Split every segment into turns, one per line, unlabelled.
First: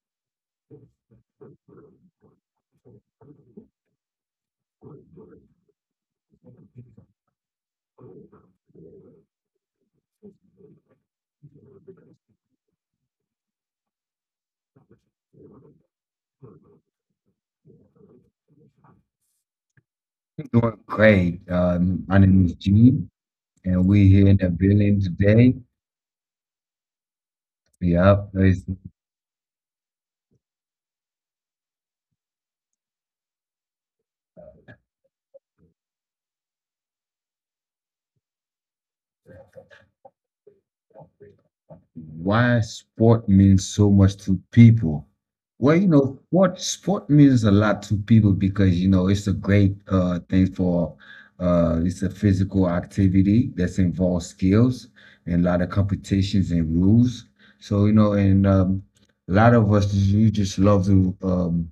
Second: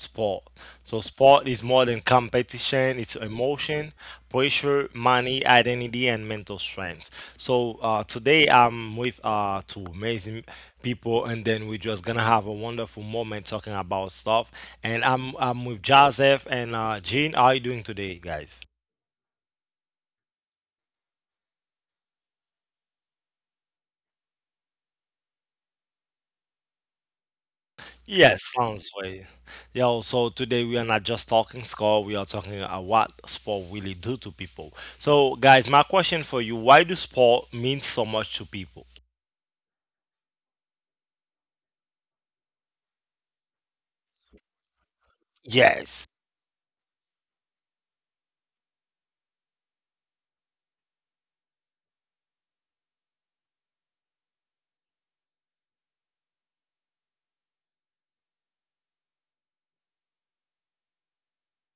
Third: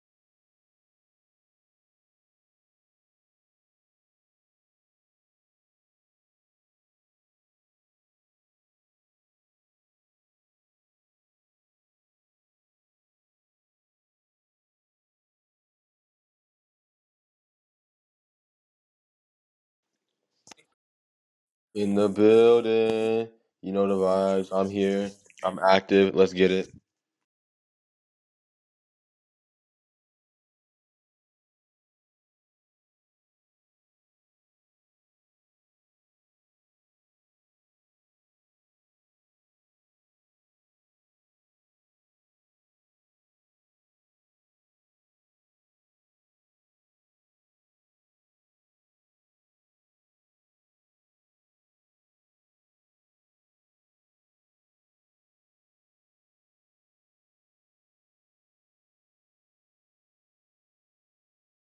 sport. So sport is more than competition; it's emotion, pressure, money, identity, and mental strength. Today I'm with two amazing people, and then we're just gonna have a wonderful moment talking about stuff. And I'm with Joseph and Jean. How are you doing today, guys?
Doing great.
In the
My name is G,
building. You
and
know the
we here in
vibes.
the
I'm
building
here.
today.
I'm active. Let's get it.
Yep.
Yes, sounds way. Yeah, so today we are not just talking score, we are talking about what sport really do to people. So guys, my question for you, why do sport mean so much to people?
Why sport means so much to people? Well, you
Yes.
know, sport means a lot to people because you know it's a great thing for it's a physical activity that's involves skills and a lot of competitions and rules. So you know, and a lot of us you just love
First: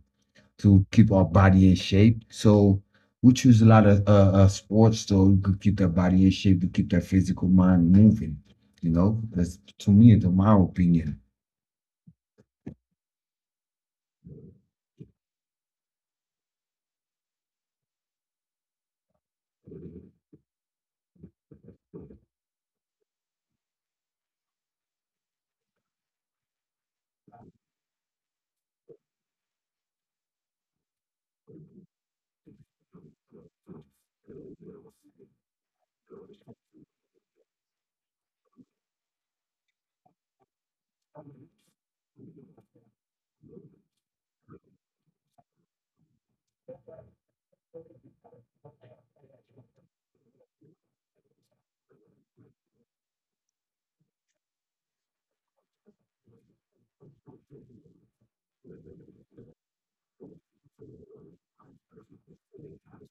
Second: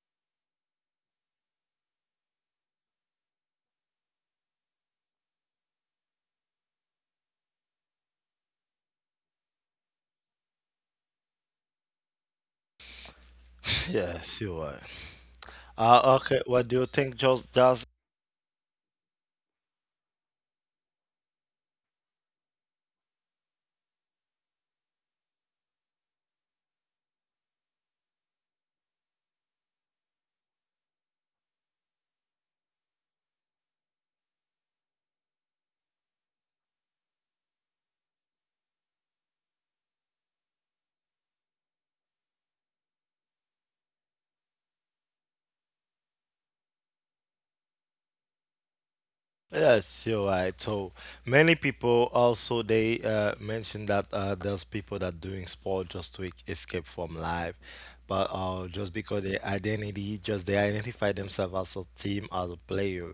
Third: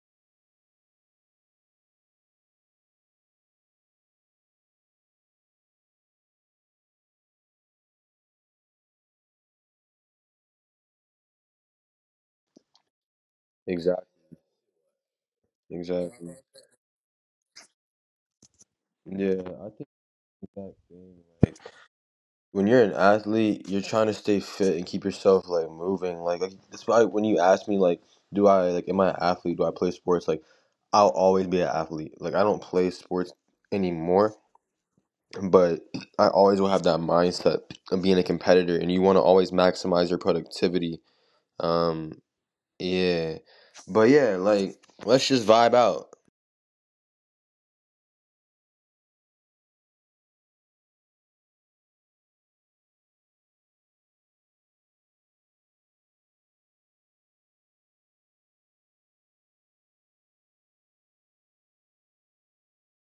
to keep our body in shape. So we choose a lot of sports so we could keep their body in shape, to keep their physical mind moving. You know, that's to me, to my opinion.
Exactly.
Yes, you are.
Exactly.
Okay, what do you think, Jos?
Yeah, I think that thing. When you're an athlete, you're trying to stay fit and keep yourself like moving. Like that's why when you ask me like, do I am I an athlete? Do I play sports? Like, I'll always be an athlete. Like I don't play sports anymore, but I always will have that mindset of being a competitor, and you want to always maximize your productivity. Um, Yeah. But yeah, like let's just vibe out.
Yes, you're right. So many people also they mentioned that there's people that doing sport just to escape from life, but just because their identity, just they identify themselves as a team, as a player,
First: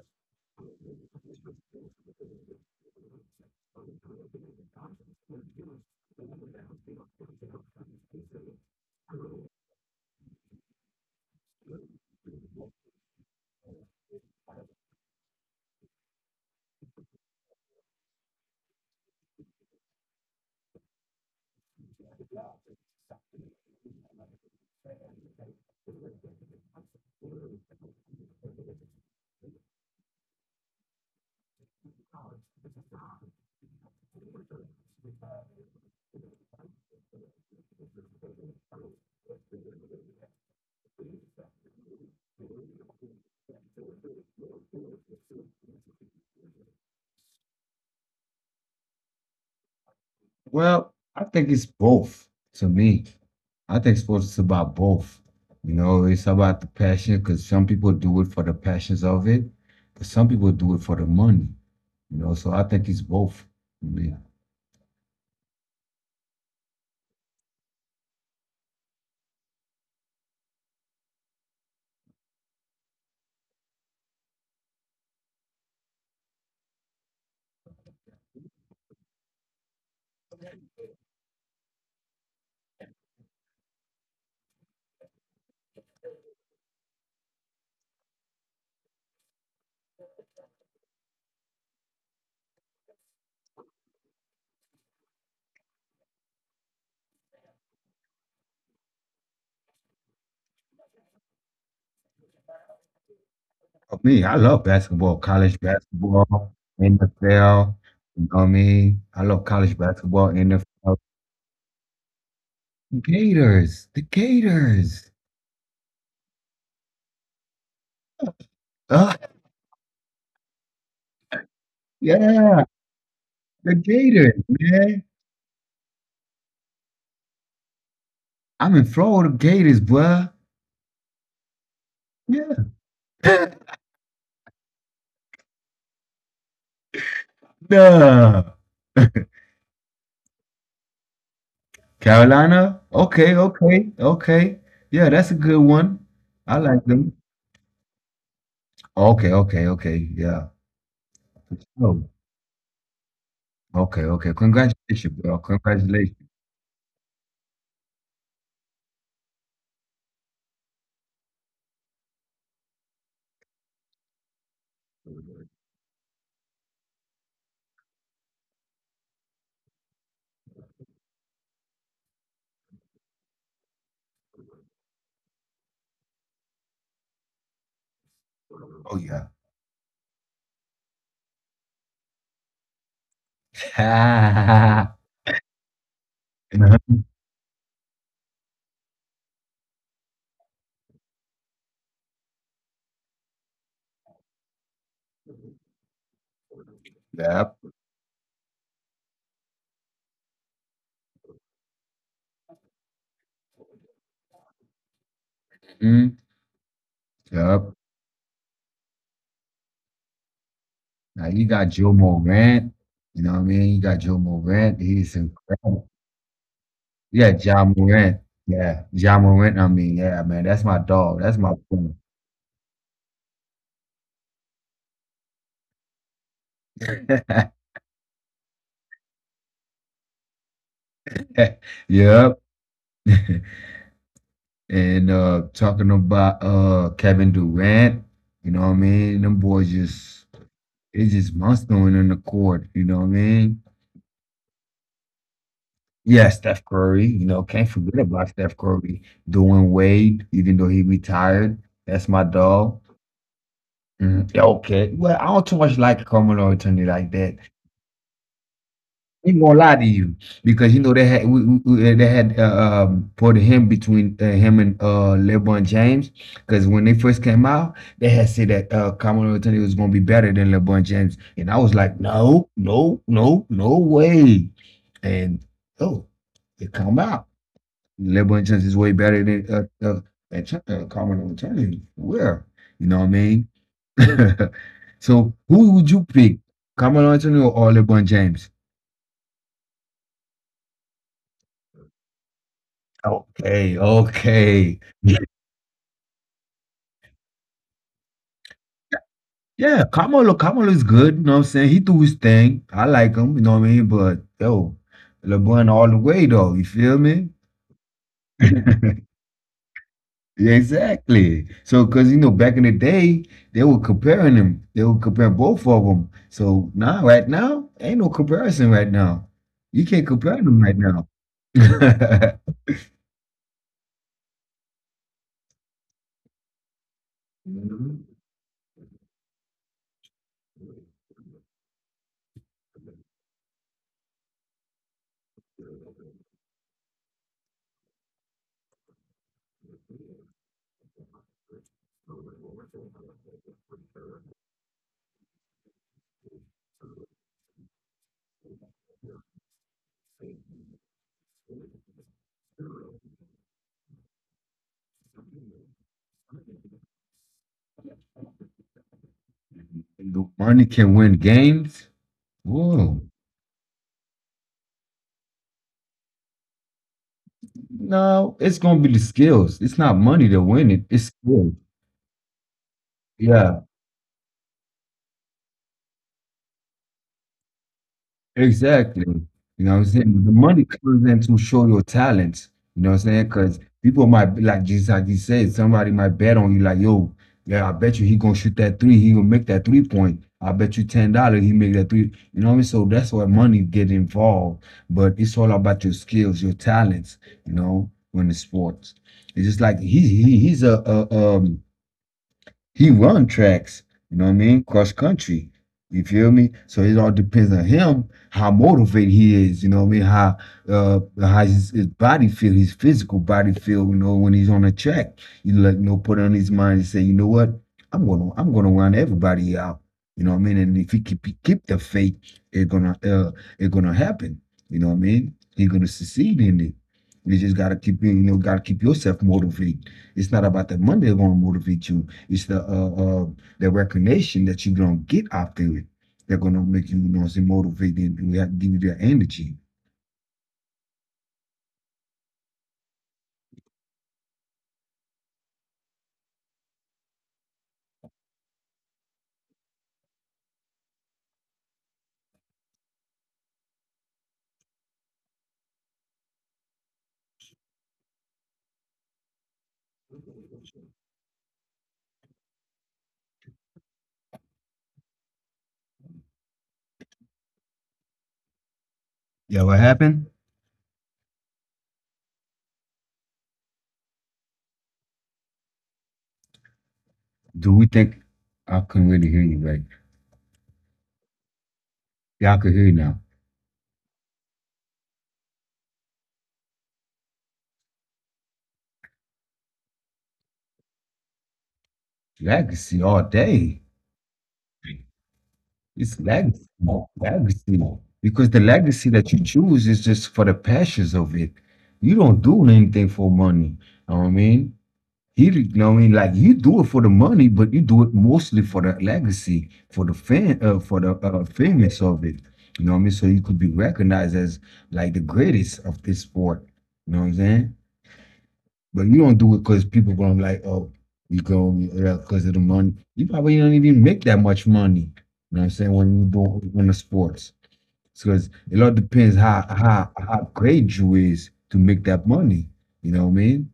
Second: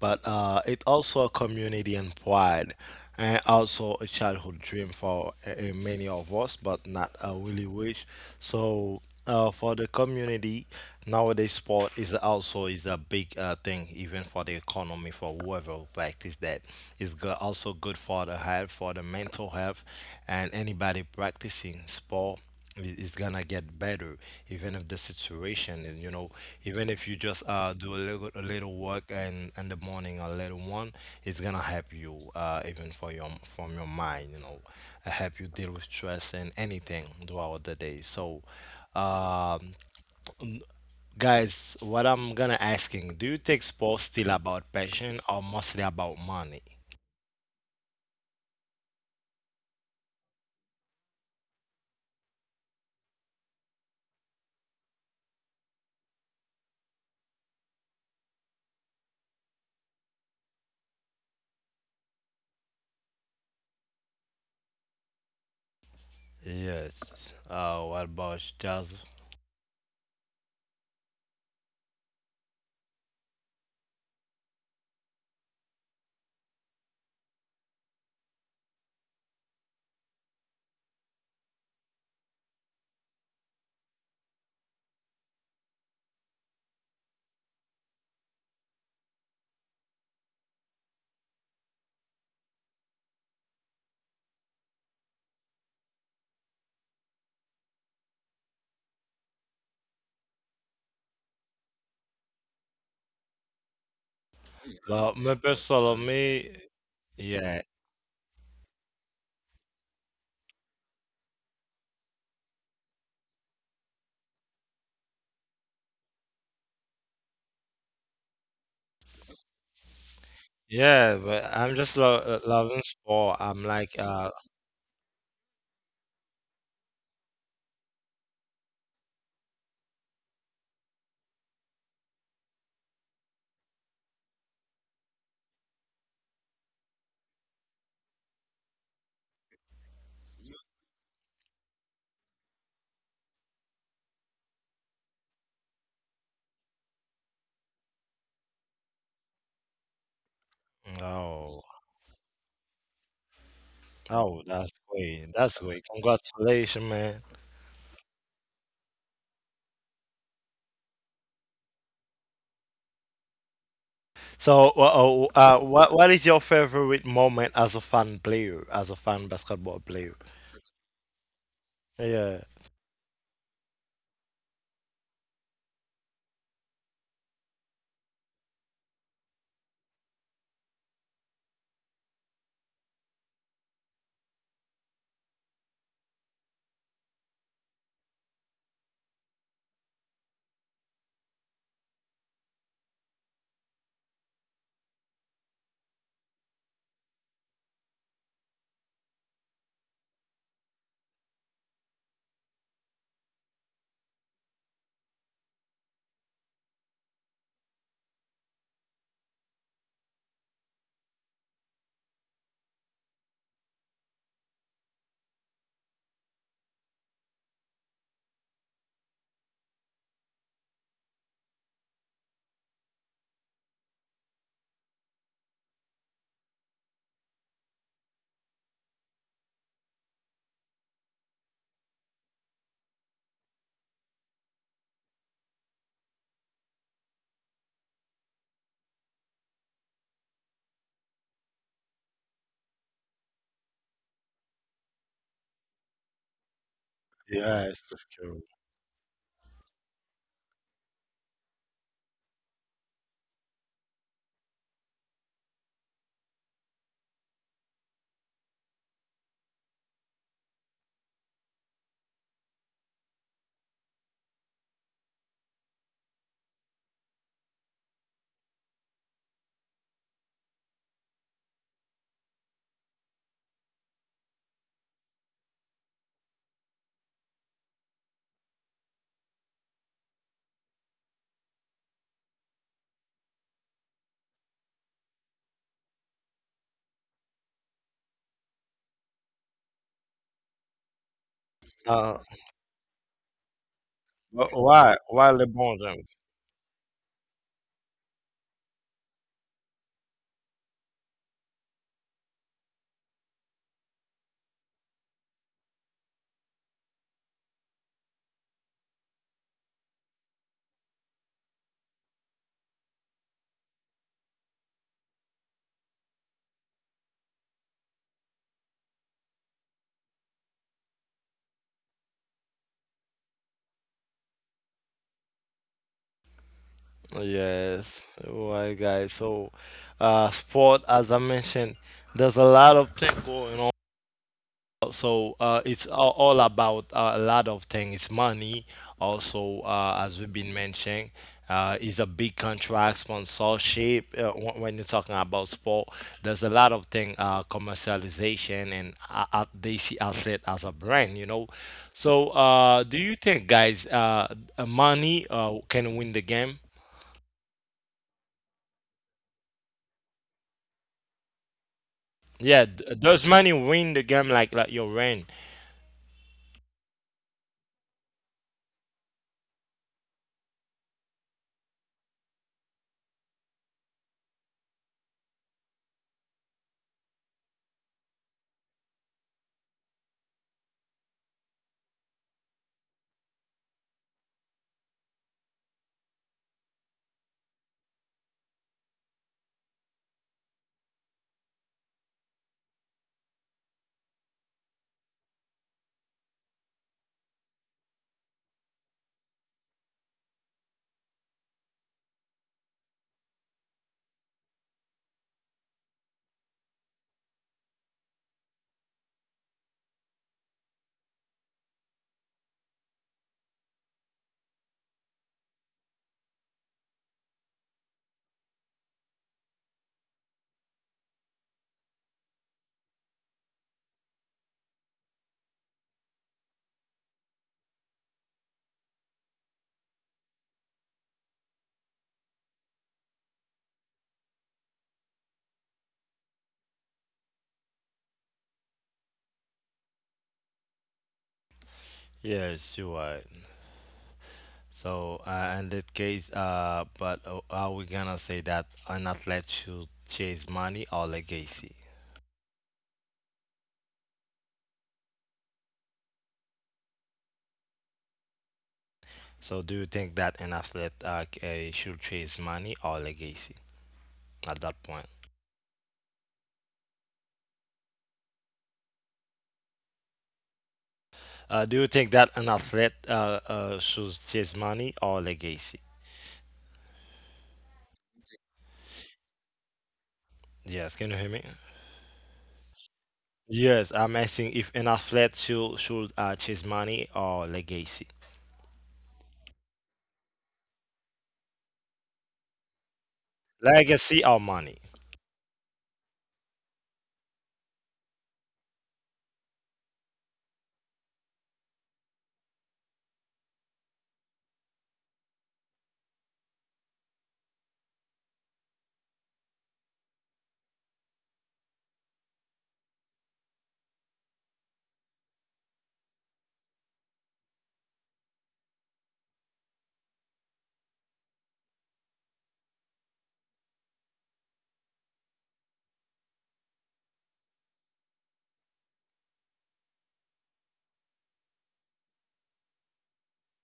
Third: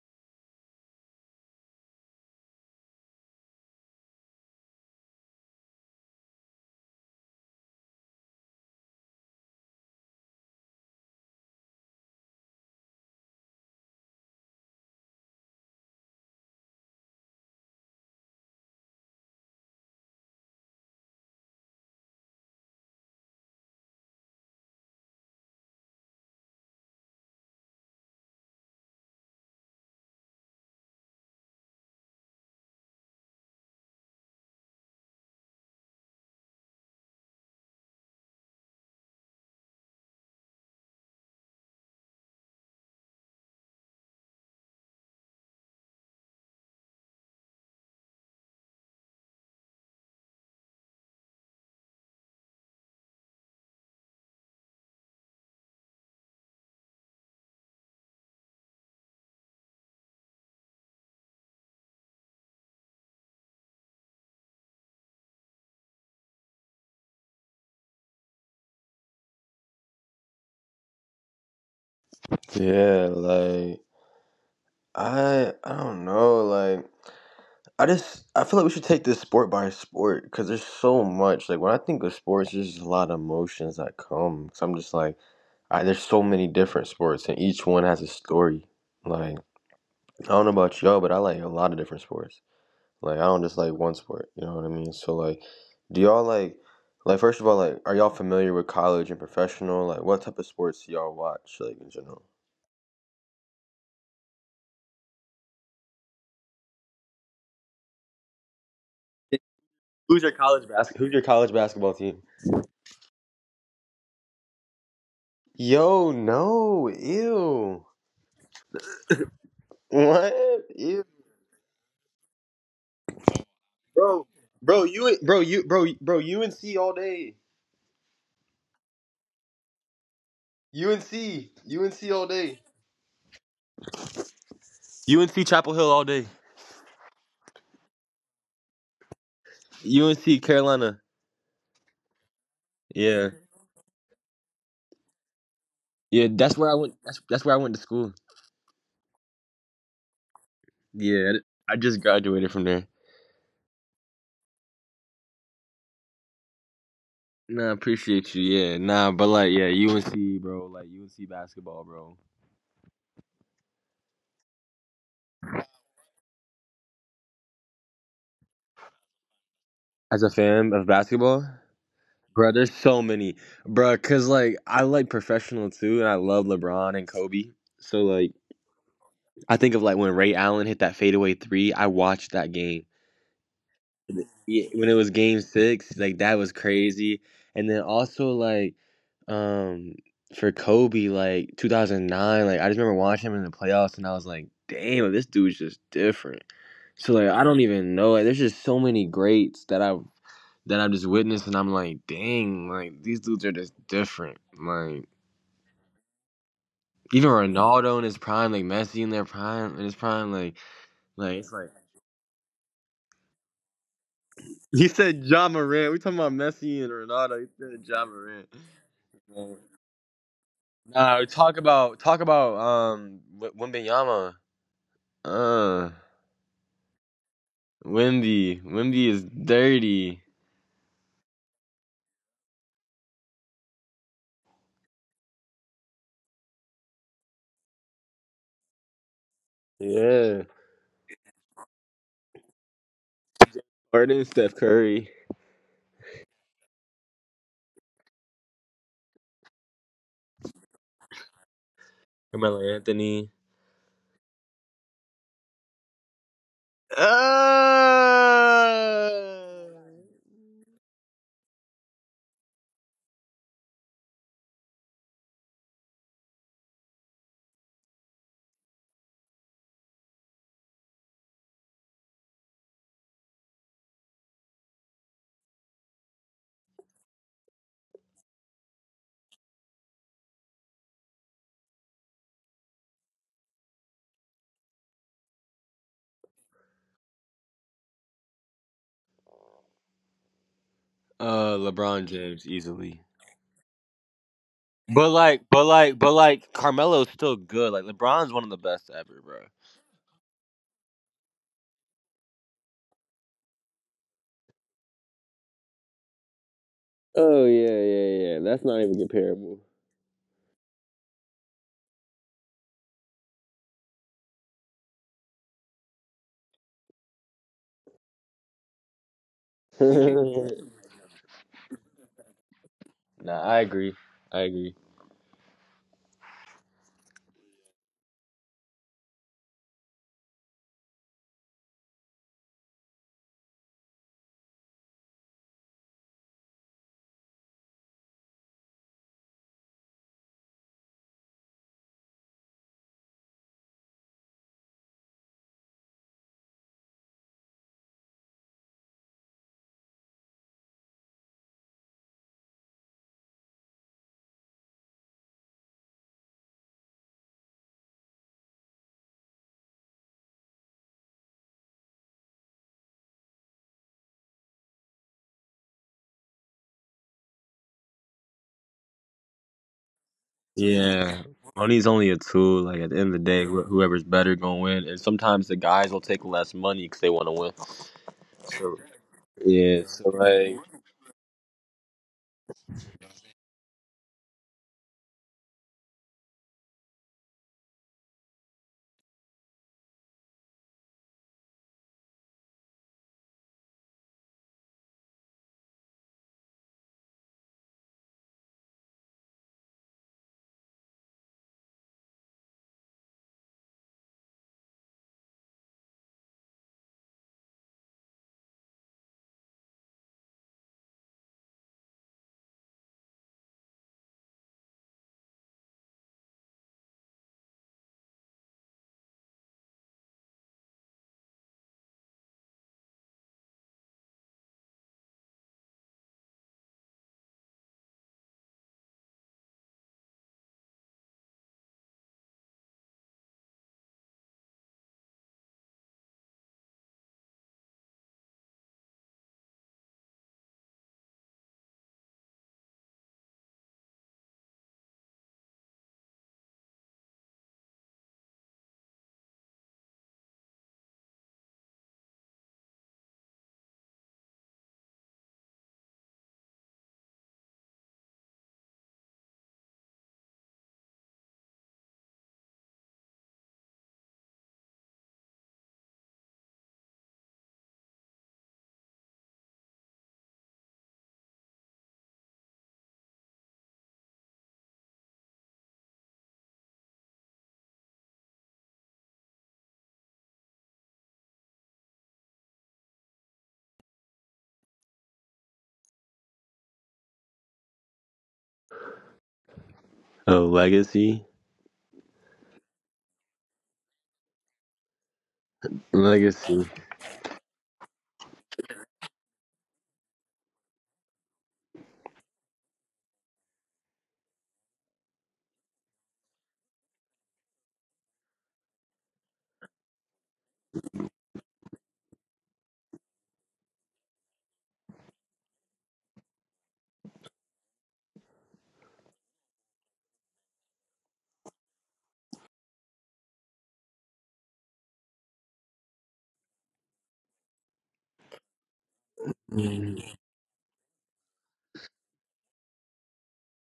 but it also a community and pride, and also a childhood dream for many of us, but not a really wish. So for the community nowadays sport is also is a big thing, even for the economy, for whoever will practice that is good, also good for the health, for the mental health, and anybody practicing sport is gonna get better, even if the situation, and you know, even if you just do a little work and in the morning a little one, it's gonna help you, even for your from your mind, you know, help you deal with stress and anything throughout the day. So um, n- guys, what I'm gonna asking, do you take sports still about passion or mostly about money?
Well, I think it's both. To me, I think sports is about both. You know, it's about the passion because some people do it for the passions of it, but some people do it for the money. You know, so I think it's both. Yeah.
Yes. What about you, Charles?
Yeah, like I don't know, like I just I feel like we should take this sport by sport because there's so much. Like when I think of sports, there's just a lot of emotions that come. So I'm just like, I, there's so many different sports and each one has a story. Like I don't know about y'all, but I like a lot of different sports. Like I don't just like one sport, you know what I mean? So like do y'all like first of all, like are y'all familiar with college and professional? Like what type of sports do y'all watch like in general?
Oh, me, I love basketball,
Well, my
college
personal
basketball,
me, yeah,
NFL. You know me, I love college
Who's
basketball,
your college basket?
NFL.
Who's your college basketball team?
Gators, the Gators.
Yo, no, ew.
Uh,
What? Ew.
yeah, but I'm just lo
yeah,
loving sport. I'm
the
like,
Bro,
Gators,
bro,
man.
you bro, you bro, bro, UNC all day.
I'm in Florida Gators, bruh.
UNC all
Yeah.
day. UNC Chapel Hill all day.
Nah.
UNC Carolina.
Carolina? Okay,
Yeah,
okay, okay. Yeah, that's a good one.
yeah.
I
That's where I
like
went.
them.
That's where I went to school.
Okay, okay, okay. Yeah.
Yeah,
oh,
I just
Oh,
graduated from there.
okay, okay.
oh, that's
Congratulations,
great,
bro.
that's great.
Congratulations.
Congratulations, man.
Nah, appreciate you. Yeah, nah, but like, yeah, UNC, bro. Like UNC basketball, bro.
So, what is your favorite moment as a fan player, as a fan basketball player?
As a fan of basketball,
Yeah,
bro, there's so many, bro. Cause like I like professional too, and I love LeBron and Kobe. So like,
Oh, yeah.
I think of like when Ray Allen hit that fadeaway three. I watched that game. Yeah, when it was game six, like that was
Uh-huh.
crazy. And then also like um for Kobe, like 2009, like I just remember watching him in the playoffs and I was like, damn, this dude's just different. So like I
Yep.
don't even know. Like, there's just so many greats that I've just witnessed and I'm like, dang, like these dudes are just different. Like
Mhm.
even
Yep.
Ronaldo in his prime, like Messi in their prime in his prime, like
Now
like
you
it's
got
like
Joe Morant. You know what I mean? You got Joe Morant.
He
He's
said John
incredible.
Morant. We talking about Messi and
Yeah,
Ronaldo. He
Ja
said John
Morant.
Morant.
Yeah, Ja Morant.
No.
I mean, yeah, man, that's my dog.
Nah,
That's my friend.
talk about Wembenyama. Uh, Wimby. Wimby is dirty.
Yep. And talking about Kevin Durant, you know what I mean? Them boys just
Yeah.
it's just monstering on the court, you know what I mean?
Harden, Steph Curry.
Yeah, Steph Curry, you know, can't
yes,
forget
of
about Steph Curry. Dwayne Wade, even though he retired, that's my
Carmelo
dog.
Anthony.
Mhm. Yeah, okay. Well, I don't too much like Carmelo Anthony like that.
Uh,
He ain't gonna lie to you because you know they had we- they had put him between him and LeBron James, because when they first came out they had said that Carmelo Anthony was gonna be better than LeBron James, and I was like no no no no way, and oh it come out Lebo is way better than Carmelo Anthony. Where? You know what I mean? So who would you pick? Carmelo Anthony or LeBron James?
uh, LeBron
Uh,
James easily.
Okay, okay.
Why?
But
Why
like, but
LeBron
like,
James?
but like, Carmelo's still good. Like LeBron's one of the best ever, bro.
Yeah, Carmelo is good, you know what I'm saying? He do his thing. I like him, you know what I mean? But yo, LeBron all the way though, you feel me?
Oh yeah, yeah, yeah. That's not even comparable.
Exactly. So, because you know, back in the day, they were comparing them. They would compare both of them. So now, right now, ain't no comparison. Right now, you can't compare
Nah,
them right now.
I agree. I agree.
Yes, right, guys. So, sport, as I mentioned, there's a lot of things going on. So it's all about a lot of things. Money, also, as we've been mentioning, is a big contract, sponsorship. When you're talking about sport, there's a lot of thing, commercialization, and they see athlete as a brand, you know. So, do you think, guys, money can win the game?
The money can win games.
Yeah,
Whoa.
does money win the game like your rent?
No, it's gonna be the skills. It's not money to win it. It's
Yeah,
skills.
money's only a tool. Like at the end of the day, whoever's better gonna win. And sometimes the guys will take less money because they want to win. So,
Exactly. You know what I'm
yeah, so
saying? The money
like
comes in to show your talents. You know what I'm saying? Because people might be like just like you said, somebody might bet on you like, yo, yeah, I bet you he gonna shoot that three, he gonna make that three point. I bet you $10 he make that three. You know what I mean? So that's where money get involved. But it's all about your skills, your talents, you know, when the sports. It's just like he he's a he run tracks, you know what I mean? Cross country. You feel me? So it all depends on him how motivated he is. You know what I mean? How how his body feel, his physical body feel. You know when he's on the track, you like you know put on his mind and say, you know what? I'm gonna run everybody out. You know what I mean? And if he keep the faith, it's gonna happen. You know what I mean? He's gonna succeed in it. You just gotta keep you know gotta keep yourself motivated. It's not about the money that's gonna motivate you. It's the recognition that you don't get out there. They're gonna make you, you know, say motivated and we have to give you that energy.
Yes, you are. So, in that case, but are we gonna say that an athlete should chase money or legacy? So, do you think that an athlete should chase money or legacy at that point?
Yeah, what happened?
Do you think that an athlete should chase money or legacy?
Do we think I couldn't really hear you right?
Yes, can you hear me?
Yeah, I could hear you now.
Yes, I'm asking if an athlete should chase money or legacy,
a legacy,
Yeah, I could see all day.
legacy or money.
It's legacy,
legacy.
legacy. Because the legacy that you choose is just for the passions of it. You don't do anything for money. Know what I mean? He, you know what I mean? Like you do it for the money, but you do it mostly for the legacy, for the fan, for the famous of it. You know what I mean? So you could be recognized as like the greatest of this sport. You know what I'm saying? But you don't do it because people going to like, oh, you go because of the money. You probably don't even make that much money. You know what I'm saying? When you do when the sports, because it all depends how how
Mhm.
how great you is to make that money. You know what I mean?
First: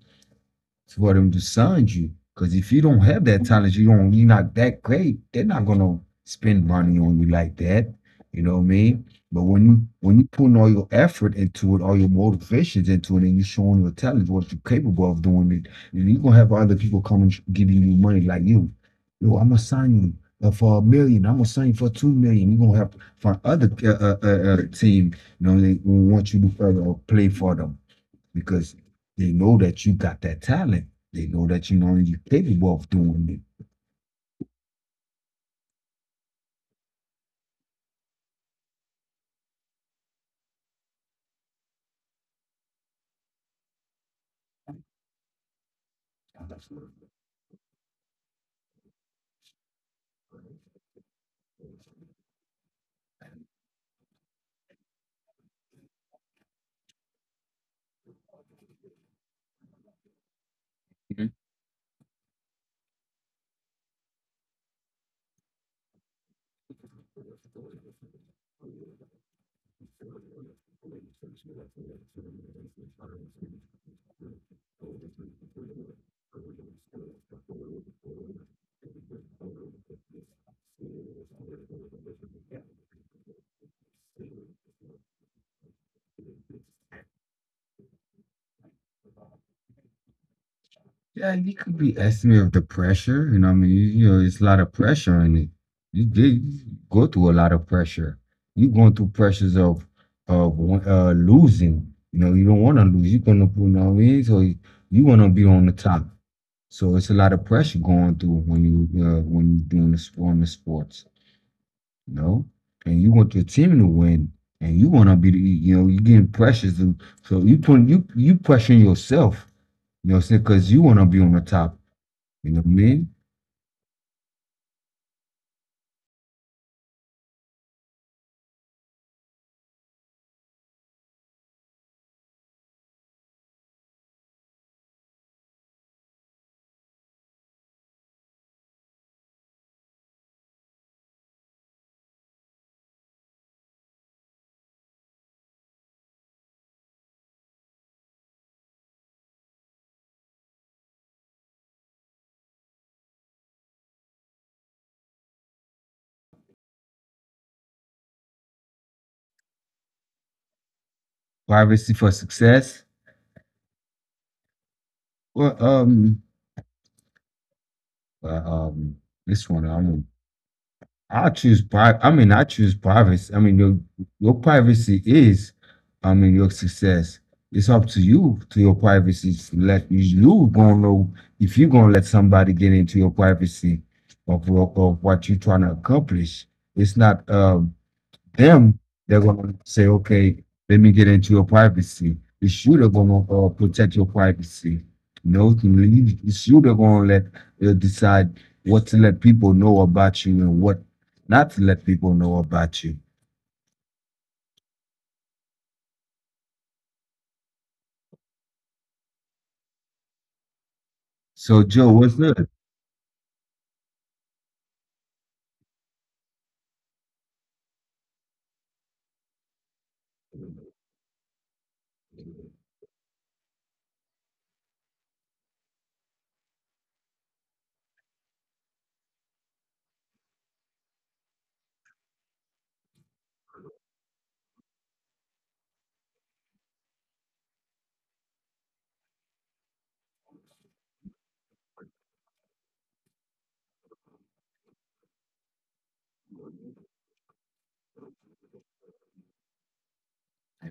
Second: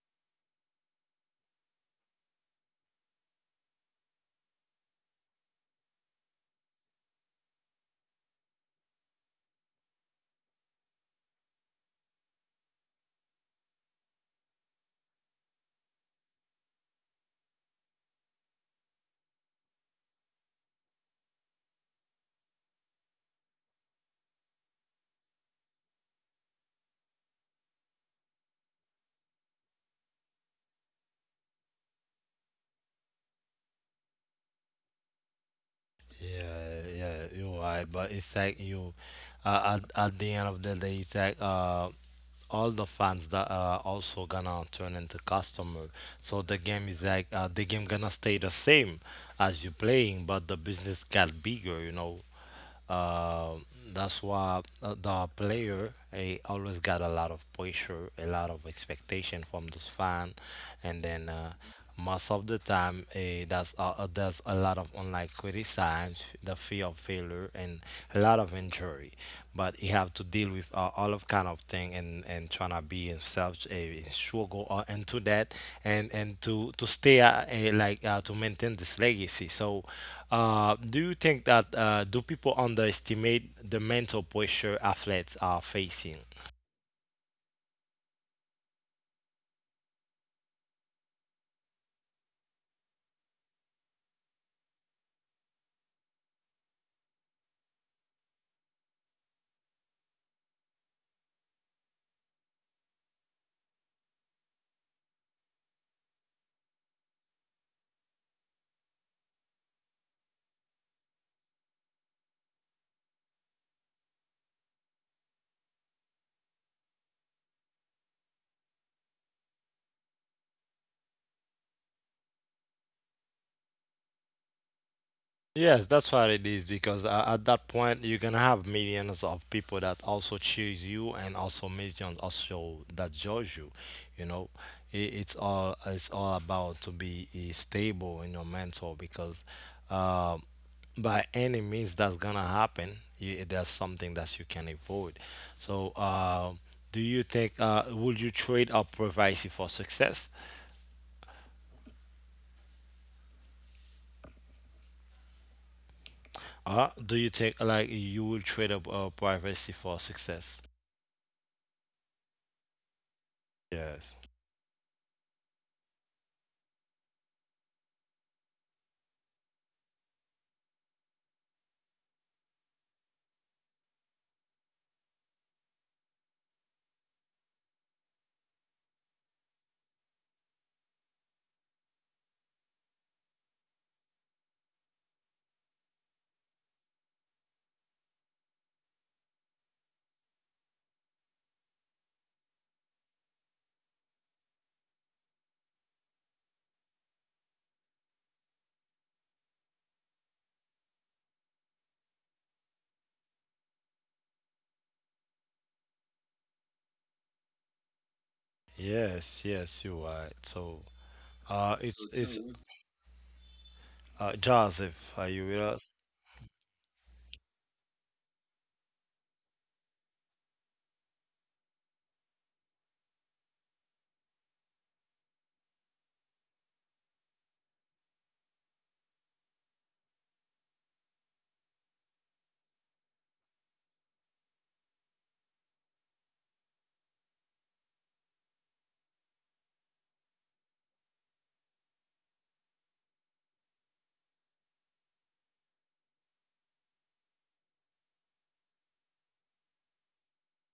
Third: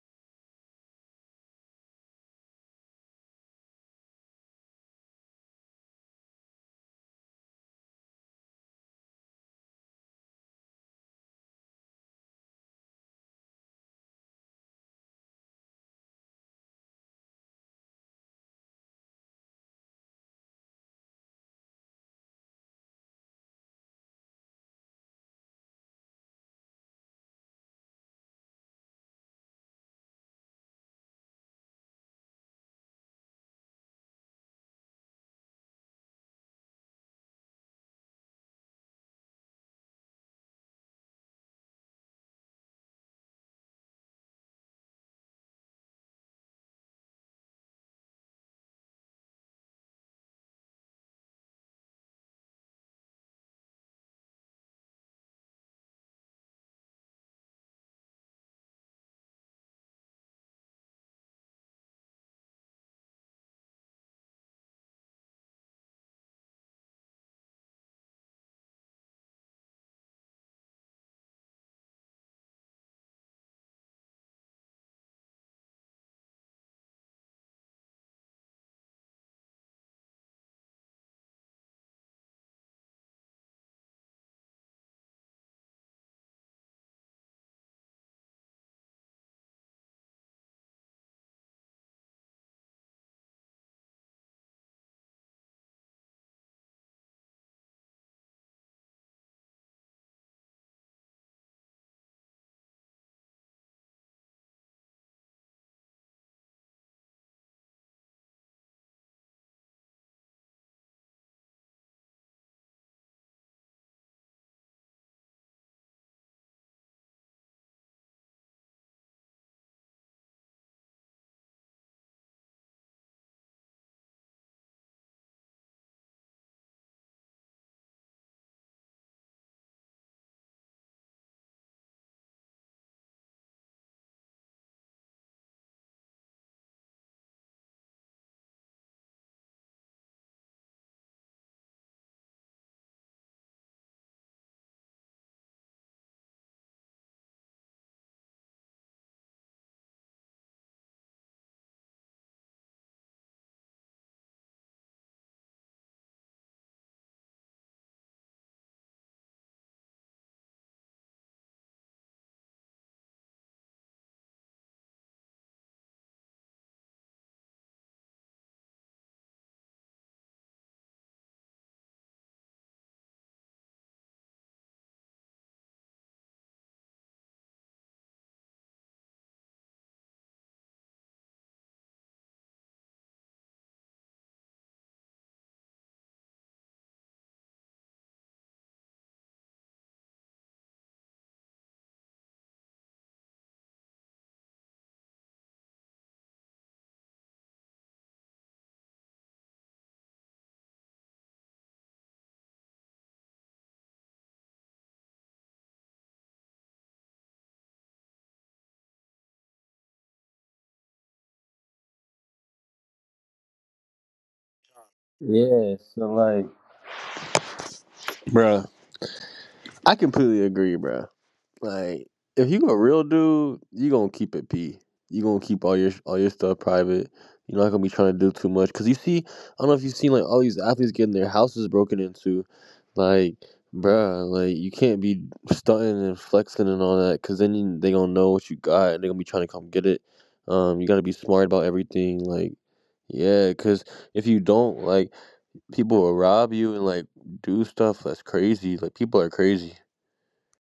For them to sign you. Because if you don't have that talent, you don't, you're not that great. They're not gonna spend money on you like that. You know what I mean? But when you putting all your effort into it, all your motivations into it, and you showing your talent, what you're capable of doing it, and you're gonna have other people coming giving you money like you. Yo, I'm gonna sign you. For a million, I'm gonna sign you for 2 million. You're gonna have to find other team, you know, they want you to play for them because they know that you got that talent. They know that you know you're capable of doing
Yeah, yeah, you're right. But it's like you, at the end of the day, it's like all the fans that are also gonna turn into customer. So the game is like, the game gonna stay the same as you playing, but the business got bigger. You know, uh, that's why the player he always got a lot of pressure, a lot of expectation from this fan, and then.
it.
Most of the time, there's there's a lot of unlikely signs, the fear of failure, and a lot of injury. But you have to deal with all of kind of thing, and trying to be himself a struggle into that, and to stay to maintain this legacy. So, do you think that do people underestimate the mental pressure athletes are facing?
Yeah, you could be estimate of the pressure. You know, what I mean, you know, it's a lot of pressure in it. You did go through a lot of pressure. You going through pressures of of losing. You know, you don't want to lose. You're gonna, put, you know what I mean. So you want to be on the top. So it's a lot of pressure going through when you are doing this on the sports, you know. And you want your team to win, and you want to be, the, you know, you getting pressures. To, so you put you pressuring yourself, you know, what I'm saying because you want to be on the top. You know what I mean?
Yes, that's what it is, because at that point you're gonna have millions of people that also choose you, and also millions also that judge you. You know, it's all about to be stable in your mental, because uh, by any means that's gonna happen. You, there's something that you can avoid. So, do you think would you trade up privacy for success? Do you think like you will trade up privacy for success?
Privacy for success.
Yes.
Well, uh, um, this one I don't I choose pri- I mean, I choose privacy. I mean, your privacy is, I mean, your success. It's up to you to your privacy. Let you gonna know if you gonna let somebody get into your privacy of, of what you're trying to accomplish. It's not. Them, they're gonna say, okay, let me get into your privacy. The shooter gonna protect your privacy. No, you know, the shooter gonna let decide what to let people know about you and what not to let people know about you.
Yes, yes, you're right. So,
So Joe,
it's So
what's
it's
good?
Joseph. Are you with
Yeah,
us?
so like bruh, I completely agree, bruh. Like, if you a real dude, you gonna keep it p. You gonna keep all your stuff private. You're not gonna be trying to do too much because you see, I don't know if you've seen like all these athletes getting their houses broken into. Like, bruh, like you can't be stunting and flexing and all that because then they gonna know what you got and they gonna be trying to come get it. You gotta be smart about everything. Like, yeah, because if you don't, like, people will rob you and like do stuff that's crazy. Like, people are crazy.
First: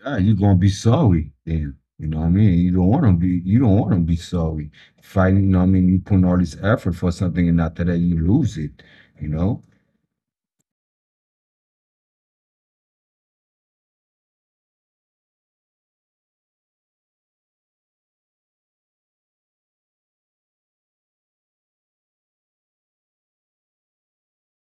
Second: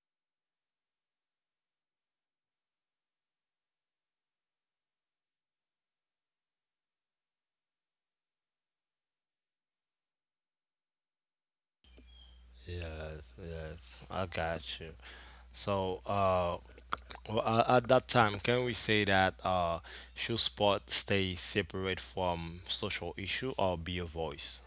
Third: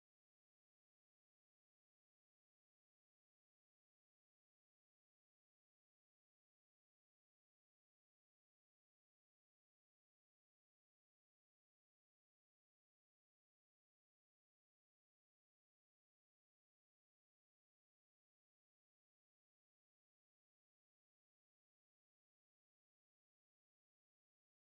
Ah, you gonna be sorry then. You know what I mean? You don't want to be. You don't want to be sorry. Fighting. You know what I mean? You putting all this effort for something, and after that you lose it. You know.
Yes, yes, I got you. So, well, at that time, can we say that should sport stay separate from social issue or be a voice?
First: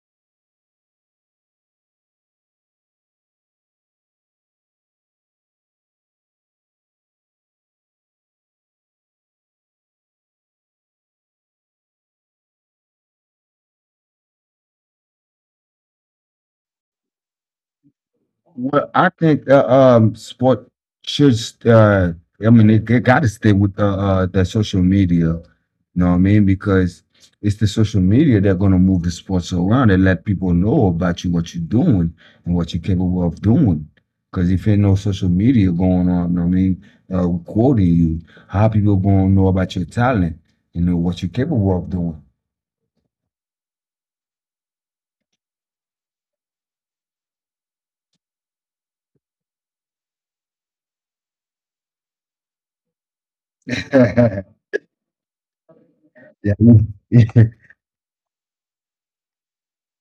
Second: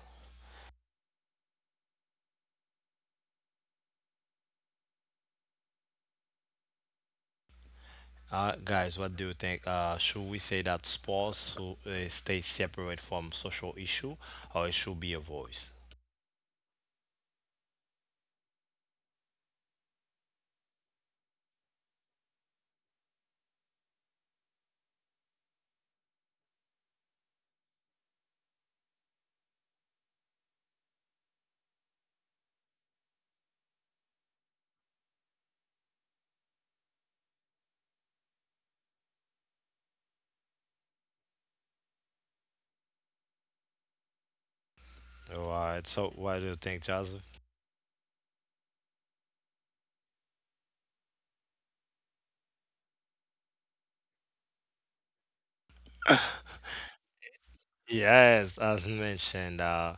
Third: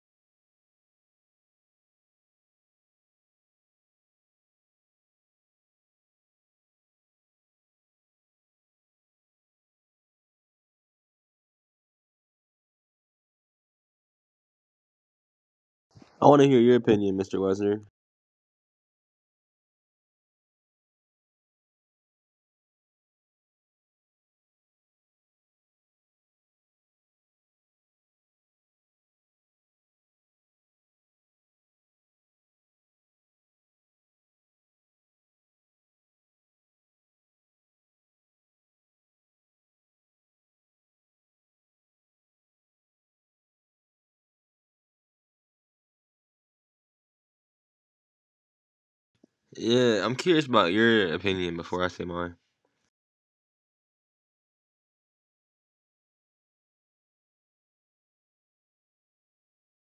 Guys, what do you think? Should we say that sports should, stay separate from social issue, or it should be a voice?
I want to hear your opinion, Mr. Wesner.
Well, I think sport should uh I mean it gotta stay with the social media, you know what I mean? Because it's the social media that's gonna move the sports around and let people know about you what you're doing and what you're capable of doing. Because if ain't no social media going on, you know what I mean, quoting you, how people gonna know about your talent, you know, what you're capable of doing.
All right. So, what do you think, Joseph?
Yeah, I'm curious about your opinion before I say mine.
Yeah. Yeah,
Yes, as mentioned,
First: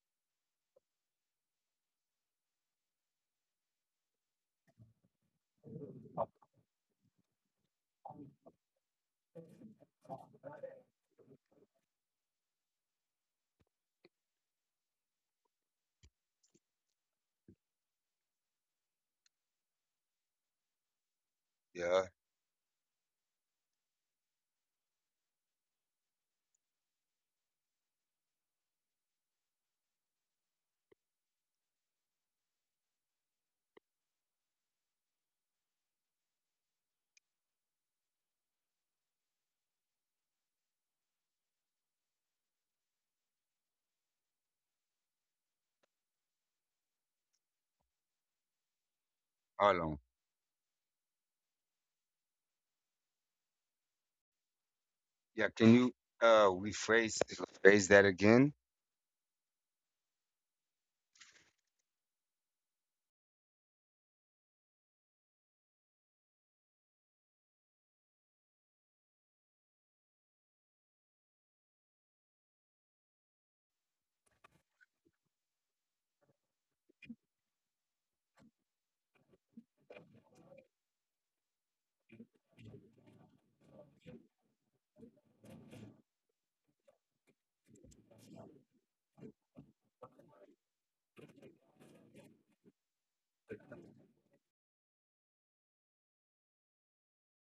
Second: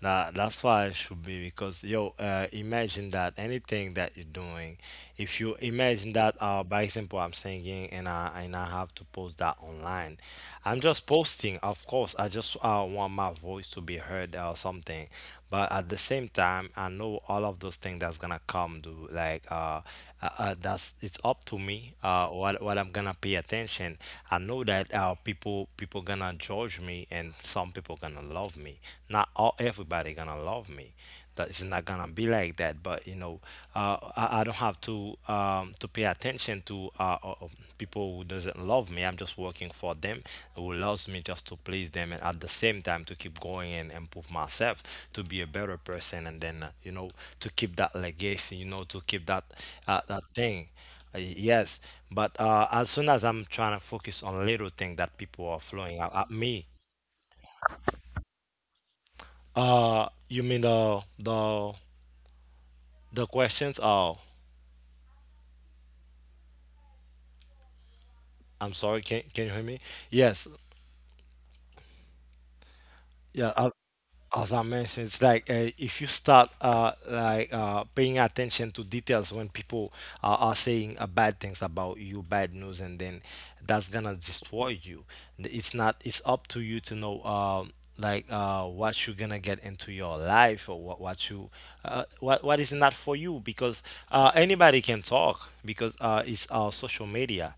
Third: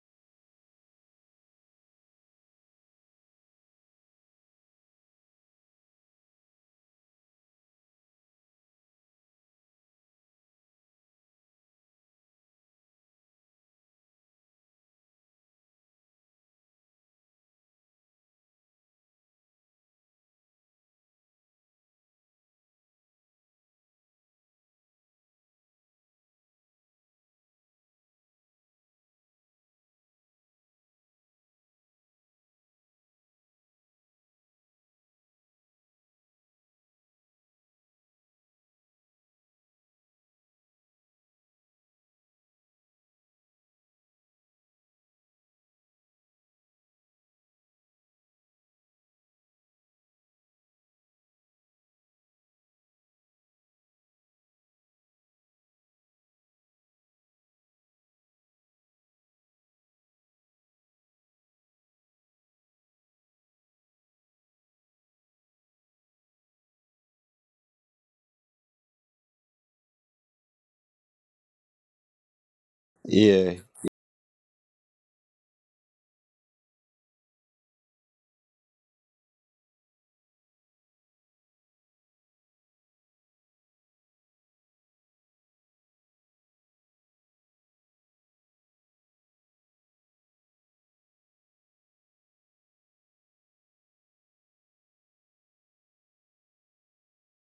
that that's why it should be, because yo, imagine that anything that you're doing, if you imagine that by example, I'm singing, and I have to post that online, I'm just posting. Of course, I just want my voice to be heard or something, but at the same time I know all of those things that's gonna come to, like, that's, it's up to me
yeah,
what I'm gonna pay attention. I know that people gonna judge me and some people gonna love me, not all, everybody gonna love me, that it's not gonna be like that. But you know, I don't have to pay attention to people who doesn't love me. I'm just working for them who loves me, just to please them, and at the same time to keep going and improve myself to be a better person, and then you know, to keep that legacy. You know, to keep that
I know.
that thing. Uh, yes, but as soon as I'm trying to focus on little thing that people
Yeah,
are
can you
throwing out at
uh
me,
rephrase rephrase that again?
you mean the the questions? Oh, I'm sorry, can you hear me? Yes, yeah.
Yeah,
I, as I mentioned, it's like, if you start paying attention to details when people are saying bad things about you, bad news, and then that's gonna destroy you. It's not. It's up to you to know, what you're gonna get into your life, or what you what is not for you, because anybody can talk, because it's our social media.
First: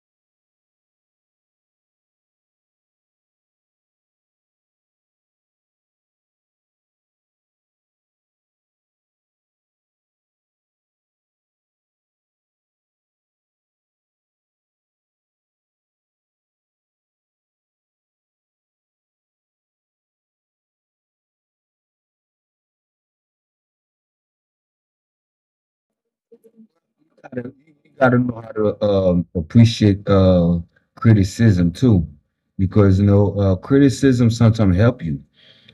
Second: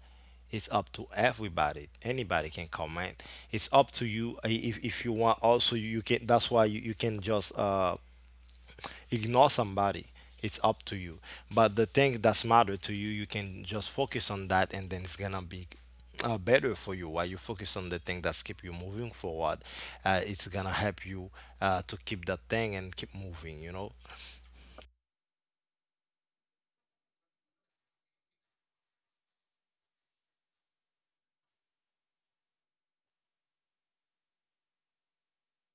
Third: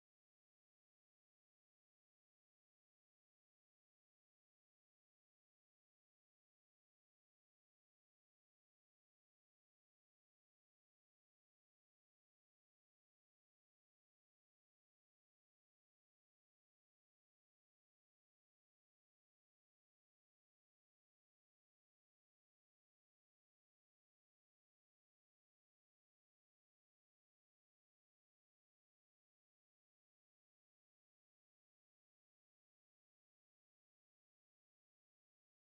It's up to everybody, anybody can comment, it's up to you. I- if you want also, you can. That's why you, you can just ignore somebody. It's up to you, but the thing that's matter to you, you can just focus on that, and then it's gonna be better for you. While you focus on the thing that's keep you moving forward, it's gonna help you to keep that thing and keep moving, you know.
gotta- you gotta know how to appreciate criticism too, because you know criticism sometimes help you.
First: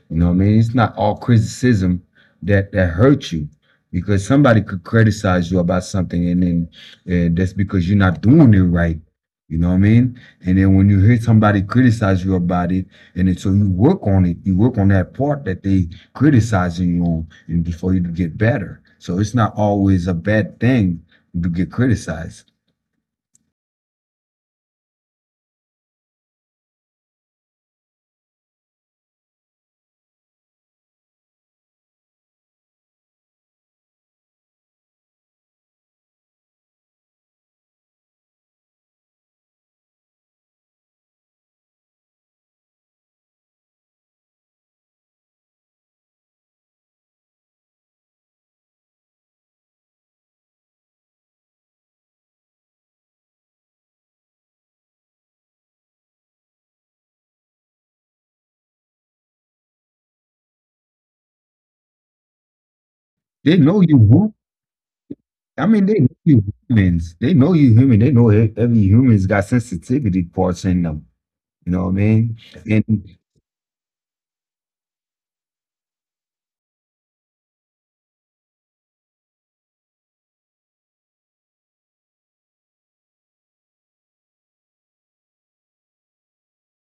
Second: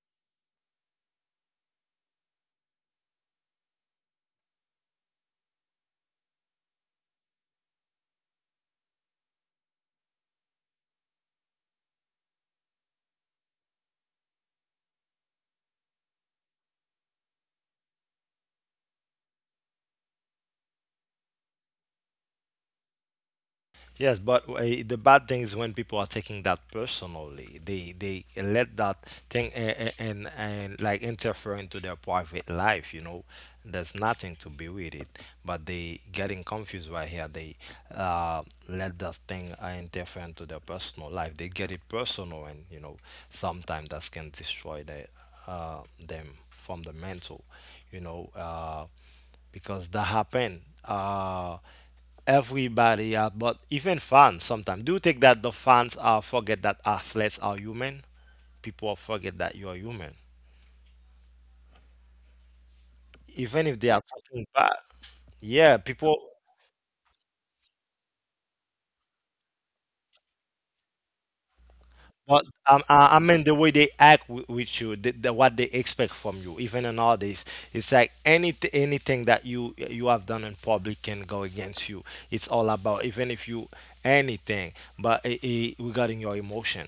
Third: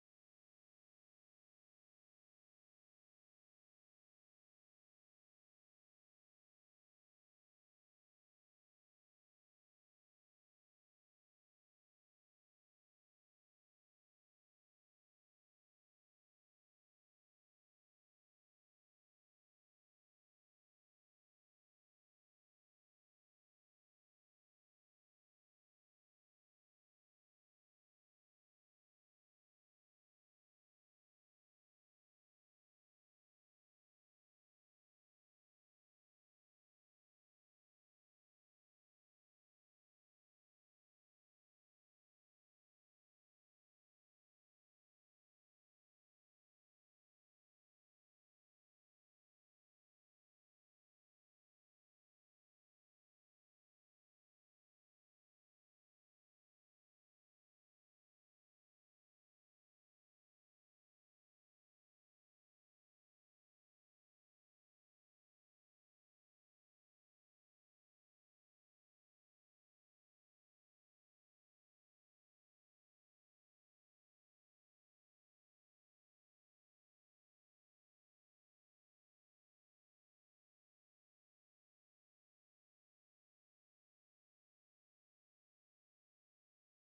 You know what I mean? It's not all criticism that hurts you because somebody could criticize you about something, and then that's because you're not doing it right. You know what I mean? And then when you hear somebody criticize you about it, and then so you work on it, you work on that part that they criticizing you on, and before you get better. So it's not always a bad thing to get criticized.
Yes, but the bad thing is when people are taking that personally. They let that thing and like interfere into their private life. You know, there's nothing to be with it. But they getting confused right here. They uh, Let that thing interfere into their personal life. They get it personal, and you know, sometimes that can destroy the, them from the mental. You know, because that happened. Everybody but even fans sometimes, do you think that the fans are forget that athletes are human, people forget that you are human,
They
even if
know
they
you
are
hu-
fucking bad,
I
yeah
mean, they know
people?
you humans. They know you human. They know every human's got sensitivity parts in them. You know what I mean?
But
And
I mean the way they act with you, the, what they expect from you, even in all this, it's like anything that you have done in public can go against you. It's all about, even if you anything, but I regarding your emotion.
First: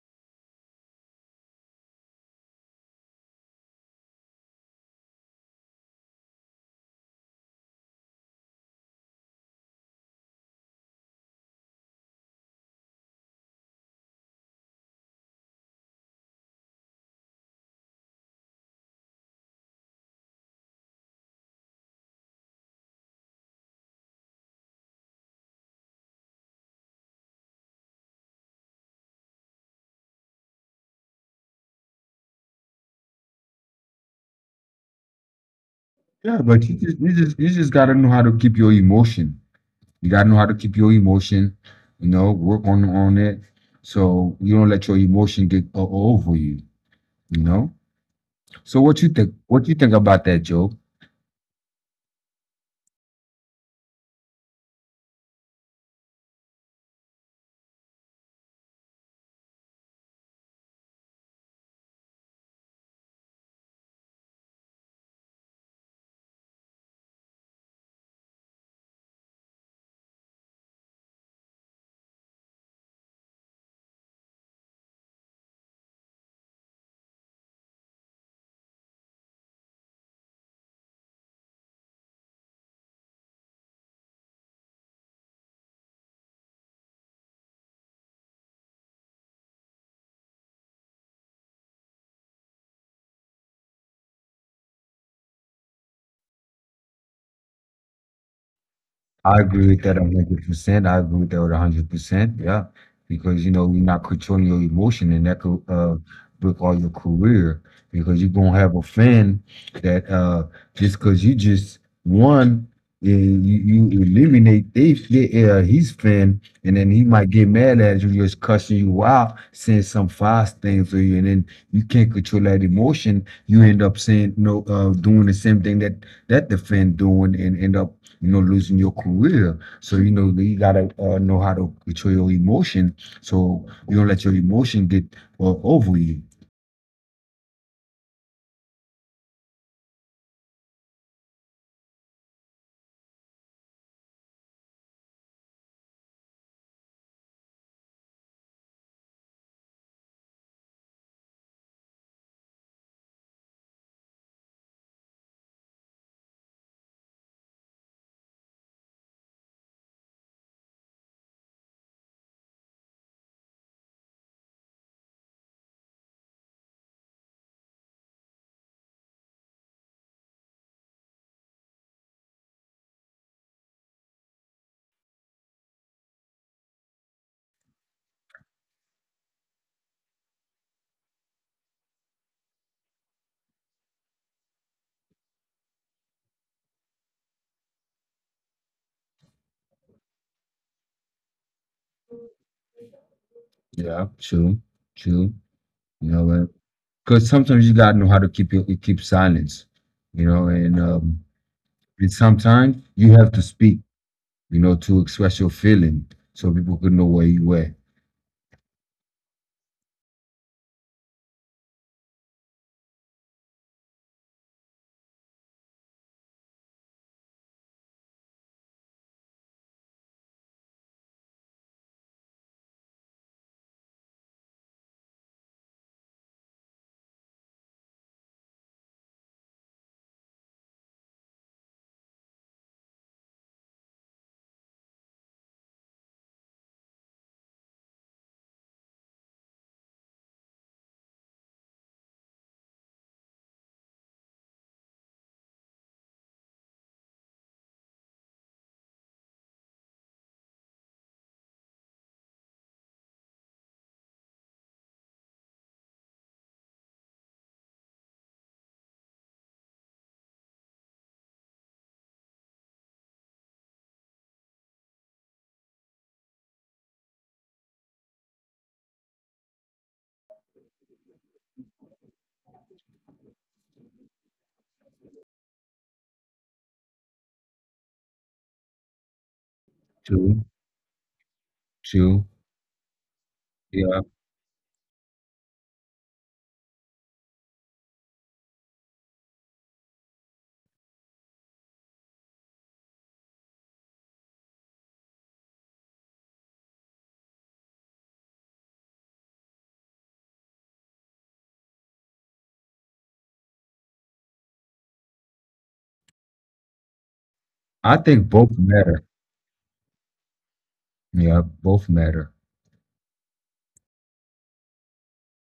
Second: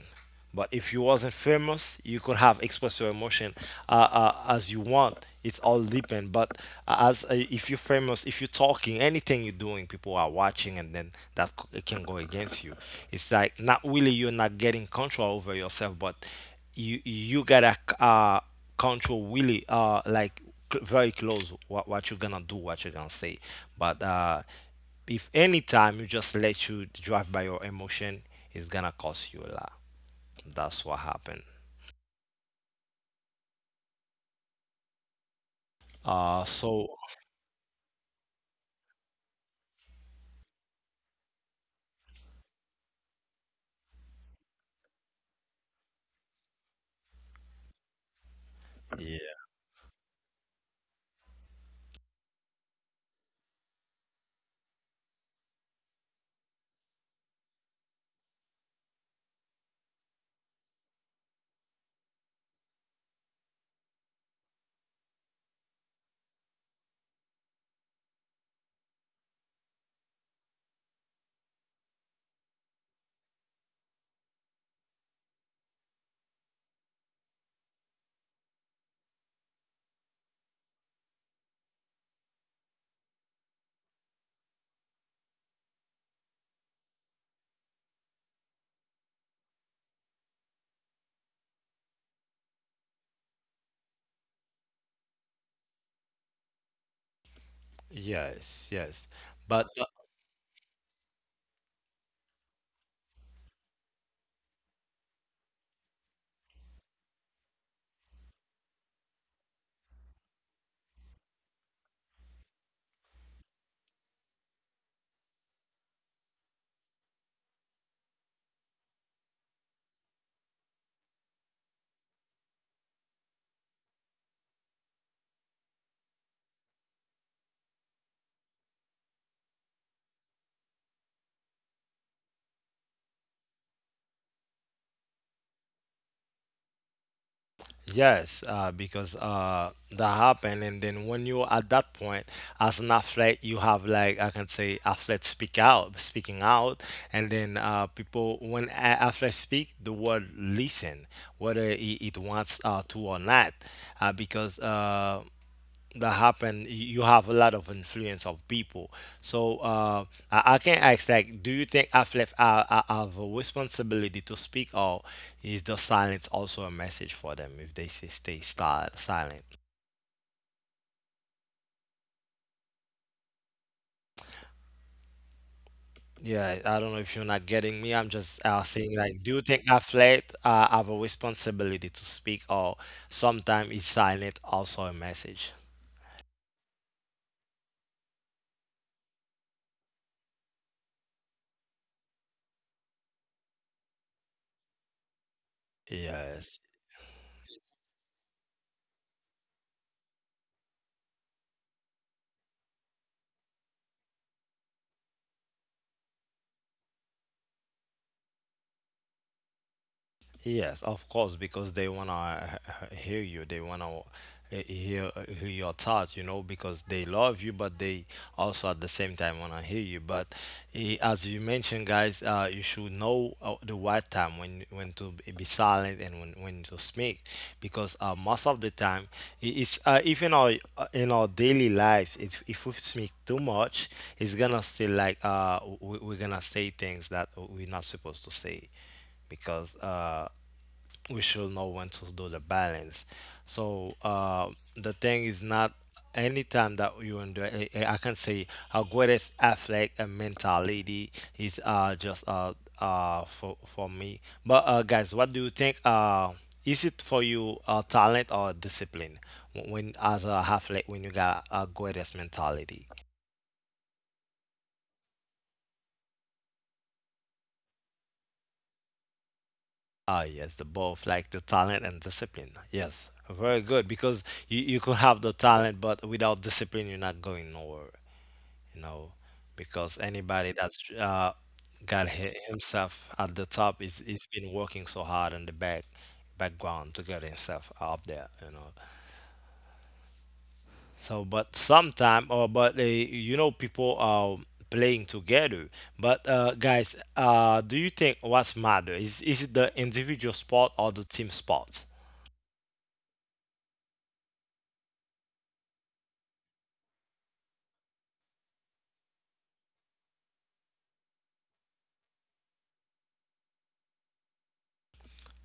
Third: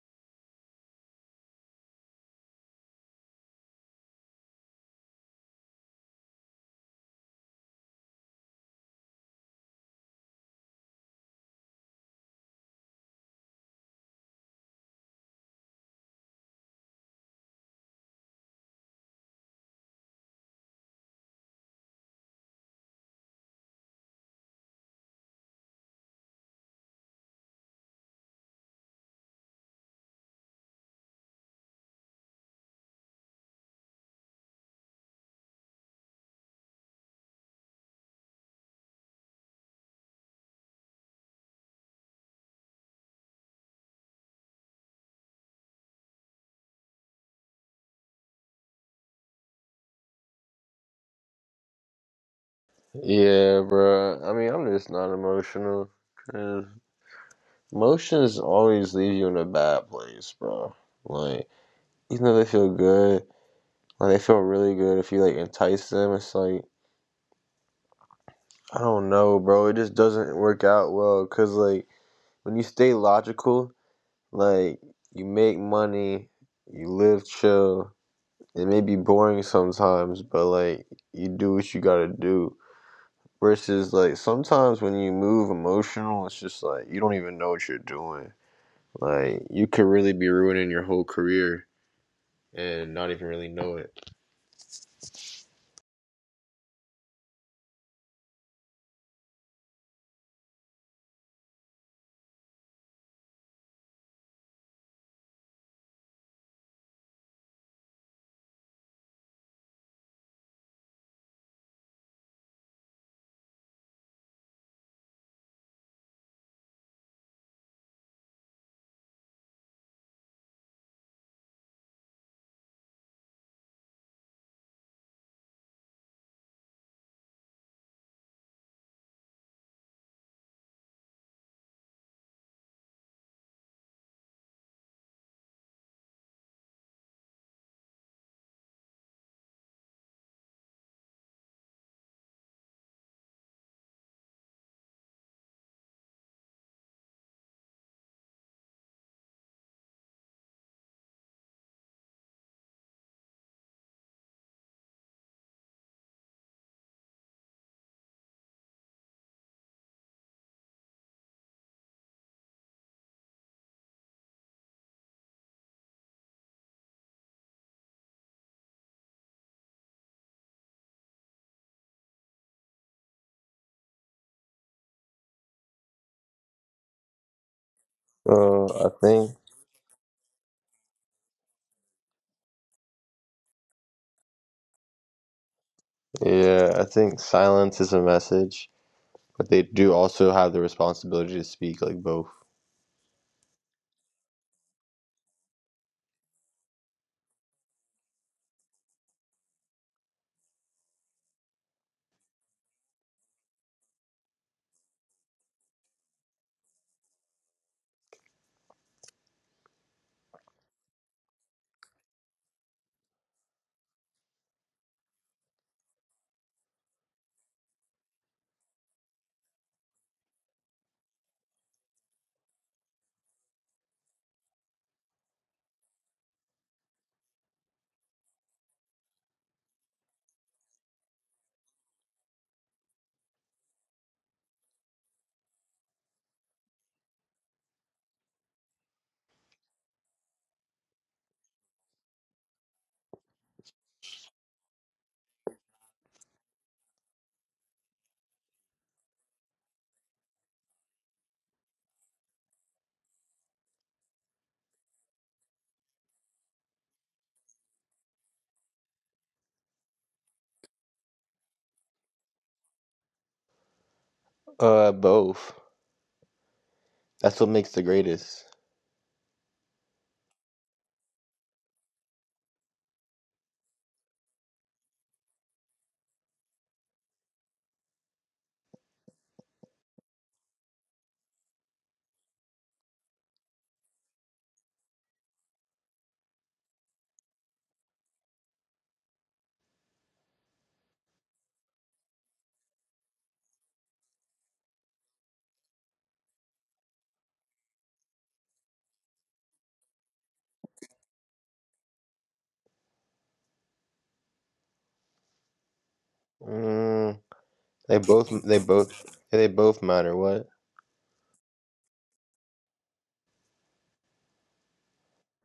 But if you wasn't famous, you could have expressed your emotion as you want. It's all depend, but as if you're famous, if you're talking anything you're doing, people are watching, and then that it can go against you. It's like not really, you're not getting control over yourself, but you gotta control really, very close, what you're gonna do, what you're gonna say. But if any time you just let you drive by your emotion, it's gonna cost you a lot. That's what happened,
yeah, but you
so.
just you just you just gotta know how to keep your emotion. You gotta know how to keep your emotion. You know, work on it so you don't let your emotion get over you. You know. So what you think? What you think about that, Joe?
yeah, bro. I mean, I'm just not emotional, 'cause emotions always leave you in a bad place, bro. Like, even though they feel good, like they feel really good if you like entice them. It's like I don't know, bro. It just doesn't work out well. Cause like when you stay logical, like you make money, you live chill. It may be boring sometimes, but like you do what you gotta do. Versus like sometimes when you move emotional, it's just like you don't even know what you're doing. Like you could really be ruining your whole career and not even really know it.
Yes, yes.
I agree
But
with that 100%. I agree with that with 100%. Yeah, because you know you're not controlling your emotion, and that could break all your career because you're gonna have a fan that just because you just won, you, you eliminate they his fan, and then he might get mad at you, just cussing you out, saying some fast things to you, and then you can't control that emotion. You end up saying no, doing the same thing that the fan doing, and end up you know, losing your career. So, you know, you gotta know how to control your emotion so you don't let your emotion get over you.
yes, because that happened, and then when you're at that point, as an athlete, you have like, I can say athlete speak out, speaking out, and then people when athletes speak, the world listen, whether it wants to or not, because. That happen you have a lot of influence of people. So I can ask, like, do you think athletes have a responsibility to speak, or is the silence also a message for them if they say stay silent? Yeah, I don't know if you're not getting me. I'm just
Uh,
saying,
I
like, do you
think
think athletes have a responsibility to speak, or sometimes is silent also a message?
yeah, I think silence is a message, but they do also have the responsibility to speak like both.
Yeah, true, true. You know,
Yes.
because sometimes you gotta know how to keep silence. You know, and and sometimes you have to speak. You know, to express your feeling so people can know where you were.
Yes, of course, because they wanna hear you. They wanna hear hear your thoughts, you know, because they love you, but they also at the same time wanna hear you. But as you mentioned, guys, you should know the right time when to be silent and when to speak, because most of the time it's even our in our daily lives, if we speak too much, it's gonna still like we're gonna say things that we're not supposed to say, because we should know when to do the balance. So the thing is not anytime that you enjoy. I can say our greatest athlete and mentality is just for me. But guys, what do you think? Is it for you, talent or discipline, when, as a athlete, when you got a greatest mentality?
Both. That's what makes the greatest.
Ah, yes, the both, like the talent and discipline. Yes, very good, because you could have the talent, but without discipline, you're not going nowhere, you know, because
True,
anybody that's got
true.
himself at the top
Yeah,
is been working so hard in the background to get himself up there, you know. So, but sometime, or but they, you know, people are playing together. But guys, do you think what's matter is it the individual sport or the team sport?
Mm,
I
they
think
both.
both
They
matter.
both. They both matter. What?
Yeah, both matter.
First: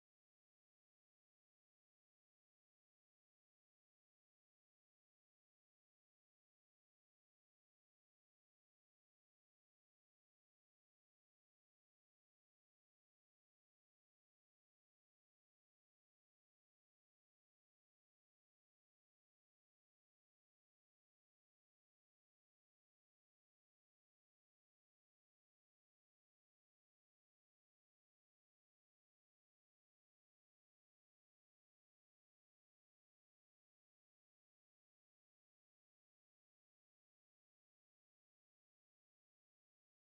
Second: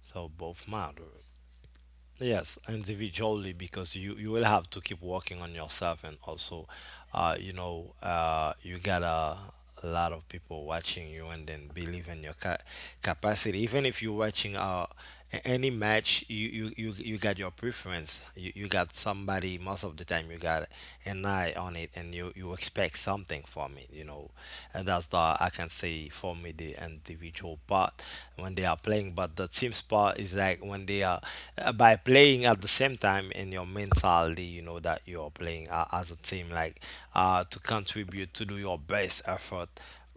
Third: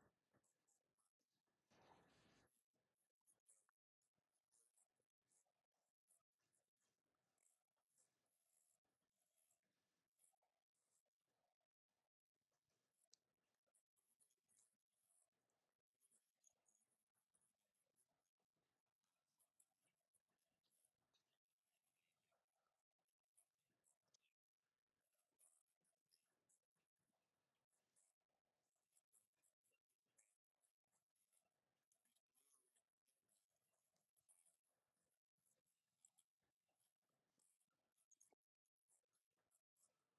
So both matter. Yes, individually, because you will have to keep working on yourself, and also, you know, you got a lot of people watching you, and then believe in your capacity. Even if you're watching any match, you got your preference. You got somebody. Most of the time, you got an eye on it, and you expect something from it, you know, and that's the I can say, for me, the individual part when they are playing. But the team part is like when they are by playing at the same time in your mentality, you know that you're playing as a team, like to contribute, to do your best effort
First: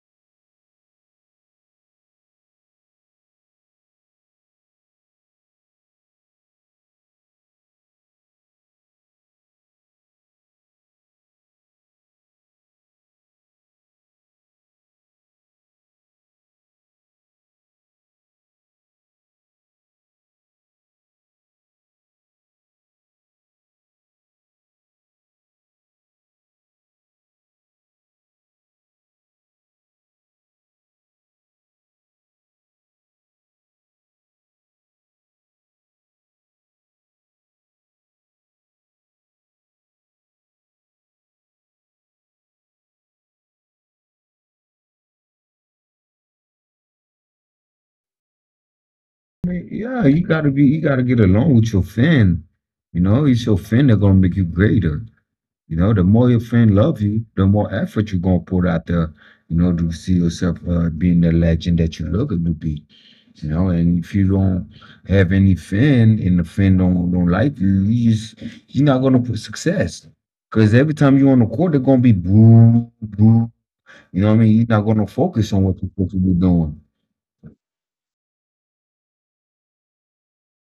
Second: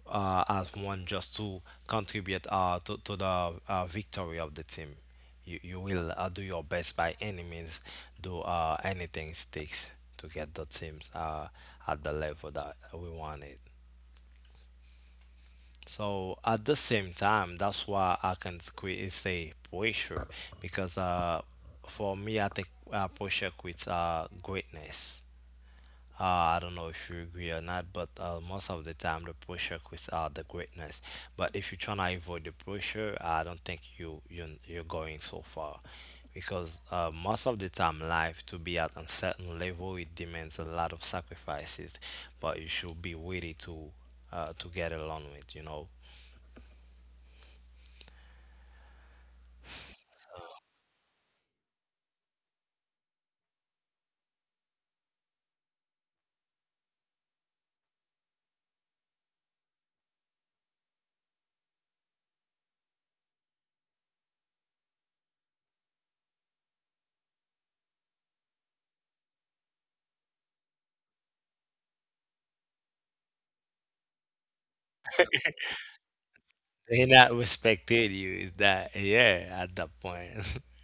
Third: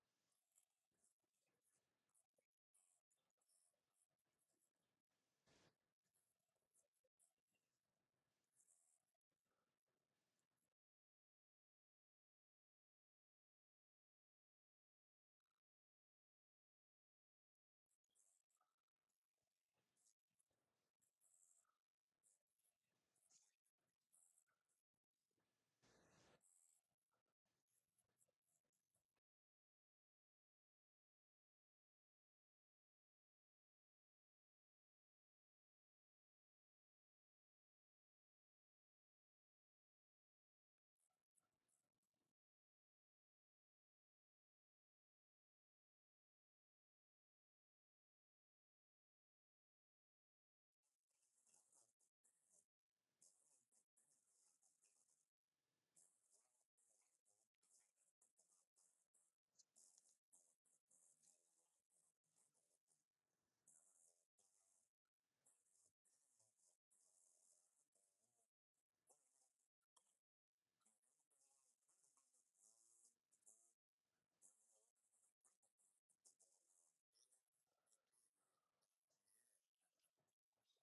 as one, just to contribute to the victory of the team. You will do your best by any means, do anything it takes to get the teams at the level that we want it. So at the same time, that's why I can quit say pressure, because for me, I think pressure quits greatness. I don't know if you agree or not, but most of the time the pressure creates the greatness. But if you're trying to avoid the pressure, I don't think you're going so far, because most of the time, life, to be at a certain level, it demands a lot of sacrifices, but you should be ready to get along with. You know,
Mean, yeah, you gotta be, you gotta get along with your fan. You know, it's your fan that gonna make you greater. You know, the more your fan love you, the more effort you're gonna put out there. You know, to see yourself being the legend that you're looking to be. You know, and if you don't have any fan and the fan don't like you just you're not gonna put success. Cause every time you're on the court, they're gonna be boo, boo. You know what I mean? You're not gonna focus on what you're supposed to be doing.
they not respected you. Is that, yeah? At that point.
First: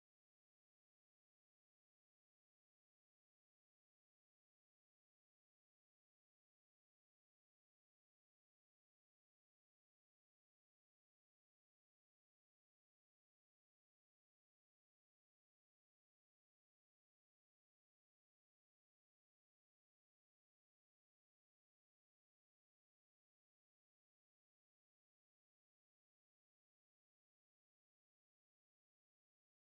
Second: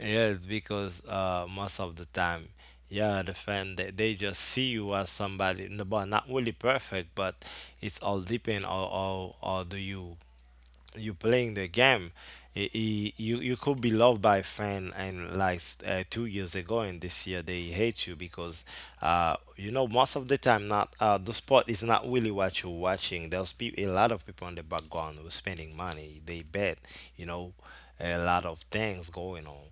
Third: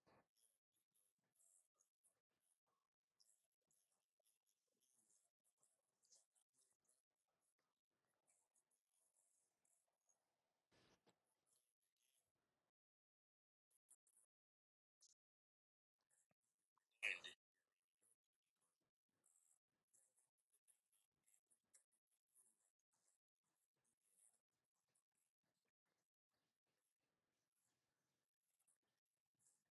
Yes, because most of the time, yeah, the fan, they just see you as somebody, no, but not really perfect, but it's all depend on, or do you, you playing the game. You you could be loved by fan and like 2 years ago and this year they hate you, because you know, most of the time, not the sport is not really what you're watching. There's a lot of people in the background who's spending money. They bet, you know, a lot of things going on.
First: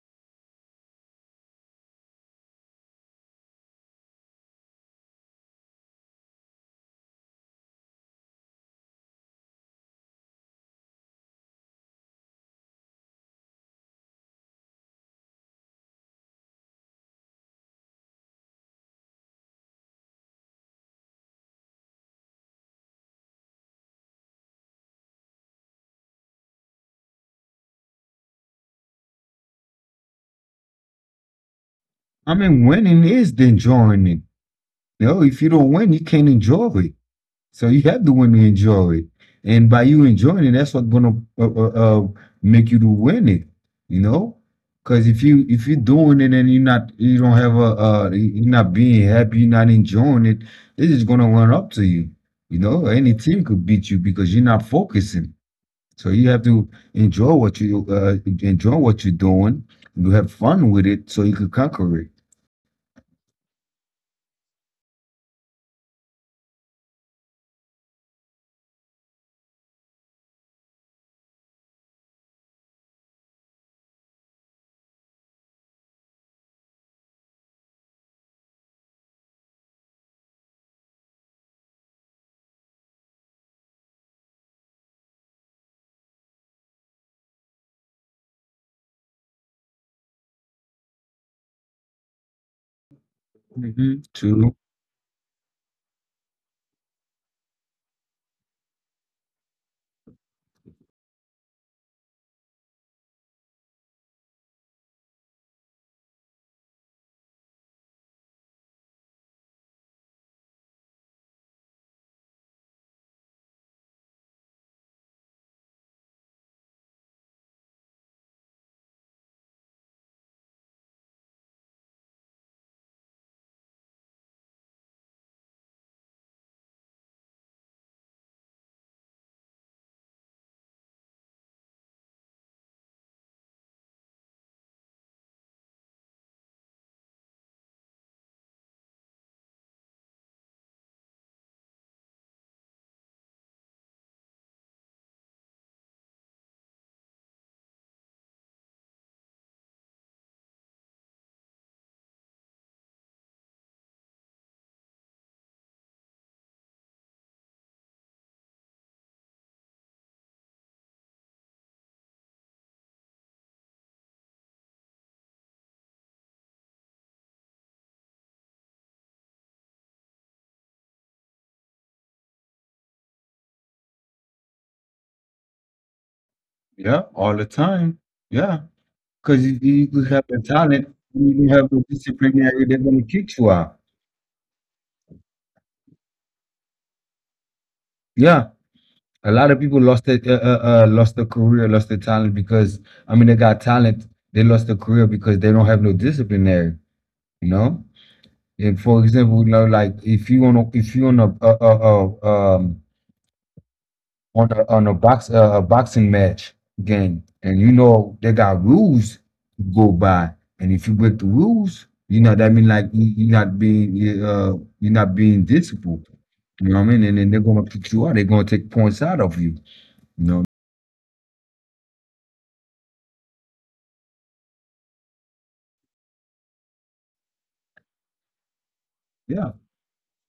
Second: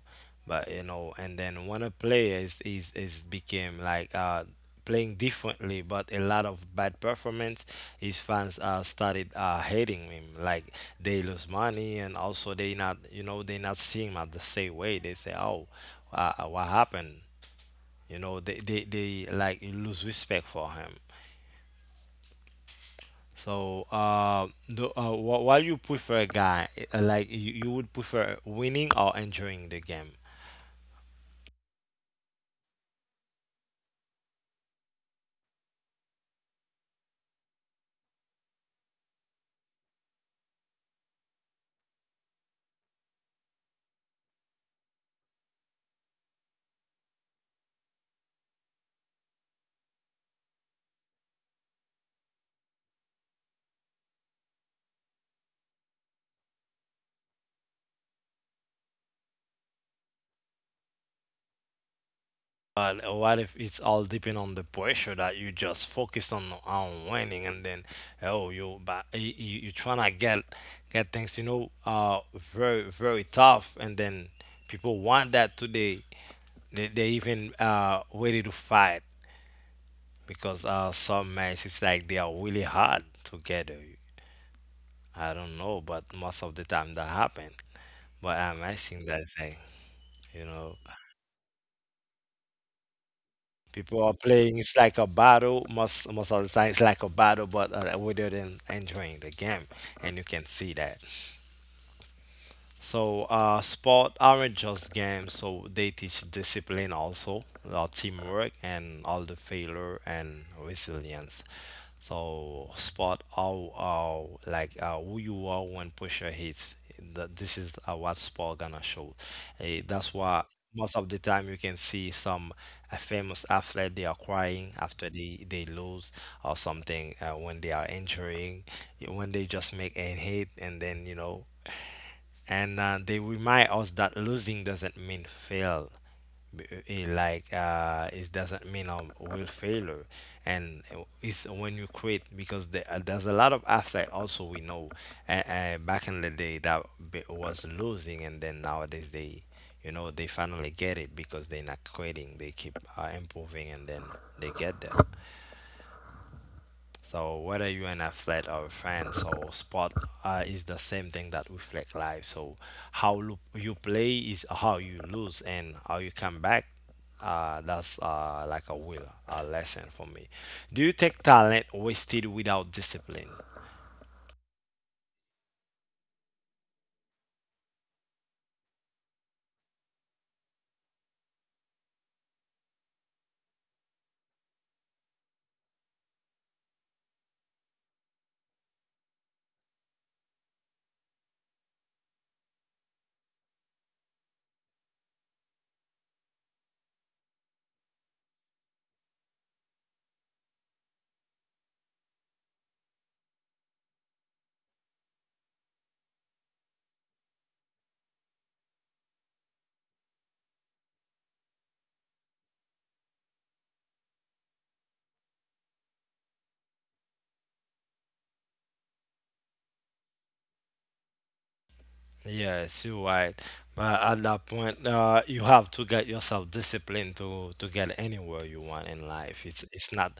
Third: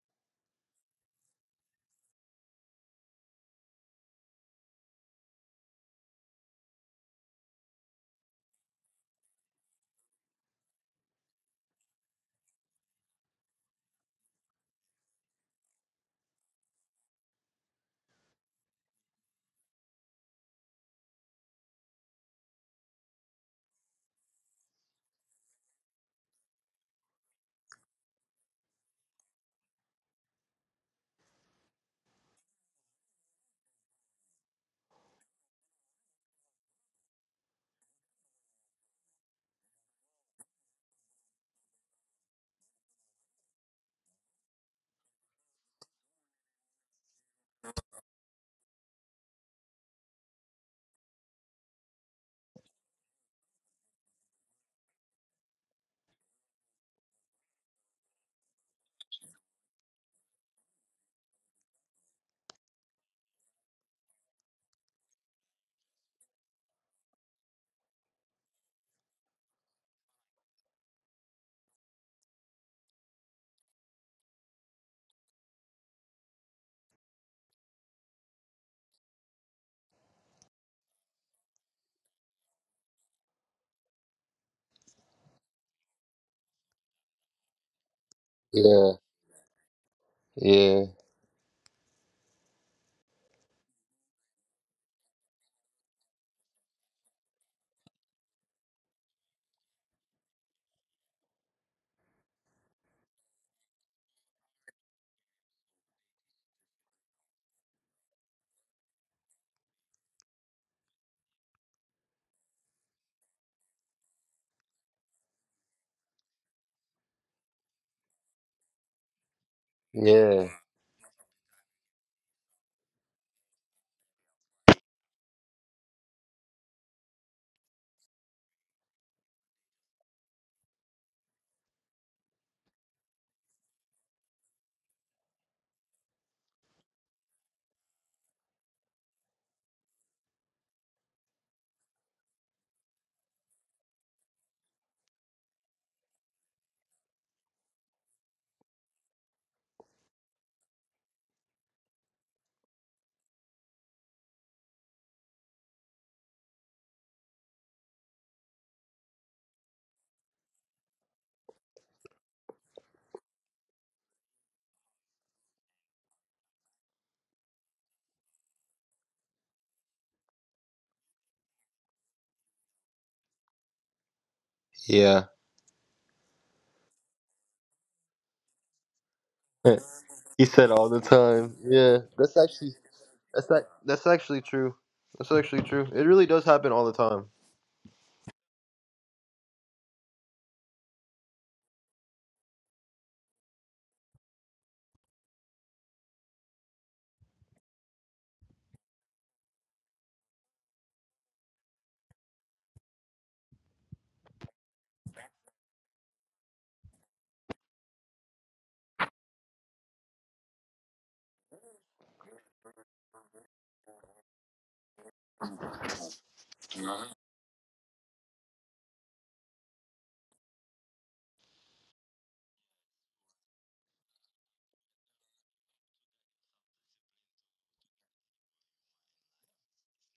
But you know, and then when a player is became like playing differently, but a lot of bad performance, his fans started hating him, like, they lose money, and also they not, you know, they not seeing him at the same way. They say, oh, what happened, you know, they like you lose respect for him. So while you prefer a guy, like, you would prefer winning or enjoying the game?
I mean, winning is the enjoyment. No, if you don't win, you can't enjoy it. So you have to win to enjoy it. And by you enjoying it, that's what's gonna uh, uh, uh, make you to win it. You know, because if you're doing it and you're not, you don't have a, you're not being happy, you're not enjoying it. This is gonna run up to you. You know, any team could beat you because you're not focusing. So you have to enjoy what you enjoy what you're doing. You have fun with it, so you can conquer it.
But what if it's all depend on the pressure that you just focus on winning, and then, oh, you, but you tryna get things, you know, very, very tough, and then people want that today. They even ready to fight, because some matches, it's like they are really hard together. I don't know, but most of the time that happen. But I'm
Yeah.
asking that thing, you know.
Yeah.
Hmm.
People are
True.
playing. It's like a battle. Most of the time, it's like a battle, but rather than enjoying the game, and you can see that. So, sport aren't just games, so they teach discipline also, teamwork and all the failure and resilience. So, sport, how like who you are when pressure hits. This is what sport gonna show. Eh, that's why
Yeah.
most of the time you can see some a famous athlete, they are crying after they lose, or something, when they are injuring, when they just make a hit, and then, you know, and they remind us that losing doesn't mean fail. Like, it doesn't mean will failure, and it's when you quit, because the, there's a lot of athlete also we know, back in the day, that was losing, and then nowadays, they, you know, they finally get it, because they're not quitting, they keep improving, and then they get there. So, whether you are in a flat or a friends or sport, is the same thing that reflect life. So, you play is how you lose and how you come back. That's like a will, a lesson for me. Do you take talent wasted without discipline?
Yeah.
Yeah, all the time. Yeah. 'Cause if you have the
He said
talent,
all the
you
time.
have the
Yeah. That's
disciplinary,
actually
they're gonna kick you
That's that.
out.
That's actually true. That's actually true. It really does happen all the time.
Yeah, a lot of people lost their career, lost their talent because I mean, they got talent, they lost their career because they don't have no disciplinary, you know? And for example, you know, like, if you wanna, on a box a boxing match game, and you know they got rules to go by, and if you break the rules, you know that mean like you, you're not being disciplined. You know what I mean? And then they're gonna kick you out. They're gonna take points out of you. You know?
Yes, you're right. But at that point, you have to get yourself disciplined to get anywhere you want in life.
Yeah.
It's not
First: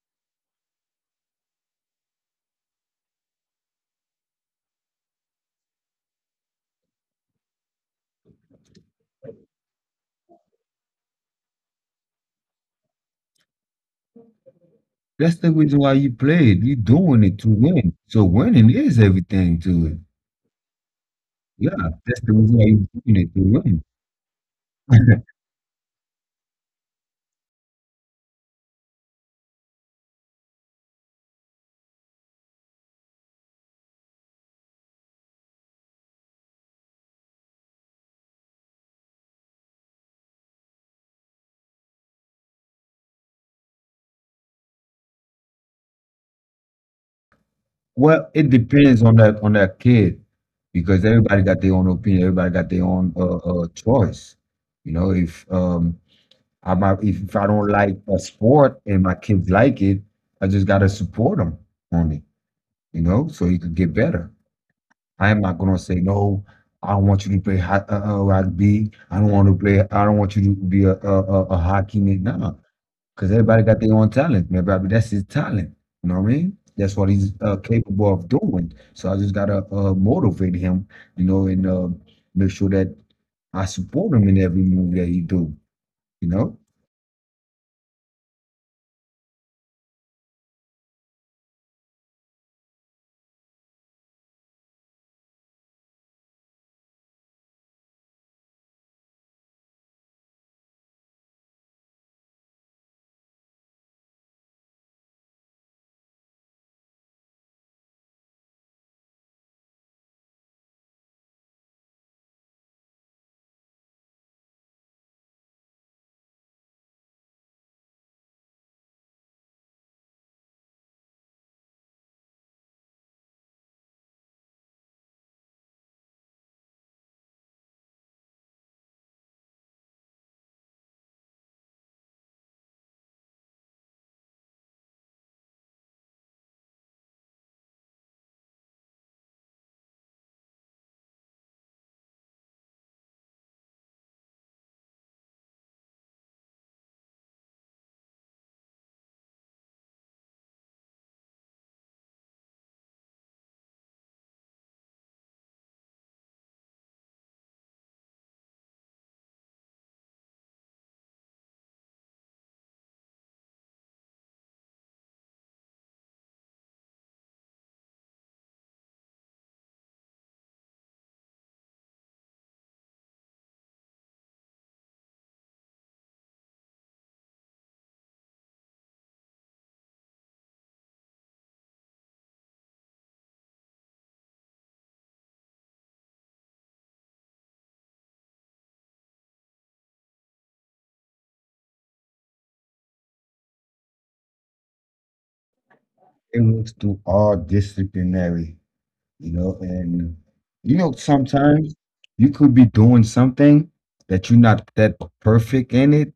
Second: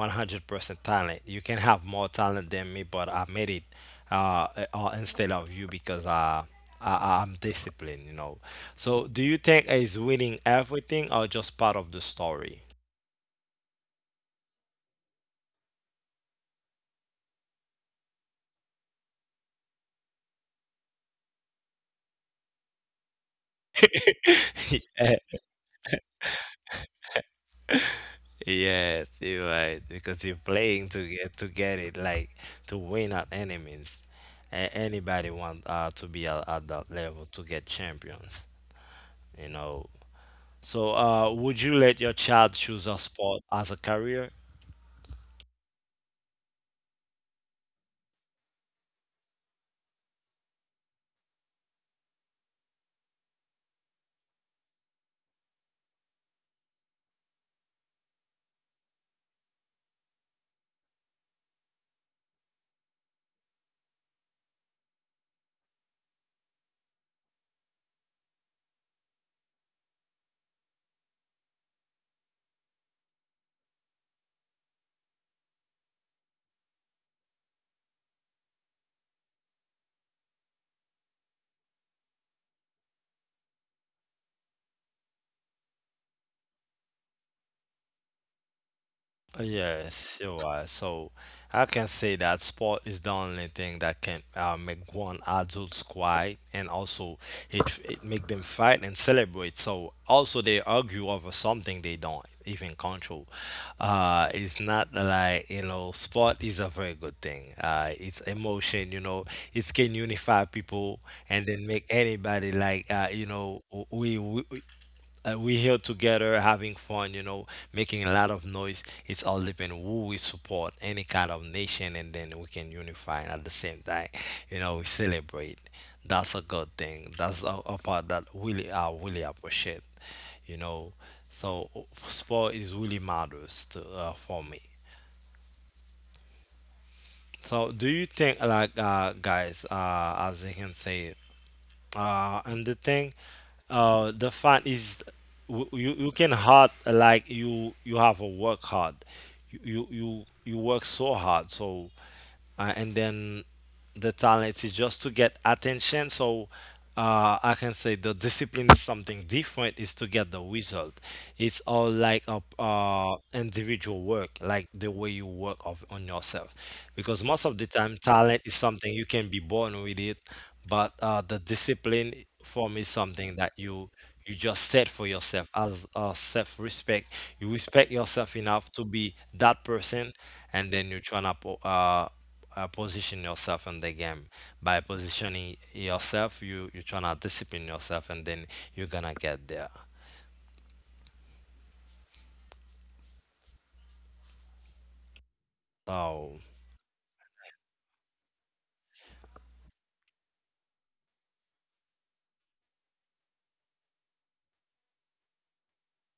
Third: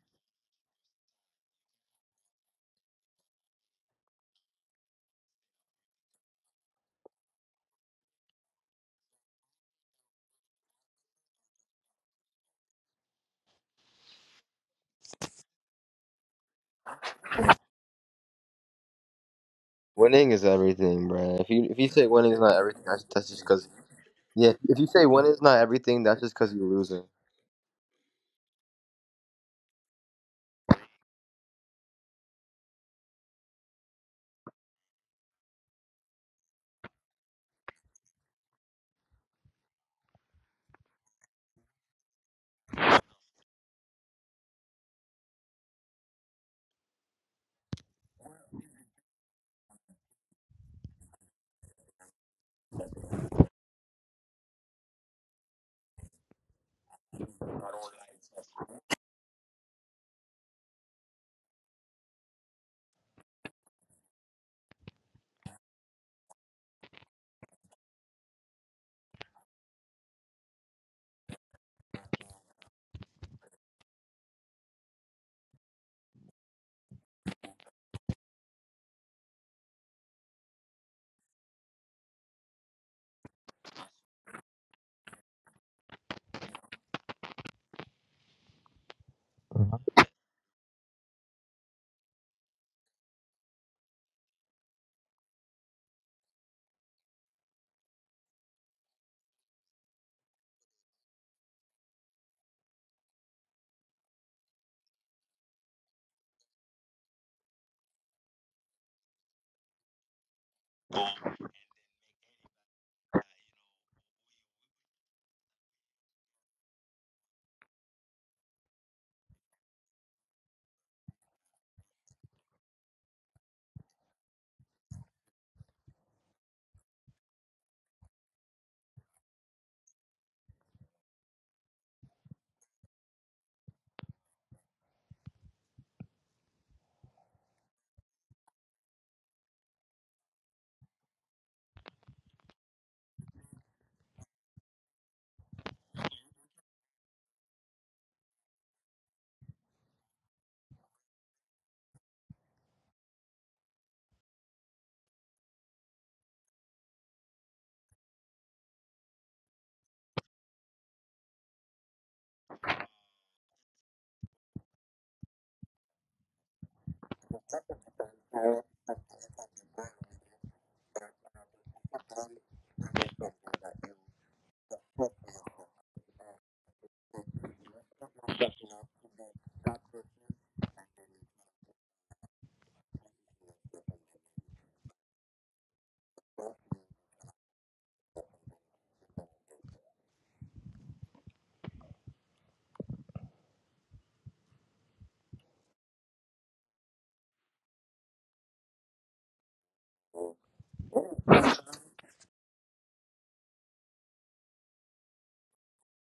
100% talent. You can have more talent than me, but I made it uh, instead of you, because I'm disciplined, you know. So, do you think is winning everything, or just part of the story?
That's the reason why you play. You're doing it to win. So winning is everything to it.
Winning is everything, bro. If you
Yeah.
if you say
That's
winning
the
is not
reason why you're
everything,
doing
that's
it to
just because
win.
yeah. If you say winning is not everything, that's just because you're losing.
Yes, you're right. Because you're playing to get, to get it, like, to win at any means. Anybody want to be at that level, to get champions, you know. So, would you let your child choose a sport as a career?
Well, it depends on that kid because everybody got their own opinion. Everybody got their own choice. You know, if I don't like a sport and my kids like it, I just gotta support them on it. You know, so you can get better. I am not gonna say no. I don't want you to play hot, rugby. I don't want to play. I don't want you to be a hockey man. Nah, because everybody got their own talent. Man, Bobby, that's his talent. You know what I mean? That's what he's capable of doing. So I just gotta motivate him, you know, and make sure that I support him in every move that he do. You know,
Yes, you are. So, I can say that sport is the only thing that can make one adult quiet, and also it make them fight and celebrate. So also they argue over something they don't even control. It's not like, you know, sport is a very good thing. It's emotion. You know, it can unify people, and then make anybody like, you know, we, we we here together having fun, you know, making a lot of noise. It's all depend who we support, any kind of nation, and then we can unify and at the same time. You know, we celebrate. That's a good thing. That's a part that really I really appreciate. You know, so sport is really matters to for me. So do you think like, guys, as I can say, and the thing, the fact is, you, you can hard, like, you have a work hard. You work so hard, so and then the talent is just to get attention. So I can say the discipline is something different, is to get the result. It's all like a individual work, like the way you work of on yourself, because most of the time talent is something you can be born with it, but the discipline for me is something that you just set for yourself, as self-respect. You respect yourself enough to be that person, and then you try to position yourself in the game. By positioning yourself, you trying to discipline yourself, and then you're gonna get there. Oh,
it works through all disciplinary. You know, and you know sometimes you could be doing something that you're not that perfect in it,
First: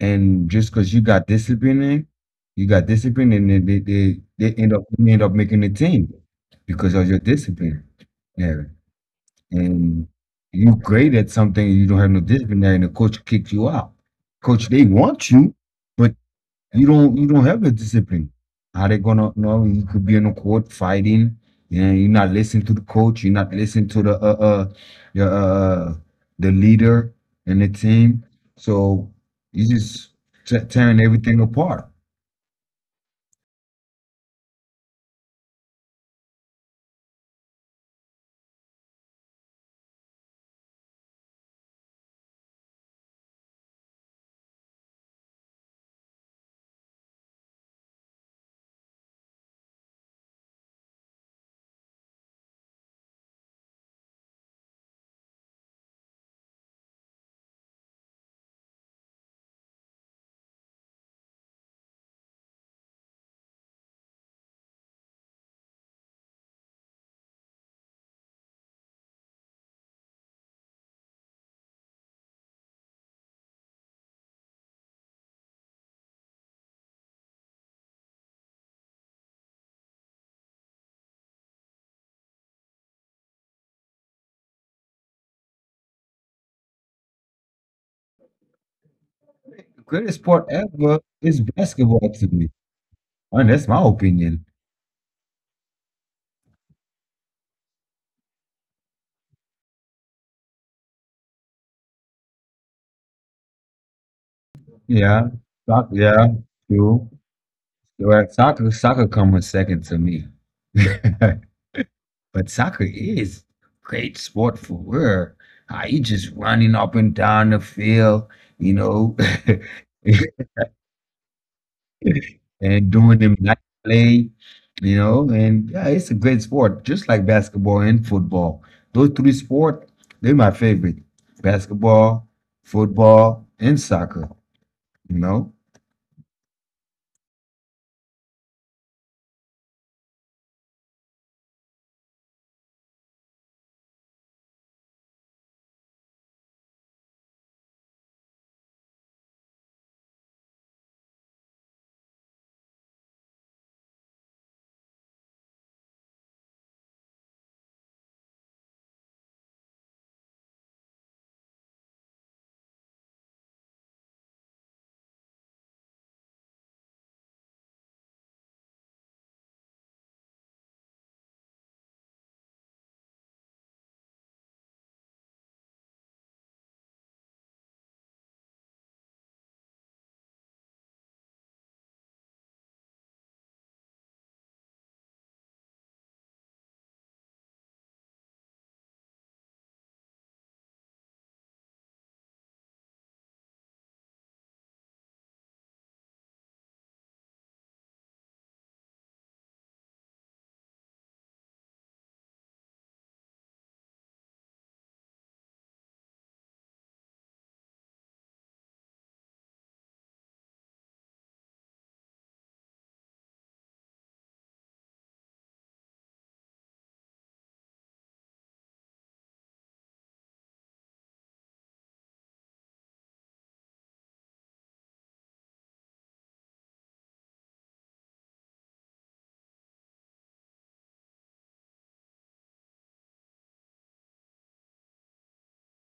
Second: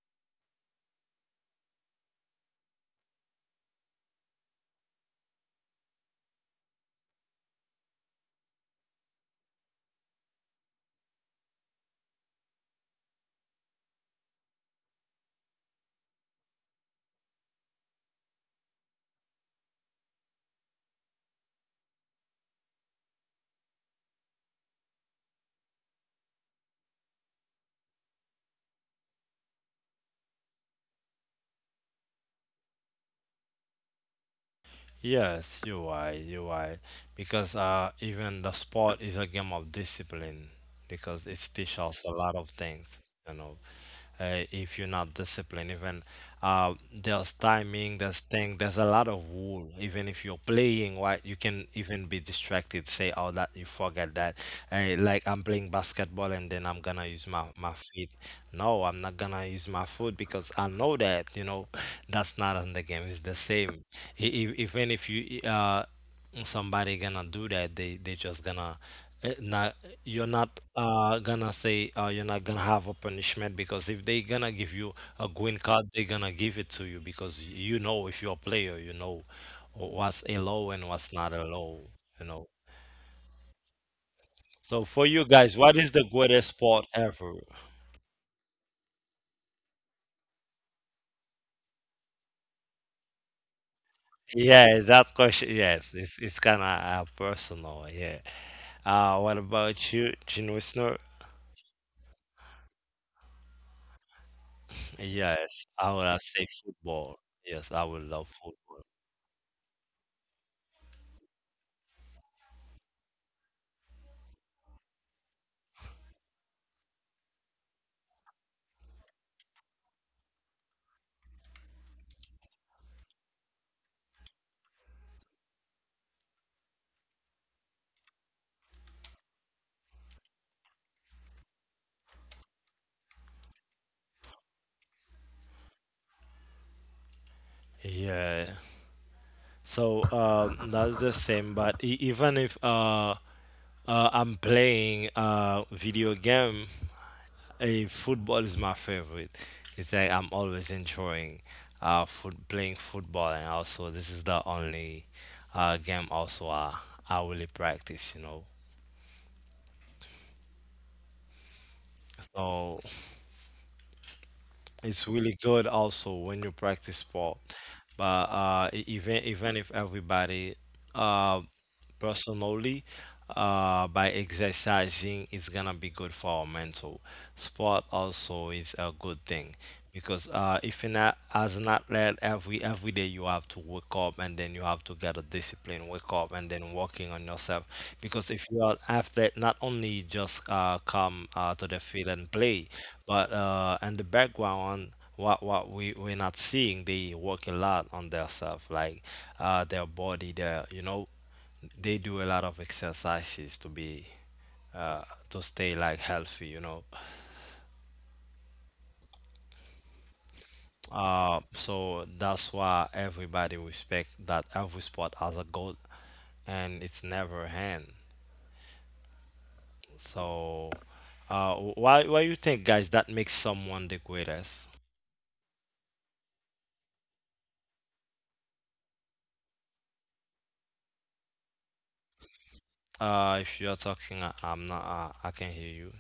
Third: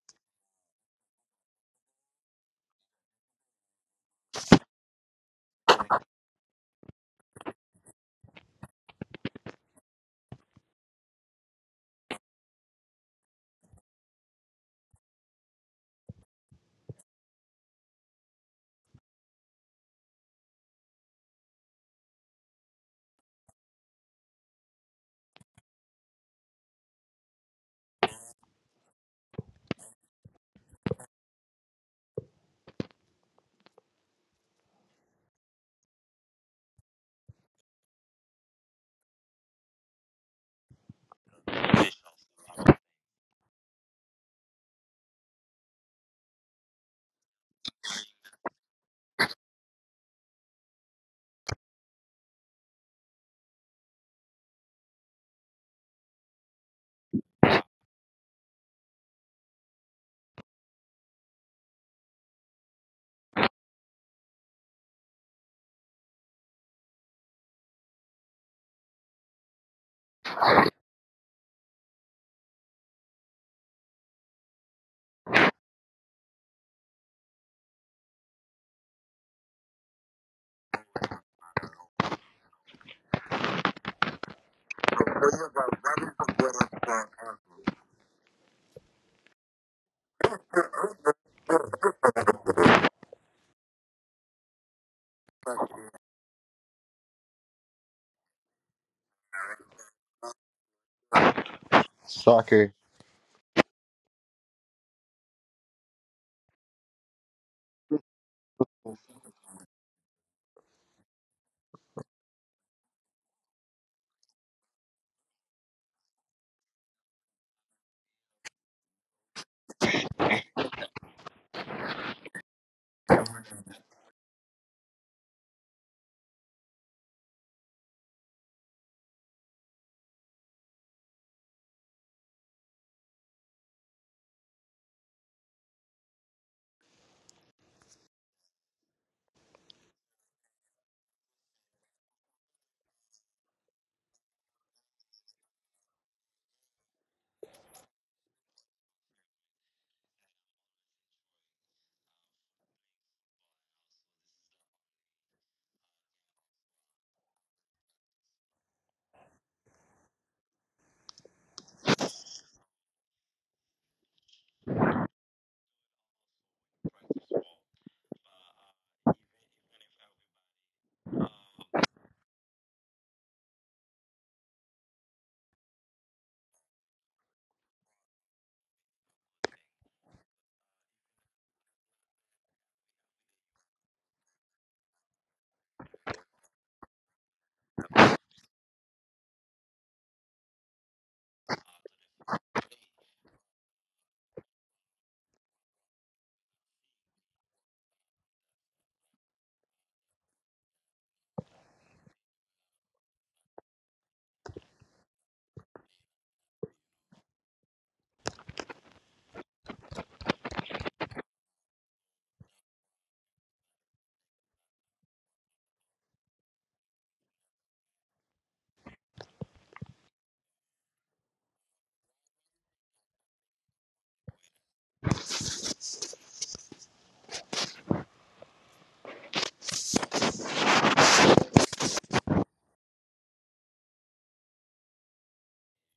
and just because you got discipline in, you got discipline, and then they end up you end up making the team because of your discipline. Yeah, and you great at something, you don't have no discipline, there, and the coach kicks you out. Coach, they want you, but you don't have the discipline. How they gonna know you could be in the court fighting and you're not listening to the coach, you're not listening to the your the leader and the team. So you just tearing everything apart.
yes, you're right, you're right. Because even the sport is a game of discipline, because it teaches us a lot of things, you know. If you're not disciplined. Even there's timing, there's thing, there's a lot of rule. Even if you're playing, right, you can even be distracted. Say, oh, that you forget that. Like I'm playing basketball and then I'm gonna use my feet. No, I'm not gonna use my foot because I know that you know that's not on the game. It's the same. Even if you somebody gonna do that they just gonna not you're not gonna say you're not gonna have a punishment because if they gonna give you a green card they gonna give it to you because you know if you're a player you know what's a allowed and what's not a allowed, you know. So for you guys, what is the greatest sport ever?
The greatest sport ever is basketball to me. I mean, that's my opinion.
Yeah, that question, yes, it's kind of personal, yeah. What about you, Gene Wisner?
Soccer.
Yeah,
Yes,
soccer,
I would have
yeah,
say
true.
football. Yes, I would
Well,
love
soccer,
football.
soccer comes second to me. But soccer is a great sport for real. Are you just running up and down the field, you know, and doing them nice play, you know, and yeah, it's a great sport, just like basketball and football. Those three sports, they're my favorite. Basketball, football, and soccer, you know.
Yeah. So that's the same. But even if I'm playing a video game, a football is my favorite. It's like I'm always enjoying foot playing football, and also this is the only game also I really practice. You know. So it's really good also when you practice sport, but even if everybody uh, personally by exercising is gonna be good for our mental. Sport also is a good thing because if you're not as an athlete, every day you have to wake up and then you have to get a discipline wake up and then working on yourself, because if you're an athlete, not only just come to the field and play, but in the background what we we're not seeing, they work a lot on their self, like their body, their, you know, they do a lot of exercises to be uh, to stay like healthy, you know. So that's why everybody respect that every sport has a goal, and it's never end. So why you think, guys, that makes someone the greatest? If you're talking, I'm not. I can hear you.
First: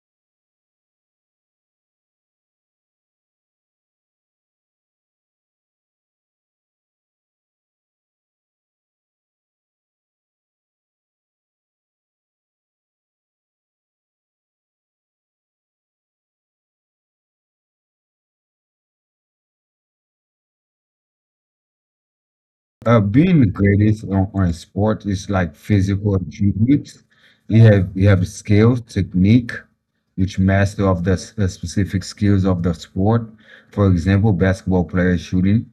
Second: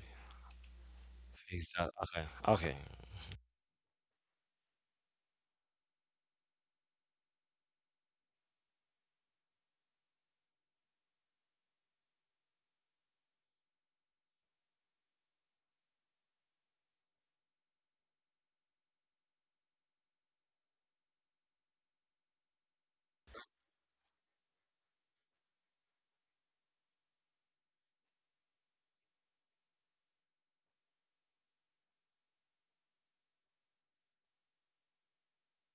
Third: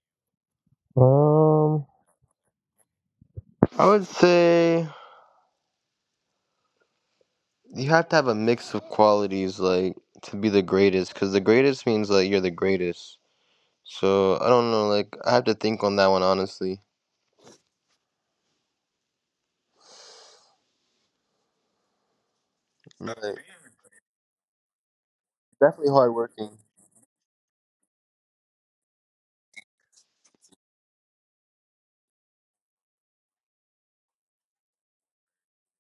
Is
Um,
that okay? Okay.
I would say you have to have a mix of qualities, like to be the greatest, because the greatest means like you're the greatest. So I don't know. Like I have to think on that one honestly. Like,
Being graded on a sport is like
definitely
physical
hardworking.
attributes. You have skills, technique, which master of the the specific skills of the sport. For example, basketball player shooting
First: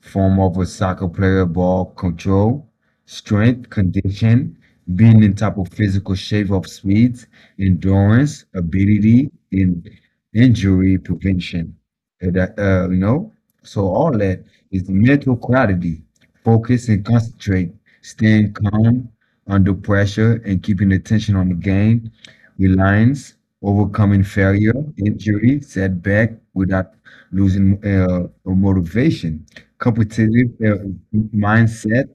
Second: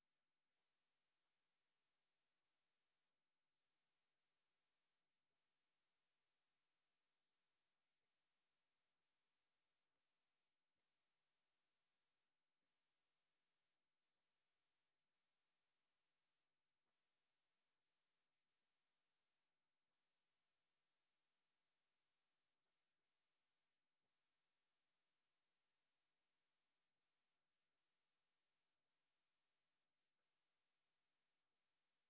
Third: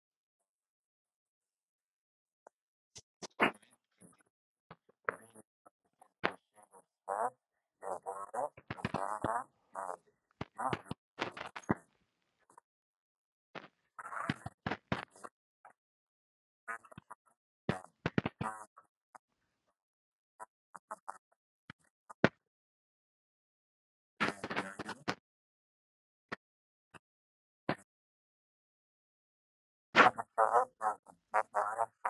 form of a soccer player, ball control, strength, condition, being in type of physical shape of speed, endurance, ability, and injury prevention. You know, so all that is mental clarity, focus and concentrate, staying calm under pressure and keeping attention on the game, reliance, overcoming failure, injury, setback without losing motivation competitive mindset.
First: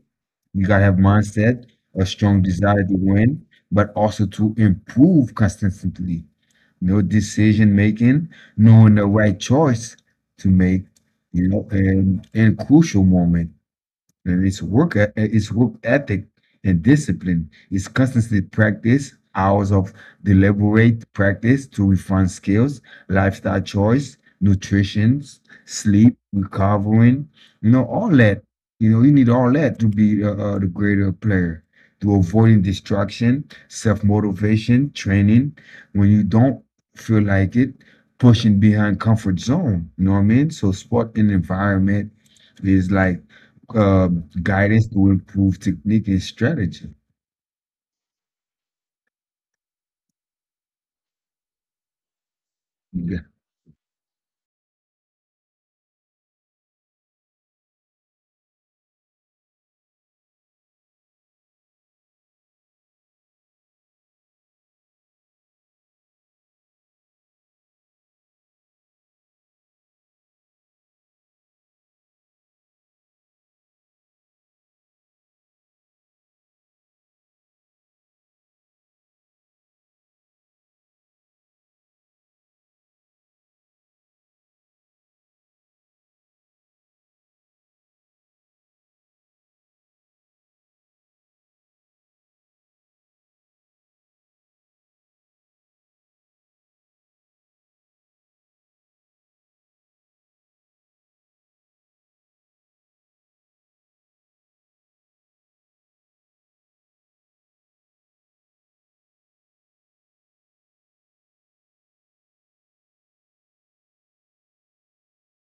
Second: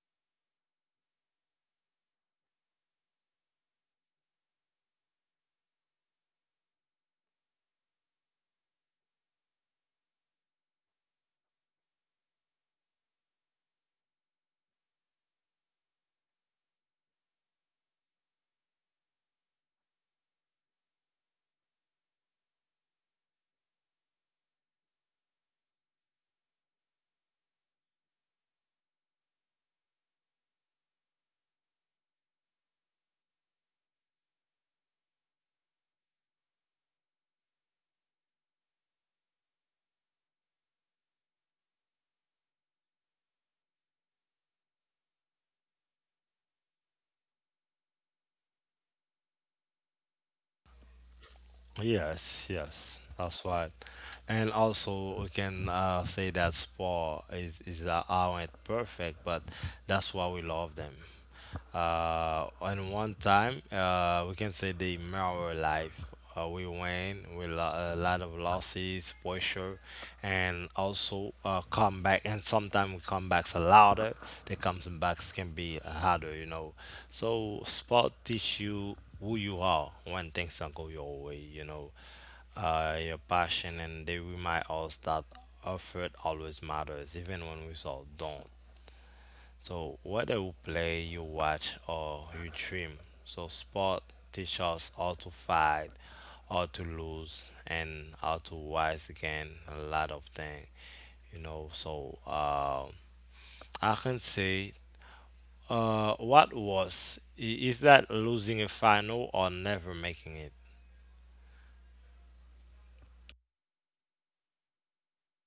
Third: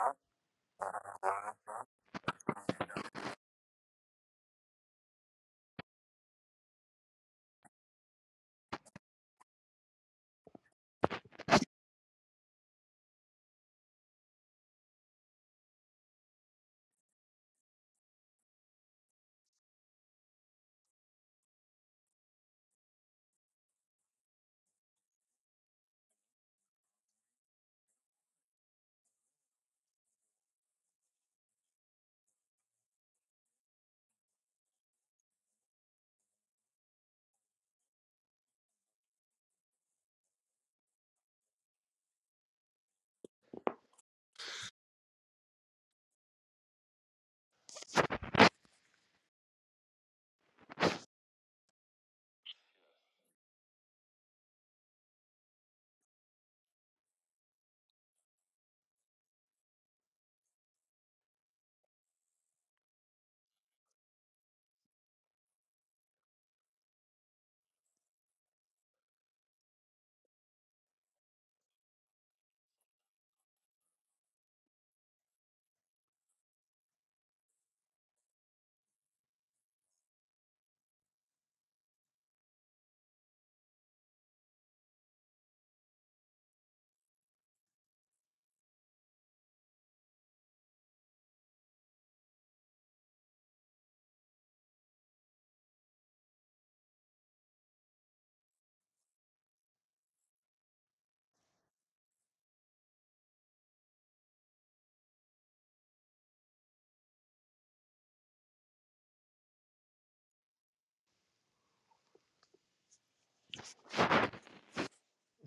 You gotta have mindset, a strong desire to win, but also to improve constantly. No decision making, knowing the right choice to make, you know, in crucial moment and its work ethic and discipline. It's constantly practice hours of deliberate practice to refine skills, lifestyle choice, nutrition, sleep recovering, you know, all that. You know you need all that to be the greater player, to avoiding distraction, self-motivation, training when you don't feel like it, pushing behind comfort zone. You know what I mean? So sport and environment is like uh, guidance to improve technique and strategy.
Yes, yes,
Yeah.
that's right. And also, we can say that sport is aren't perfect, but that's why we love them. And one time, we can say they mirror life. We win with a lot of losses, pressure, and also come back. And sometimes comebacks are louder. The comebacks can be harder, you know. So sport teach you who you are when things don't go your way, you know. Your passion, and they remind us that effort always matters, even when results don't. So whether you play, you watch, or you dream, so sport teaches us how to fight, how to lose, and how to rise again. A lot of things, you know. So I can say, what is that losing a final or never making it?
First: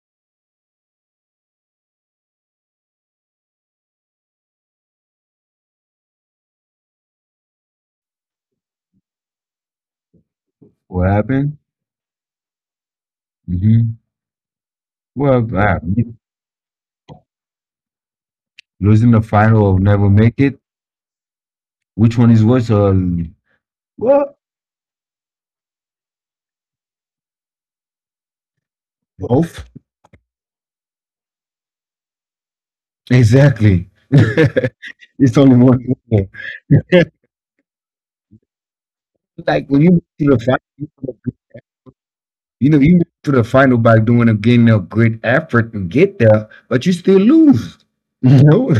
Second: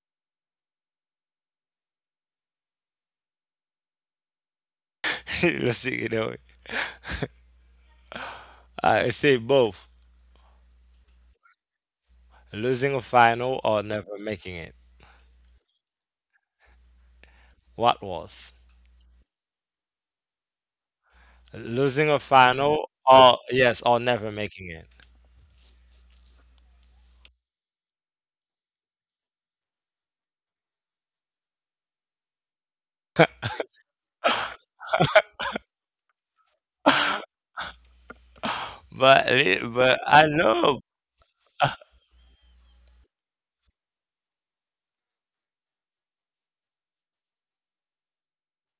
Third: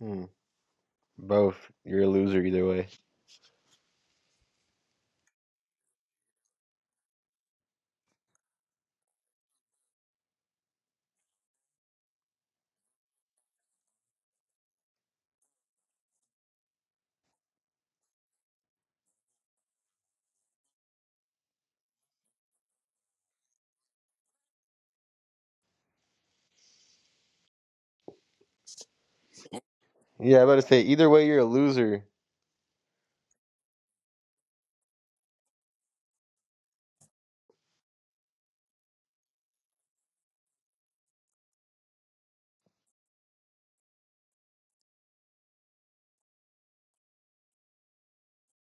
Mm, both. You're a loser either way.
Losing, you know, I say both,
What happened?
losing a final or
Hmm.
never making it.
Well,
What was
losing the final or never make it.
losing a
Which one is worse?
final or yes or never
Well,
making it?
both.
Yeah, I about to say either way you're a loser.
Exactly. It's only one way.
But
Like
it-
when you
but
make it
I
to the
know,
final, you know, you make it to the final by doing a getting a great effort and get there, but you still lose. You know.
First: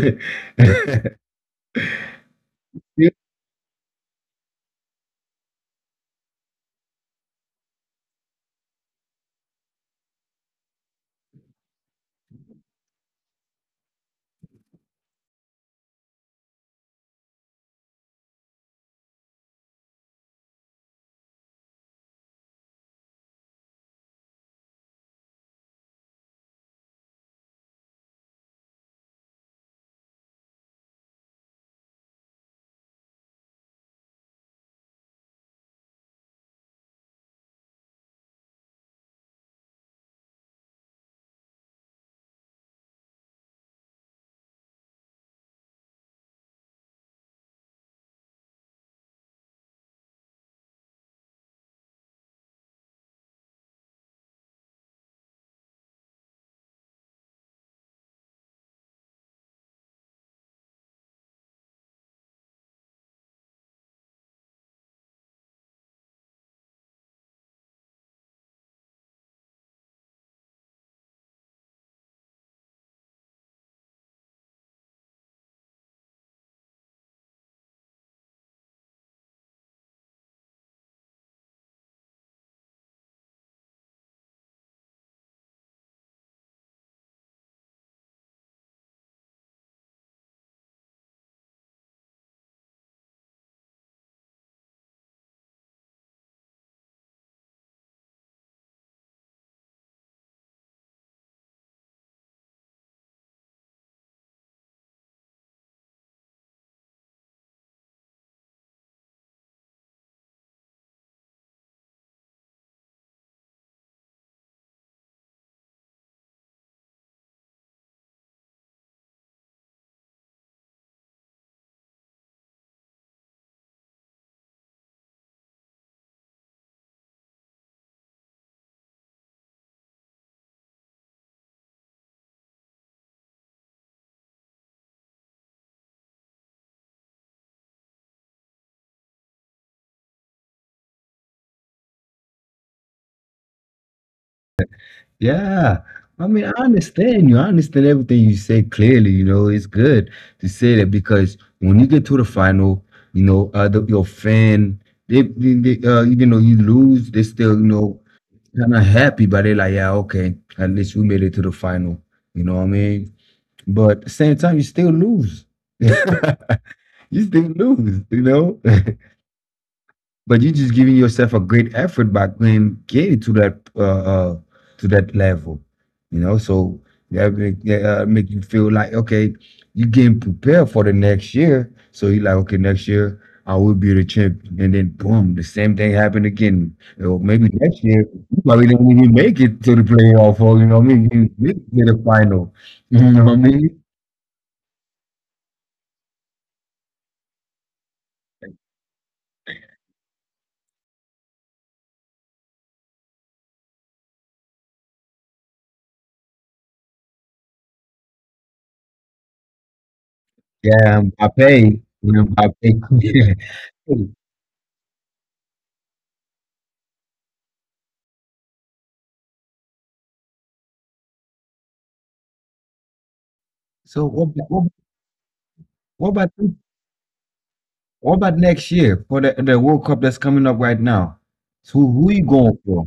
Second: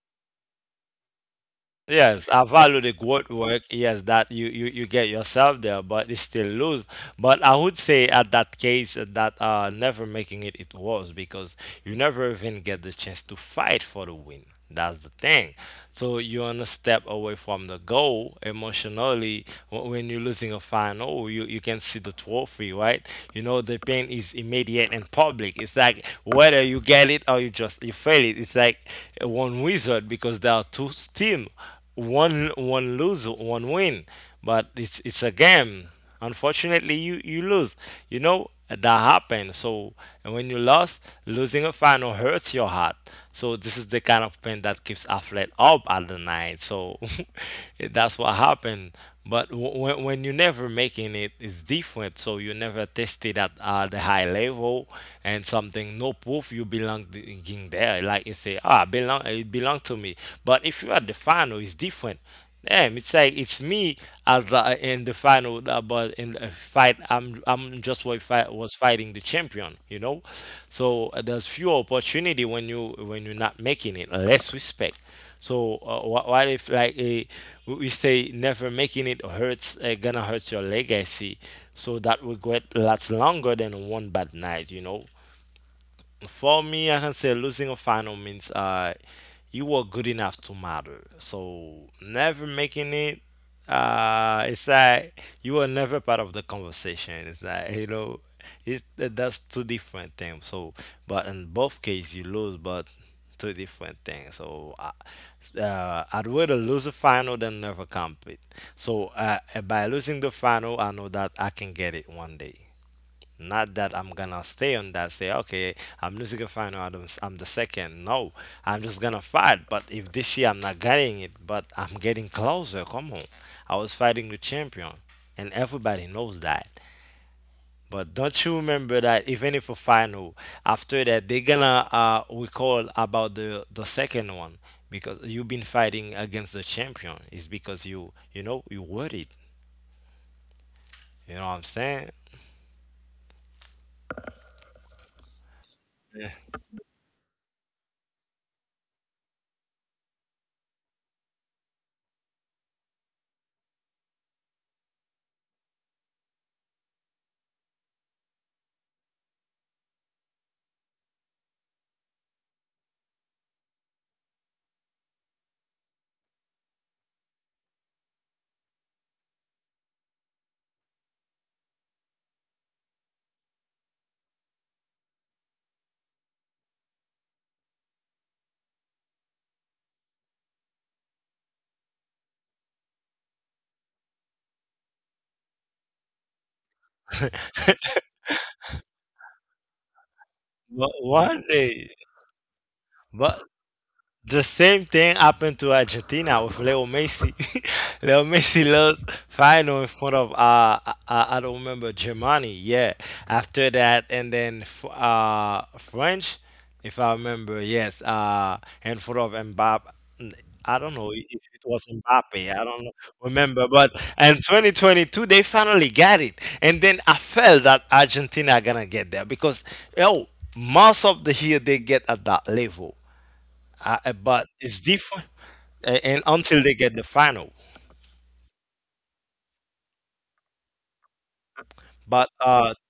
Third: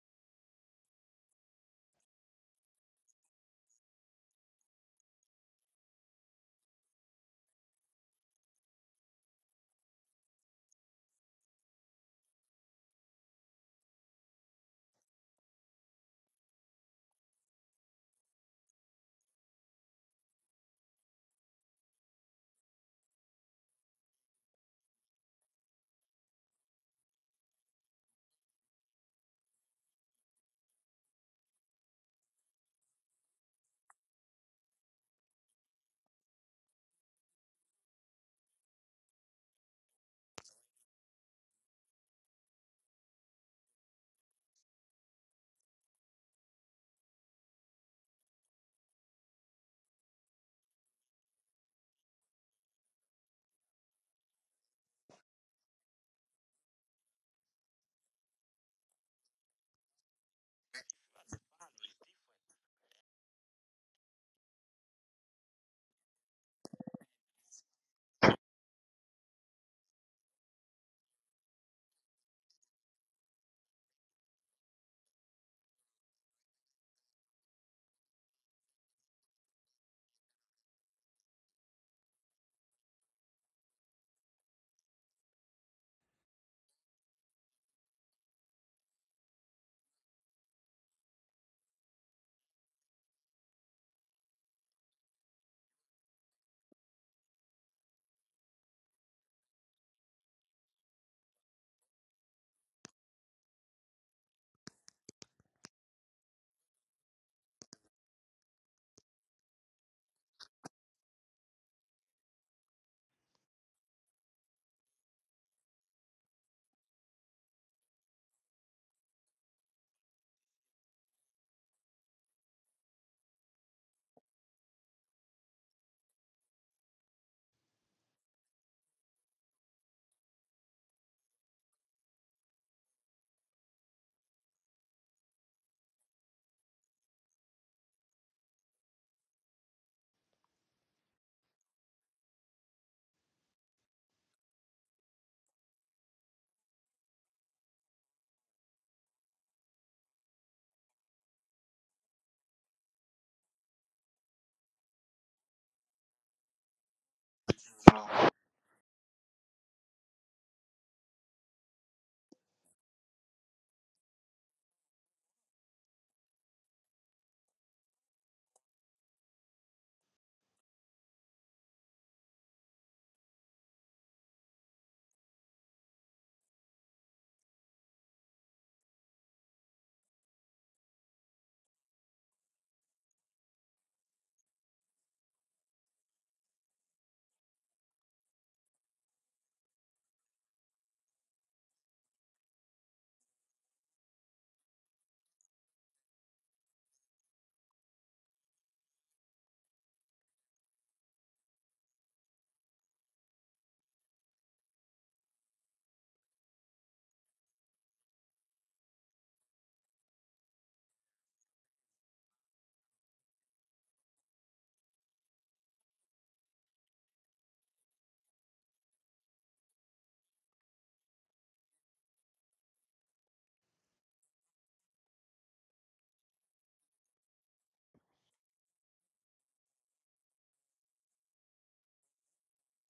yes, I value the good work. Yes, that you get yourself there, but it's still lose. But I would say at that case that never making it it was because you never even get the chance to fight for the win. That's the thing. So you're on a step away from the goal emotionally. When you're losing a final, you can see the trophy, right? You know, the pain is immediate and public. It's like whether you get it or you fail it. It's like one wizard because there are two team, one lose, one win. But it's a game, unfortunately you you lose, you know, that happened. So and when you lost, losing a final hurts your heart, so this is the kind of pain that keeps athlete up at the night, so that's what happened. But when you never making it, it's different. So you never tested at the high level, and something no proof you belong in there, like you say, ah belong it belong to me. But if you are the final, it's different. Damn, it's like it's me as the in the final, but in the fight, I'm just what fight was fighting the champion, you know. So there's few opportunity when you're not making it, less respect. So what if like a, we say never making it hurts, gonna hurt your legacy, so that regret lasts longer than one bad night, you know. For me, I can say losing a final means you were good enough to matter. So never making it, it's like you were never part of the conversation. It's like, you know, it's that's two different things. So, but in both cases, you lose, but two different things. So, I'd rather lose a final than never compete. So, by losing the final, I know that I can get it one day. Not that I'm gonna stay on that, say, okay, I'm losing a final, I'm the second. No, I'm just gonna fight. But if this year I'm not getting it, but I'm getting closer, come on. I was fighting the champion, and everybody knows that. But don't you remember that even if a final, after that they're gonna recall about the second one because you've been fighting against the champion. It's because you know you worried. You know what I'm saying?
Yeah.
Yeah.
I mean, I understand you. I understand everything you say clearly. You know, it's good to say that because when you get to the final, you know, your fan, even though you lose, they still, you know, kind of happy, but they're like, yeah, okay, at least we made it to the final. You know what I mean? But at the same time, you still lose. You still lose, you know? But you are just giving yourself a great effort by playing getting to that level, you know. So that make you feel like, okay, you are getting prepared for the next year, so you are like, okay, next year I will be the champion, and then boom, the same thing happened again. Or maybe next year you probably didn't even make it to the playoff, or you know what
But
I mean, you
one
didn't get
day,
the final. You know what I
but
mean?
the same thing happened to Argentina with Leo Messi. Leo Messi lost final in front of I don't remember, Germany. Yeah, after that and then French, if I remember, yes. In front of Mbappe. I don't
Yeah
know if
I
it
paid
was
you know
Mbappe.
I
I
paid
don't know, remember, but in 2022 they finally got it, and then I felt that Argentina are gonna get there because yo most of the year they get at that level,
So what,
but
what,
it's different,
what
and
about
until they get the final.
What about next year for the World Cup that's coming up right now? So who you
But
going for?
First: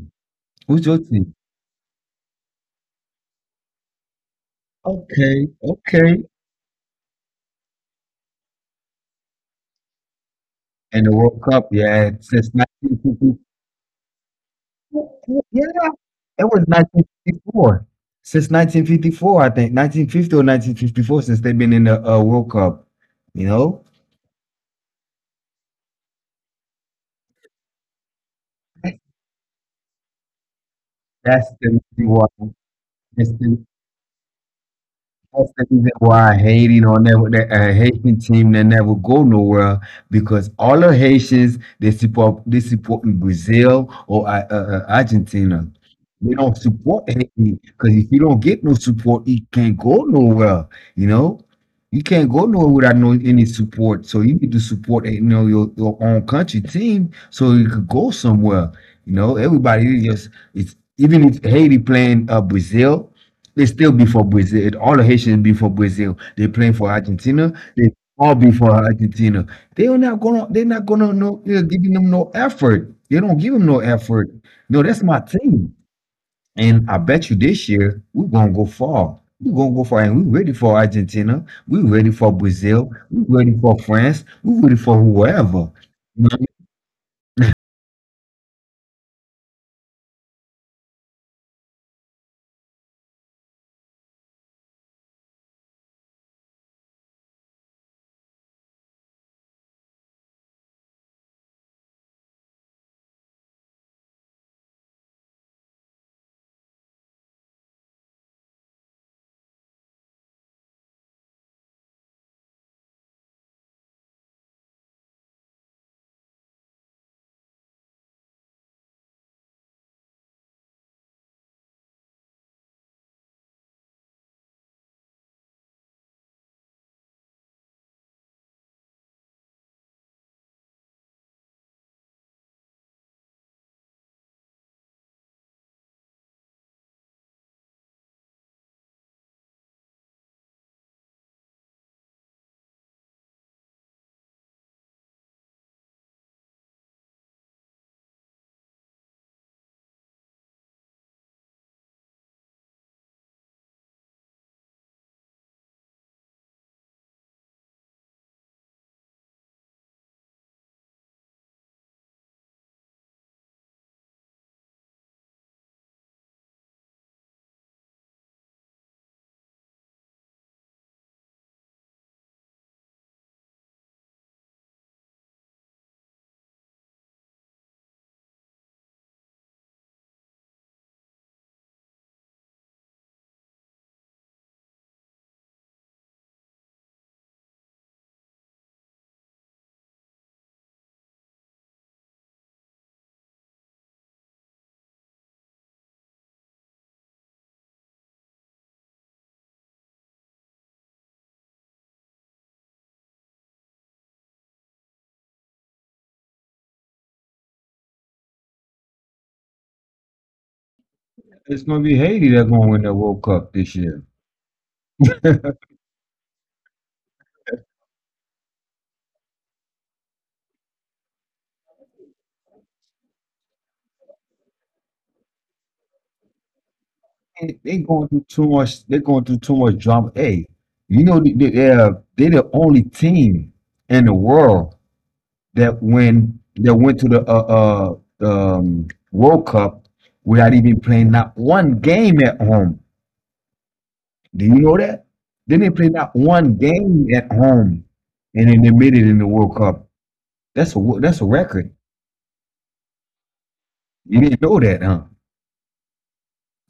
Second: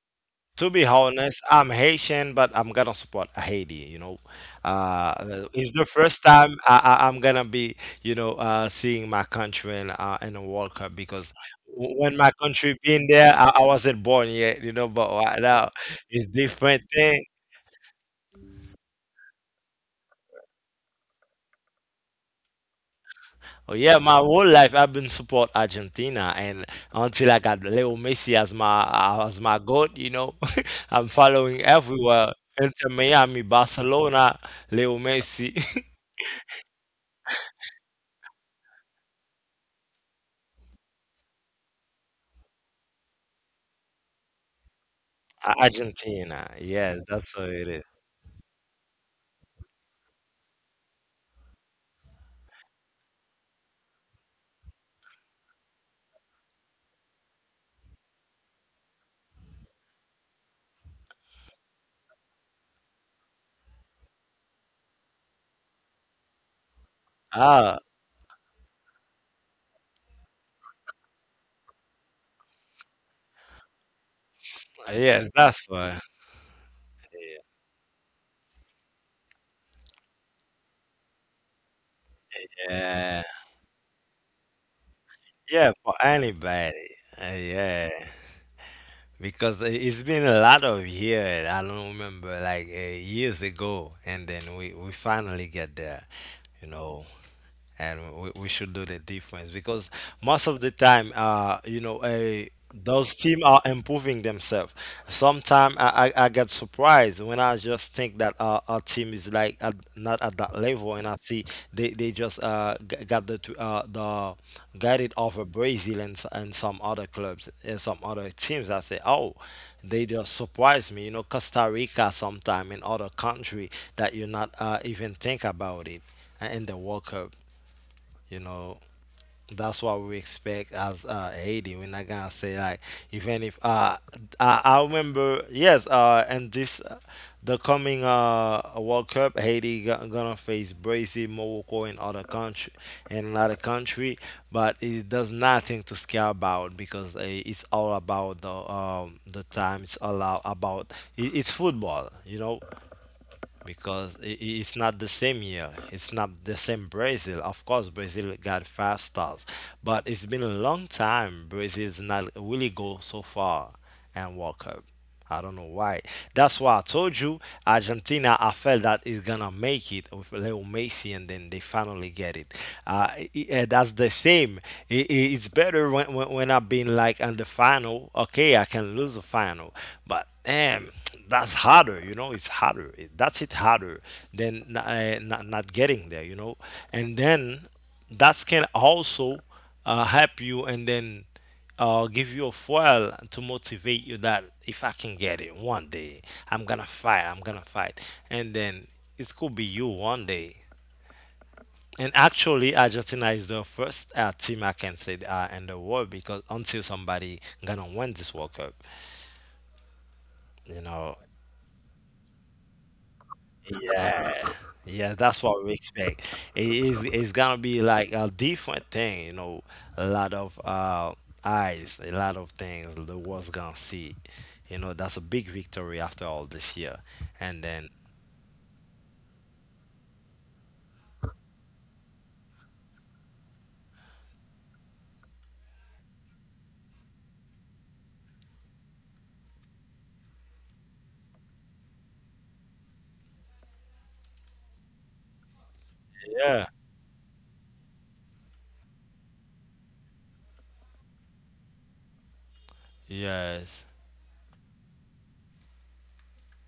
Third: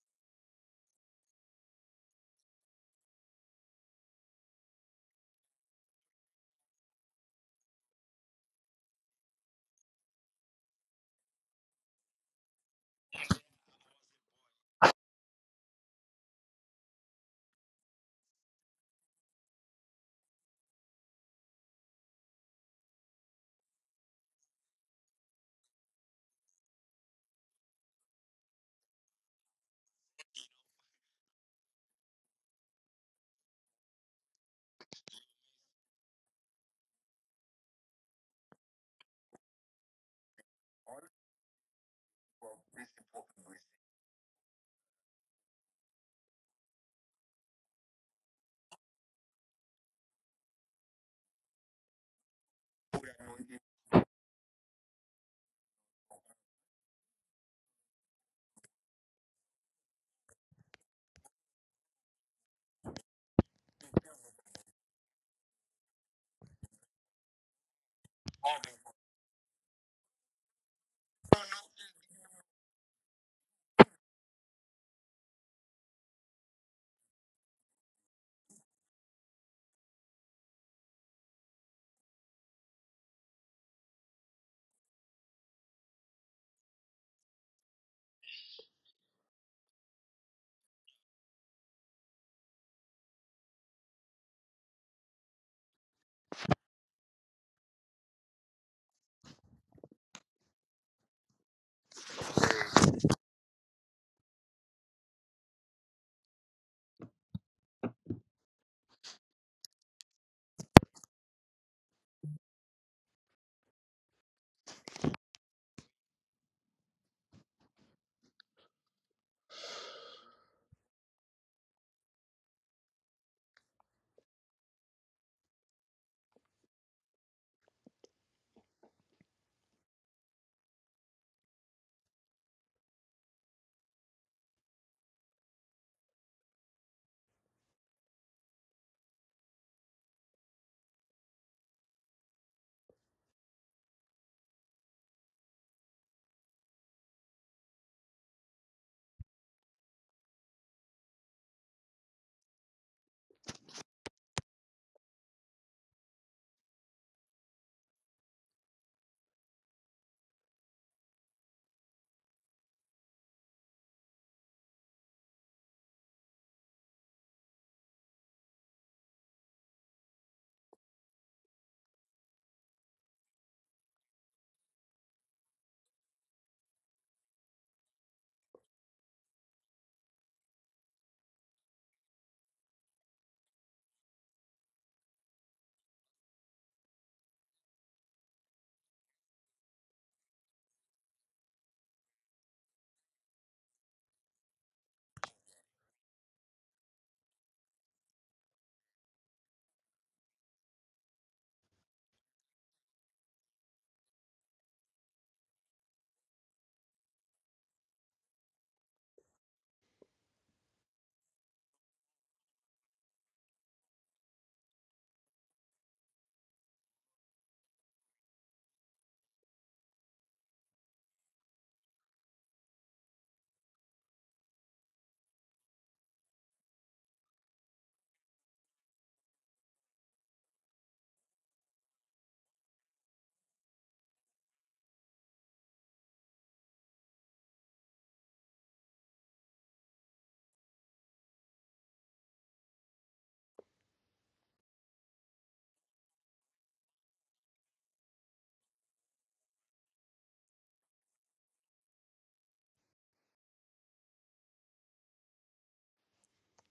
to be
Who's your team?
honest, I'm Haitian, but I'm gonna support Haiti. You know,
Okay,
it's the first
okay.
time I'm gonna be, you know, seeing my country in a World Cup,
And the
because
World Cup, yeah,
when my
since
country been there,
1954.
I wasn't born yet. You know, but right now
Yeah,
it's
it was
different thing.
1954. Since 1954, I think 1950 or 1954, since they've been in the World Cup. You know,
Oh yeah, my whole life I've been support Argentina, and until I got Leo Messi as
that's
my goat, you know, I'm
the
following
reason why.
everywhere. Inter Miami, Barcelona, Leo
That's
Messi.
the reason why Haiti, hating on never that Haitian team that never go nowhere because all the Haitians they support in Brazil or Argentina. They don't
Argentina.
support
Yes, that's how
Haiti
it is.
because if you don't get no support, you can't go nowhere. You know, you can't go nowhere without no any support. So you need to support, you know, your own country team so you could go somewhere. You know, everybody is just it's even if Haiti playing Brazil they still be for Brazil. All the Haitians be for Brazil. They playing for Argentina.
Ah,
They all be for Argentina. They are not gonna. They're not gonna no. They're giving them no effort. They don't give them no effort. No, that's my
yes, that's
team.
why.
And I bet you this year we're gonna go far. We're gonna go far, and we're ready for Argentina. We're ready for Brazil.
Yeah,
We're ready for France. We're ready for whoever.
yeah, for anybody. Yeah, because it's been a lot of years. I don't remember, like years ago, and then we finally get there, you know. And we should do the difference because most of the time you know a those team are improving themselves. Sometimes I get surprised when I just think that our team is like at, not at that level, and I see they just g- got the t- the got it over Brazil and, and some other clubs and some other teams. I say, oh, they just surprise me. You know, Costa Rica sometime in other country that you not even think about it in the World Cup. You know, that's what we expect as Haiti. We're not gonna say like even if I remember, yes, and this the coming World Cup, Haiti gonna face Brazil, Morocco, and other country and another country, but it does nothing to scare about, because it's all about the time. It's all about it, it's football. You know, because it's not the same year. It's not the same Brazil. Of course, Brazil got five stars, but it's been a long time. Brazil's not really go so far and World Cup. I don't know why. That's why I told you Argentina. I felt that is gonna make it with Leo Messi, and then they finally get it. That's the same. It's better when, I've been like on the final. Okay, I can lose the final, but and that's harder, it's harder. It- that's it harder than not, not getting there. And then that can also help you, and then give you a fuel to motivate you that if I can get it one day, I'm gonna fight, I'm gonna fight, and then it could be you one day. And actually, Argentina is the first team I can say in the world, because until somebody gonna win this World Cup, you know,
It's gonna be Haiti that's gonna win the World Cup this year.
Yeah, yeah, that's what we expect. It's gonna be like a different thing, you know, a lot of eyes, a lot of things the world's gonna see. You know, that's a big victory after all this year.
they
And
they
then
going through too much. They're going through too much drama. Hey, you know they, they're the only team in the world that when that went to the World Cup without even playing not one game at home. Do you know that? They didn't play not one
yeah,
game at home, and then they made it in the World Cup. That's a that's a record.
yes.
You didn't know that, huh?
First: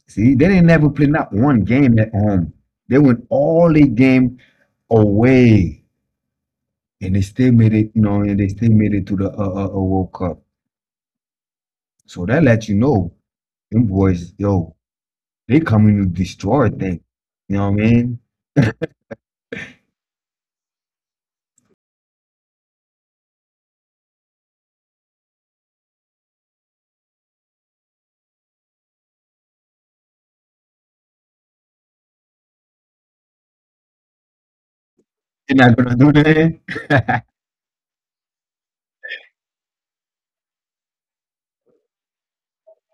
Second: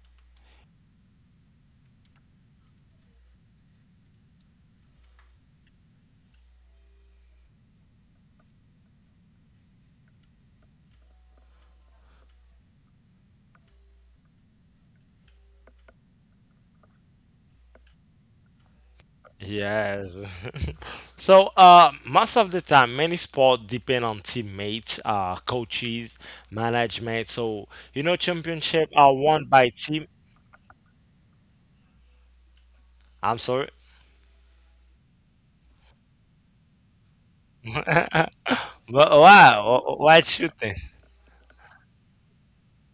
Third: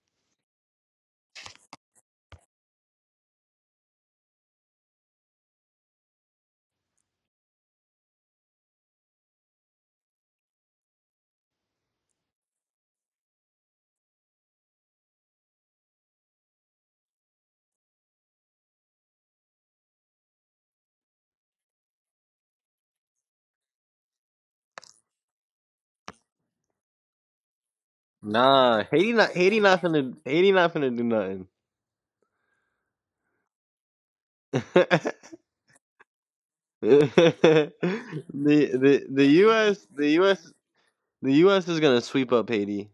See, they didn't never play not one game at home. They went all the game away, and they still made it, you know, and they still made it to the World Cup. So that lets you know them boys, yo, they coming to destroy things. You know what I mean?
Yes. So, most of the time, many sports depend on teammates, coaches, management. So, you know,
Nah,
championship are won by team.
Haiti not finna do nothing.
I'm sorry.
They're not gonna do that.
the the
But
the
why?
U.S.
Why shooting?
The U.S. is gonna sweep up Haiti.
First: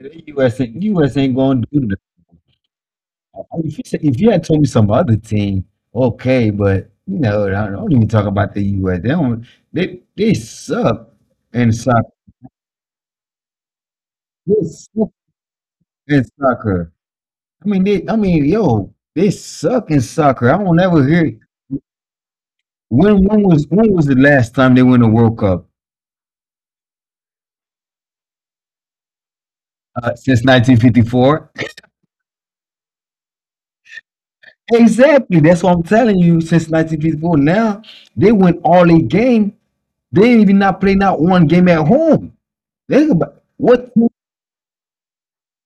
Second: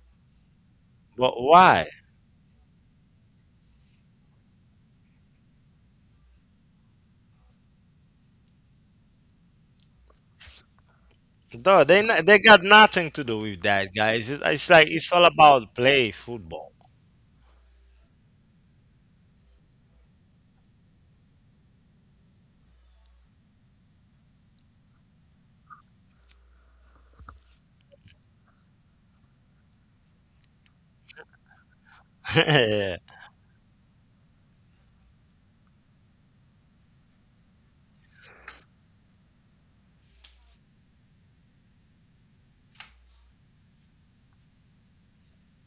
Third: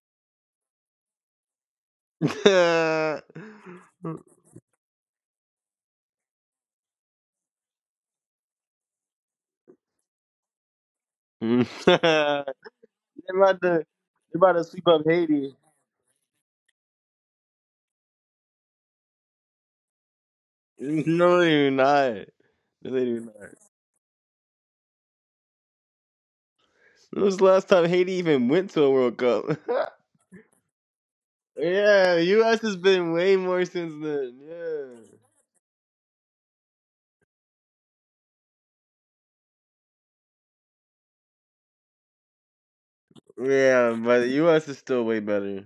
The US ain't
But
gonna do
why?
that.
they're
If you say, if you had told me some other team, okay, but you know, I don't even talk about the US. They don't. They suck in
Though they
soccer.
not, they
about
got nothing to do with
they're
that, guys. It's,
about
They
to
it's
sweep
like
up
suck
it's all
Haiti.
about play
in
football.
soccer. I mean, they. I mean, yo, they suck in soccer. I don't ever hear.
No, they're not. No, they're
When
not.
when was when was the last time they won a World Cup?
When was the last time Haiti even went to a World Cup?
Since 1954.
Yeah, U.S. has
Yeah,
been way more since then. Yeah,
Exactly. That's what I'm telling you. Since 1954. Now they win all eight game. They ain't even not play not one game at home. Think about what
yeah, but the U.S. is still way better.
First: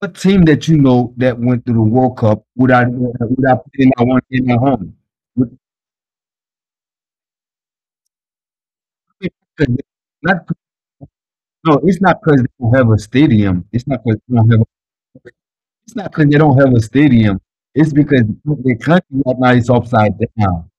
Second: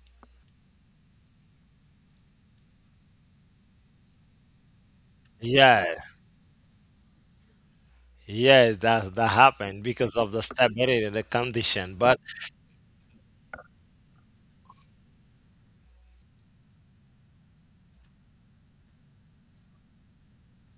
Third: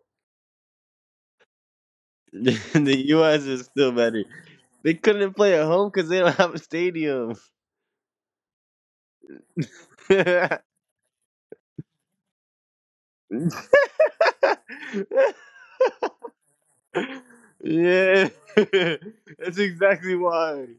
what team that you know that went through the World Cup
The U.S.
without
is still
playing not one
better.
game at
They
home.
couldn't
But-
play at
yeah,
home because they don't have a stadium.
yes. That that happened because of the
Not
Yeah,
stability, the
No,
condition.
it's not
But
because they don't have a stadium. It's not because they don't have. It's not because they don't have a stadium. It's because the country right now
that's
is upside
exactly why.
down.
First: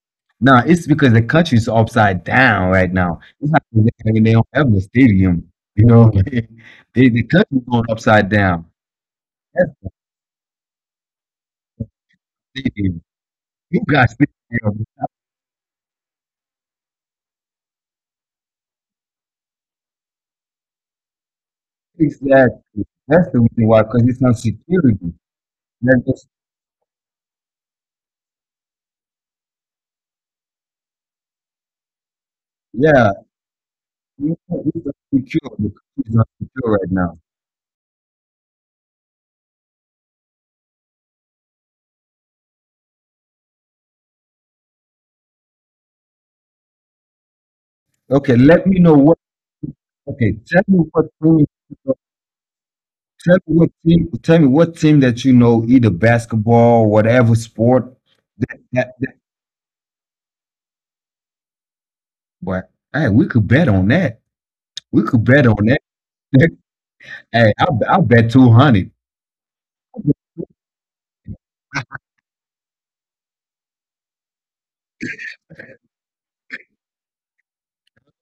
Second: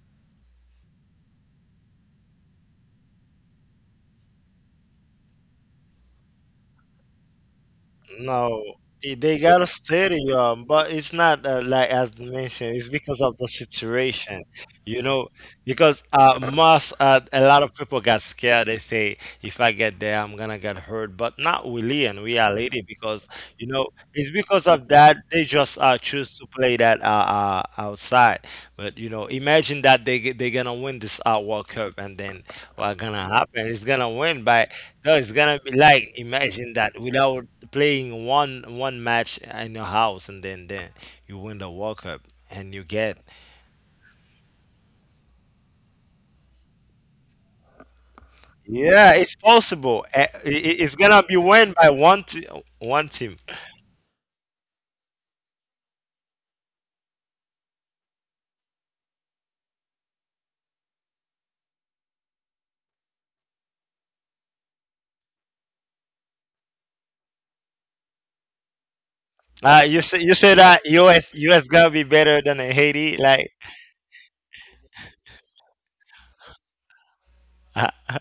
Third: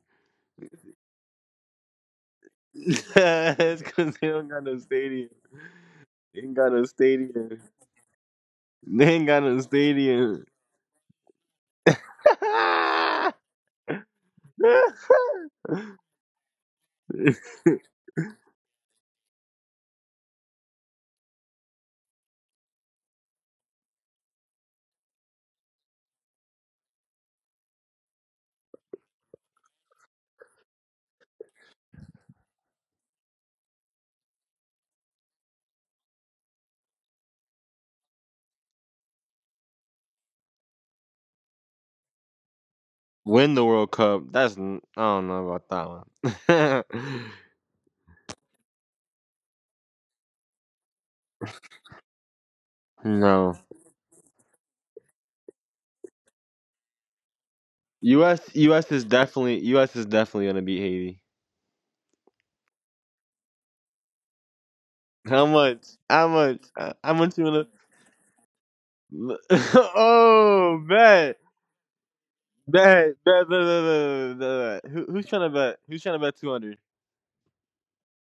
No, it's because the country's upside down right now. It's not
It's
that
because
they
they
they don't
don't got
have
no
a
stadium.
stadium. You know,
They ain't got no
they, the
stadium.
country's going upside
no,
down.
They ain't
they
got no
got a
That's
stadium.
stadium, but it's not like as
the
mentioned. It's
stadium.
because of the
You got
situation,
stadium.
you know. Because most a lot of people got scared. They say, "If I get there, I'm gonna get hurt." But not really and
Fix
we are
that.
lady. Because
That's the
you
reason why,
know,
because it's
it's
not
because of
security.
that they just
That's just,
choose to play that outside. But you know, imagine that they're gonna win this World Cup, and then what
yeah,
gonna happen? It's gonna
you
win by
know, it's not
no, it's
secure.
gonna
The
be like
country's not
imagine
secure right
that
now.
without playing one match in your house, and then you win the World Cup and you get
Win the World Cup. That's n- I don't know about that one.
Okay, let me know
yeah,
what.
it's possible.
Okay, tell me
It's
what
gonna be
team.
won by one team.
No.
Tell me what team that you know, either basketball, whatever sport that,
US
that
is definitely US is definitely gonna beat Haiti.
But hey, we could bet on that. We could
How
bet on
much? How
that.
much? How much you
Hey,
want to
I bet 200.
You say, you say
oh,
that US
bet,
US gonna be better than
bet,
Haiti,
bet, bet,
like
bet, bet, bet, bet. Bet. Who's trying to bet? Who's trying to bet 200?
uh,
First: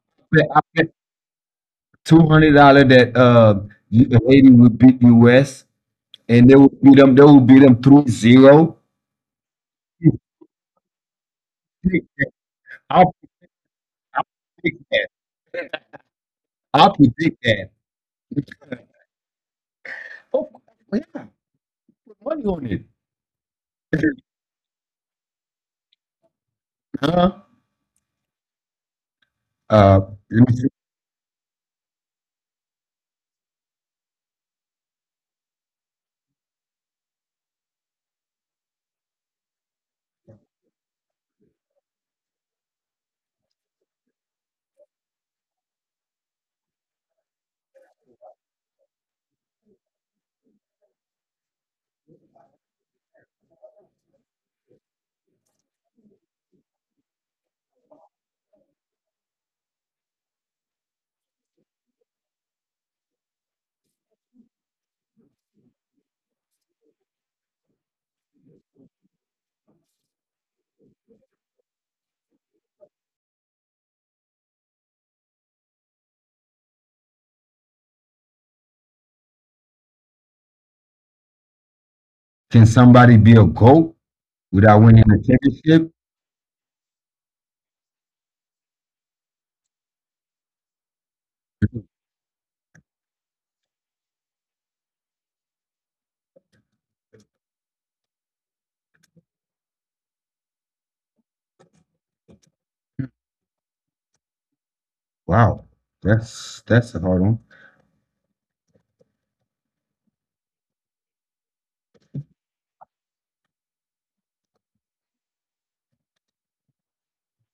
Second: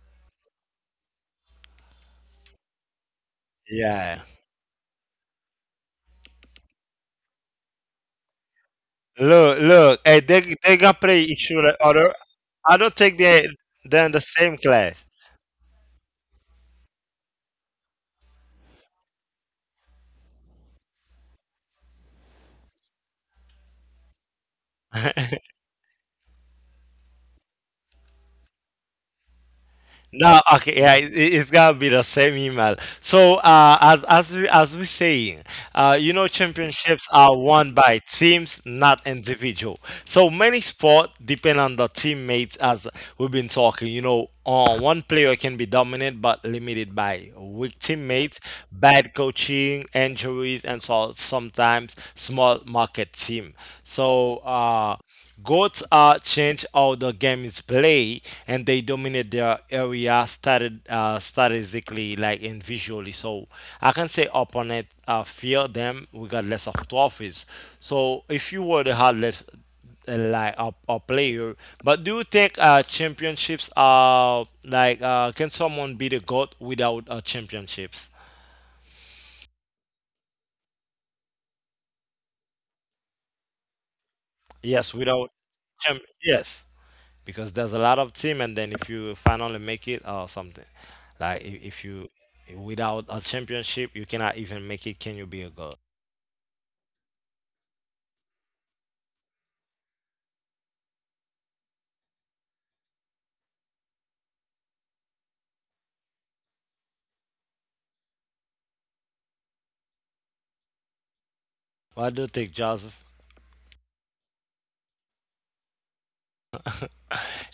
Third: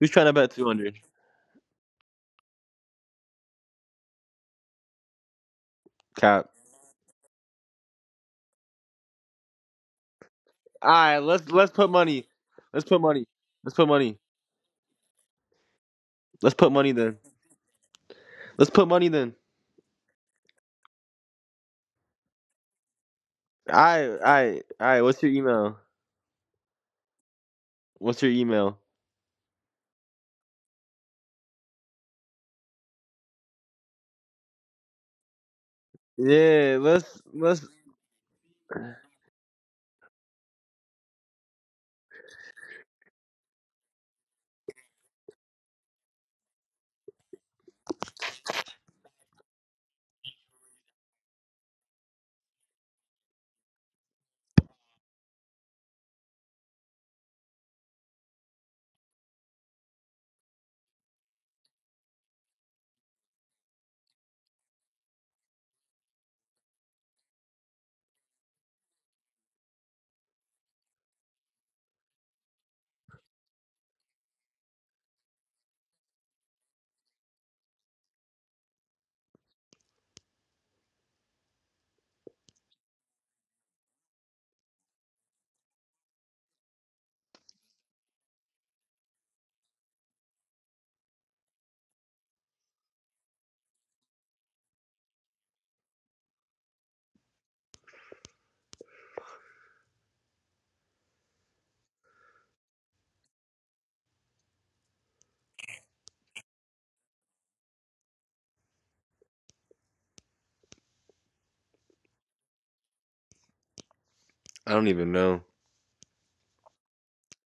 Who's trying to bet
I
two
bet
hundred?
$200 that you,
yeah,
the lady would beat the US and
Cap.
they would beat them 3-0.
look, look, they
All
gonna
right,
play each
let's put
other.
money.
I
Let's
don't
put
I'll
think
money.
they
Let's put
they're in
money.
the same
predict
class.
that.
Let's put money
I'll
then.
predict that.
Let's put money then.
Oh, we have the money on it.
All right, all right, all right. What's your email?
Huh?
What's your email?
Uh,
No,
let me see.
okay, yeah, it's gotta be the same email. So, as we saying, you know,
Yeah,
championships are
let's.
won by teams, not individual. So many sport depend on the teammates as we've been talking. You know, one player can be dominant but limited by weak teammates, bad coaching, injuries, and so sometimes small market team. So goats change how the game is played, and they dominate their area started statistically, like and visually. So I can say opponent fear them regardless of trophies. So if you were the hardest like a player. But do you think championships are like can someone be the GOAT without championships?
Can somebody be a GOAT without
Yes,
winning a
without
championship?
champ yes. Because there's a lot of team, and then if you finally make it or something. Like if you without a championship you cannot even make it, can you be a GOAT?
Wow, that's a hard one.
What do you think, Joseph?
I don't even know.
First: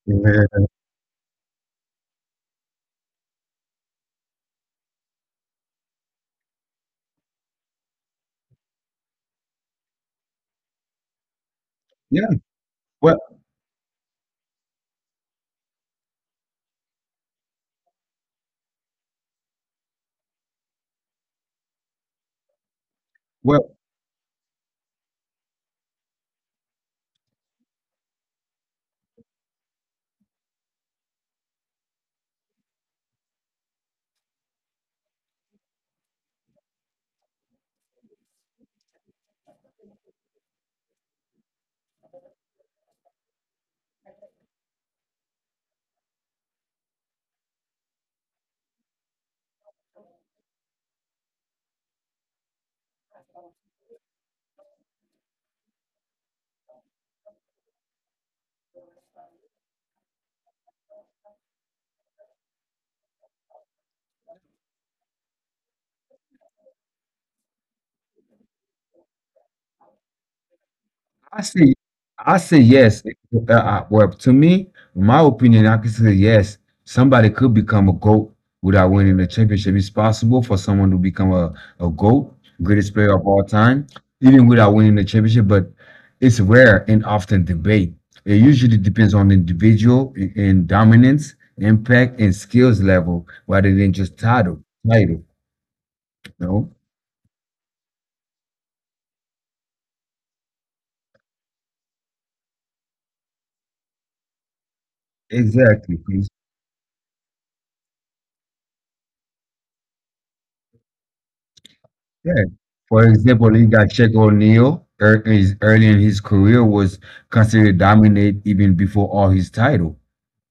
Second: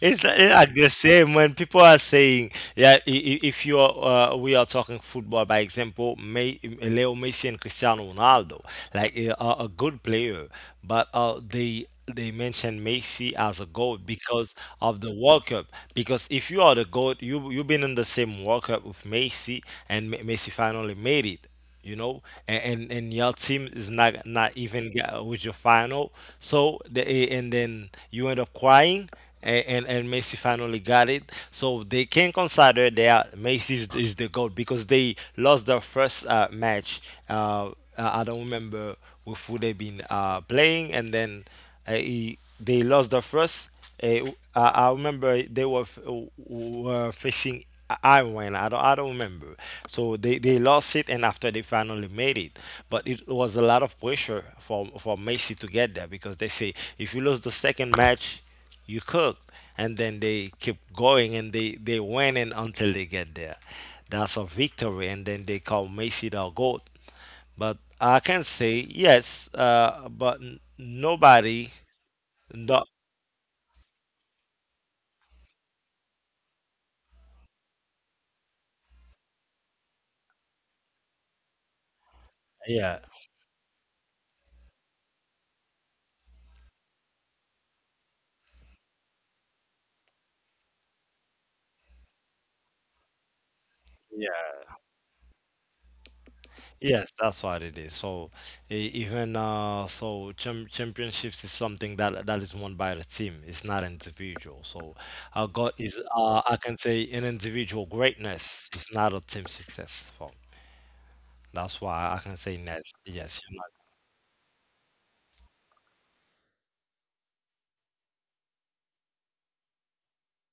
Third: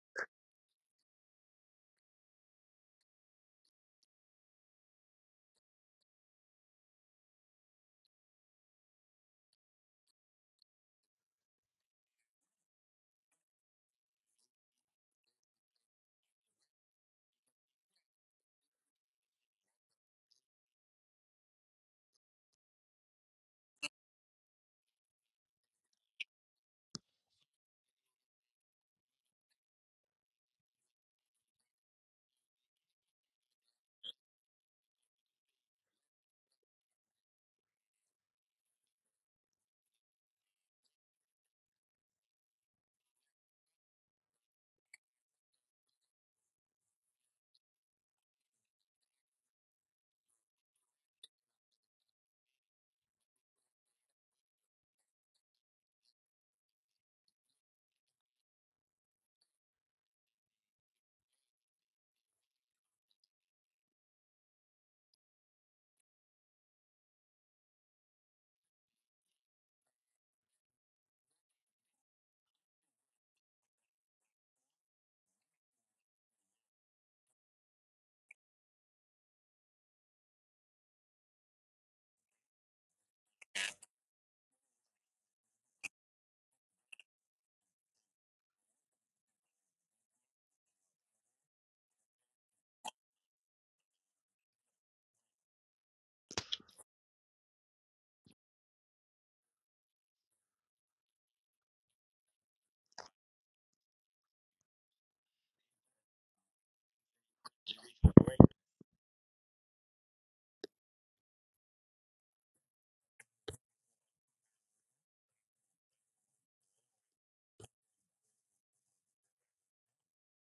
It's
Yeah.
like the same when people are saying, yeah, if you are, we are talking football, by example, May, Leo Messi and Cristiano Ronaldo. Like a good player, but
Yeah.
they mentioned
Well,
Messi as a goat because of the World Cup. Because if you are the goat, you've been in the same World Cup with Messi, and Messi finally made it. You know,
well,
and your team is not not even with your final. So and then you end up crying and Messi finally got it. So they can consider that Messi is the GOAT because they lost their first match. Uh, I don't remember with who they've been playing, and then they lost the first. Uh, I remember they were, were facing Iran. I don't, I don't remember. So they lost it, and after they finally made it, but it was a lot of pressure for Messi to get there, because they say if you lose the second match, you cooked, and then they keep going and they win and until they get there. That's a victory, and then they call Messi the goat. But I can say yes, but
I
nobody,
say, I say
not.
yes. To me, my opinion, I can say yes. Somebody could become a GOAT without winning the championship. It's possible for someone to become a GOAT, greatest player of all time, even without winning the championship, but it's rare and often debate. It usually depends on the individual and dominance, impact, and skills level rather than just
Yeah.
title. Title, you know?
Yes, that's what it is. So cham championships is something that that is won by the team. It's not an individual. So our God is,
Exactly.
I can say, an individual greatness. It's not a team success. So that's why I can
Yeah.
say yes.
For
Yes.
example, you got Shaq O'Neal. Early in his career, was considered dominant even before all his title.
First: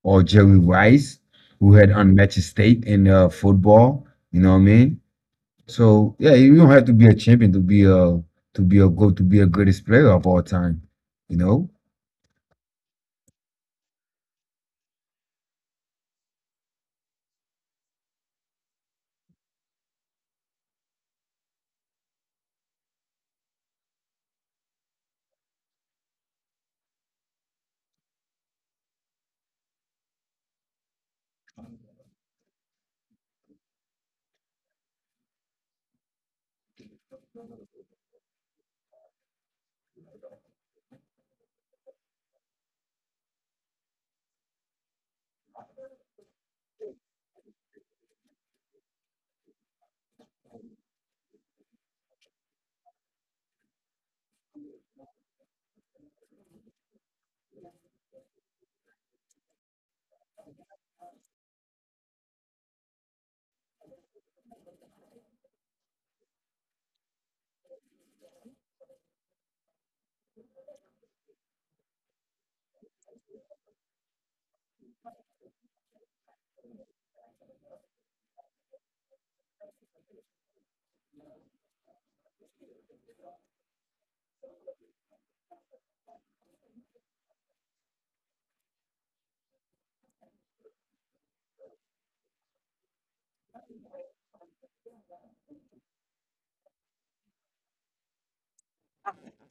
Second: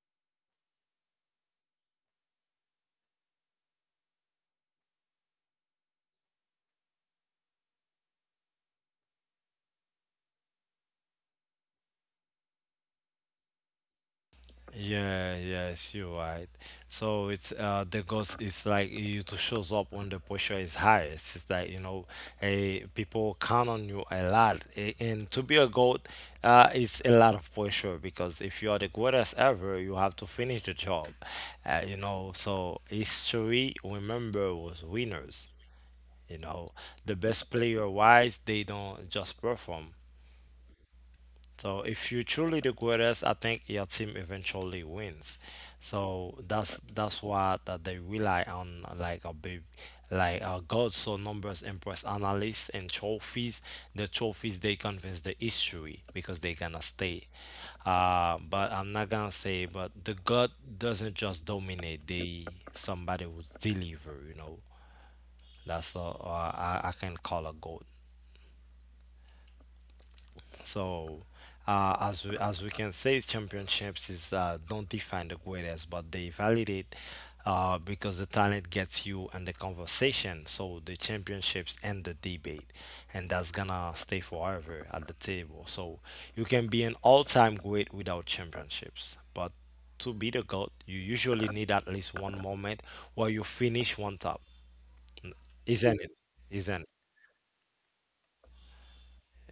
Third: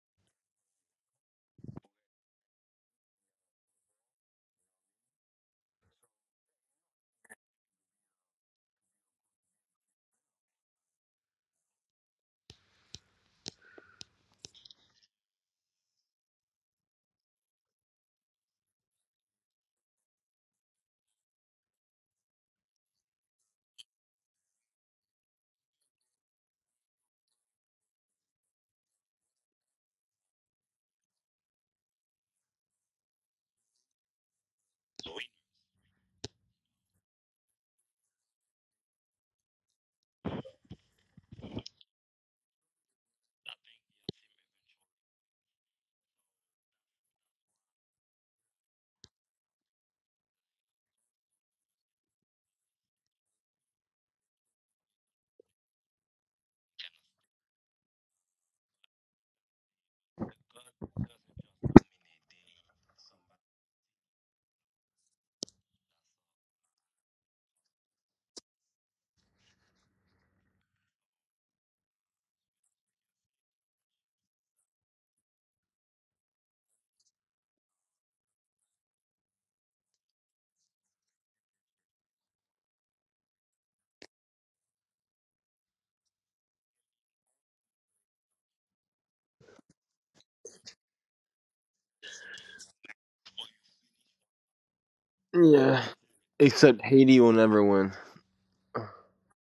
Or Jerry Rice, who had unmatched state in football. You know what I mean? So yeah, you don't have to be a champion to be a go to be a greatest player of all time. You know?
Yeah, yes, you're right. So it's the ghost, it's like you to shows up when the pressure is highest. It's like, you know, a people count on you a lot. And to be a goat, it's a lot of pressure, because if you are the greatest ever, you have to finish the job. You know, so history remember was winners. You know, the best player wise, they don't just perform. So if you truly the greatest, I think your team eventually wins. So that's why that they rely on like a big like a god, so numbers impress analysts and trophies. The trophies they convince the history because they gonna stay. But I'm not gonna say but the god doesn't just dominate, they somebody will deliver, you know. That's all I can call a god. So, as we can say, championships is don't define the greatest, but they validate because the talent gets you in the conversation. So the championships and the debate, and that's gonna stay forever at the table. So you can be an all-time great without championships, but to be the goat, you usually need at least one moment where you finish one top,
Yeah,
isn't it?
except
Isn't it?
Haiti will never win.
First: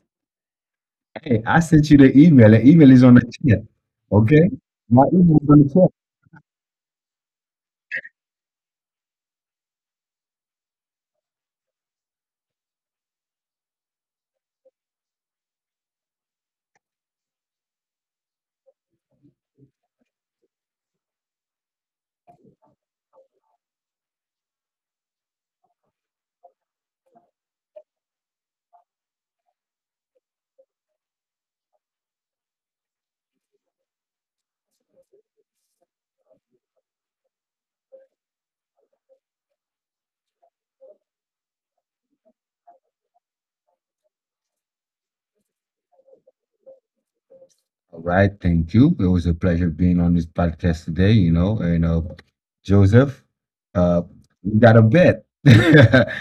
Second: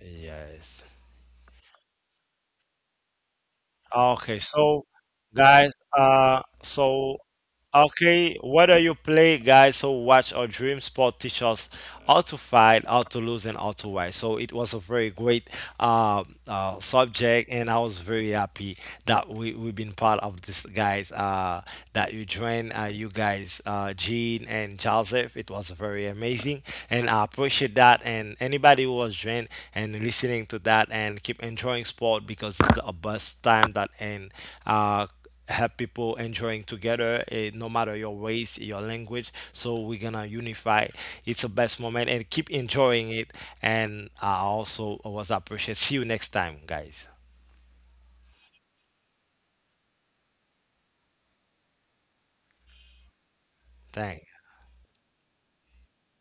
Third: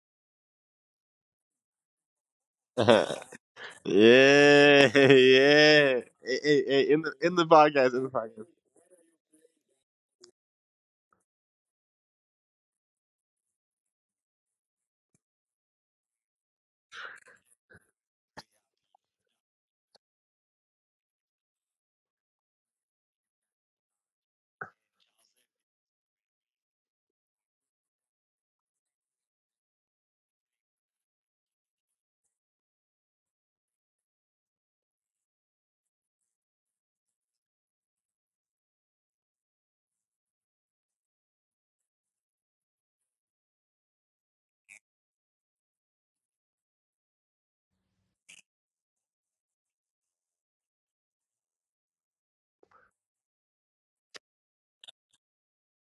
Yes.
Hey, I sent you the email. The email is on the chat.
Okay,
Okay?
so
Yeah,
My email is
yeah.
on
guys,
the chat.
uh,
In the
so
podcast, in the
okay,
podcast.
whether you play, guys, or watch or dream, sport teach us how to fight, how to lose, and how to win. So it was a very great subject, and I was very happy that we, we've been part of this, guys, that you joined, you guys, Gene and Joseph. It was very amazing, and I appreciate that. And anybody who was joined and listening to that, and keep enjoying sport because it's the best time that and uh, have people enjoying together no matter your race, your language, so we're gonna unify. It's the best moment and keep enjoying it, and I also was appreciate. See you next time, guys.
All right, thank you. It was a pleasure being on this podcast today, you know, and Joseph, uh
Thanks.
we got a bet.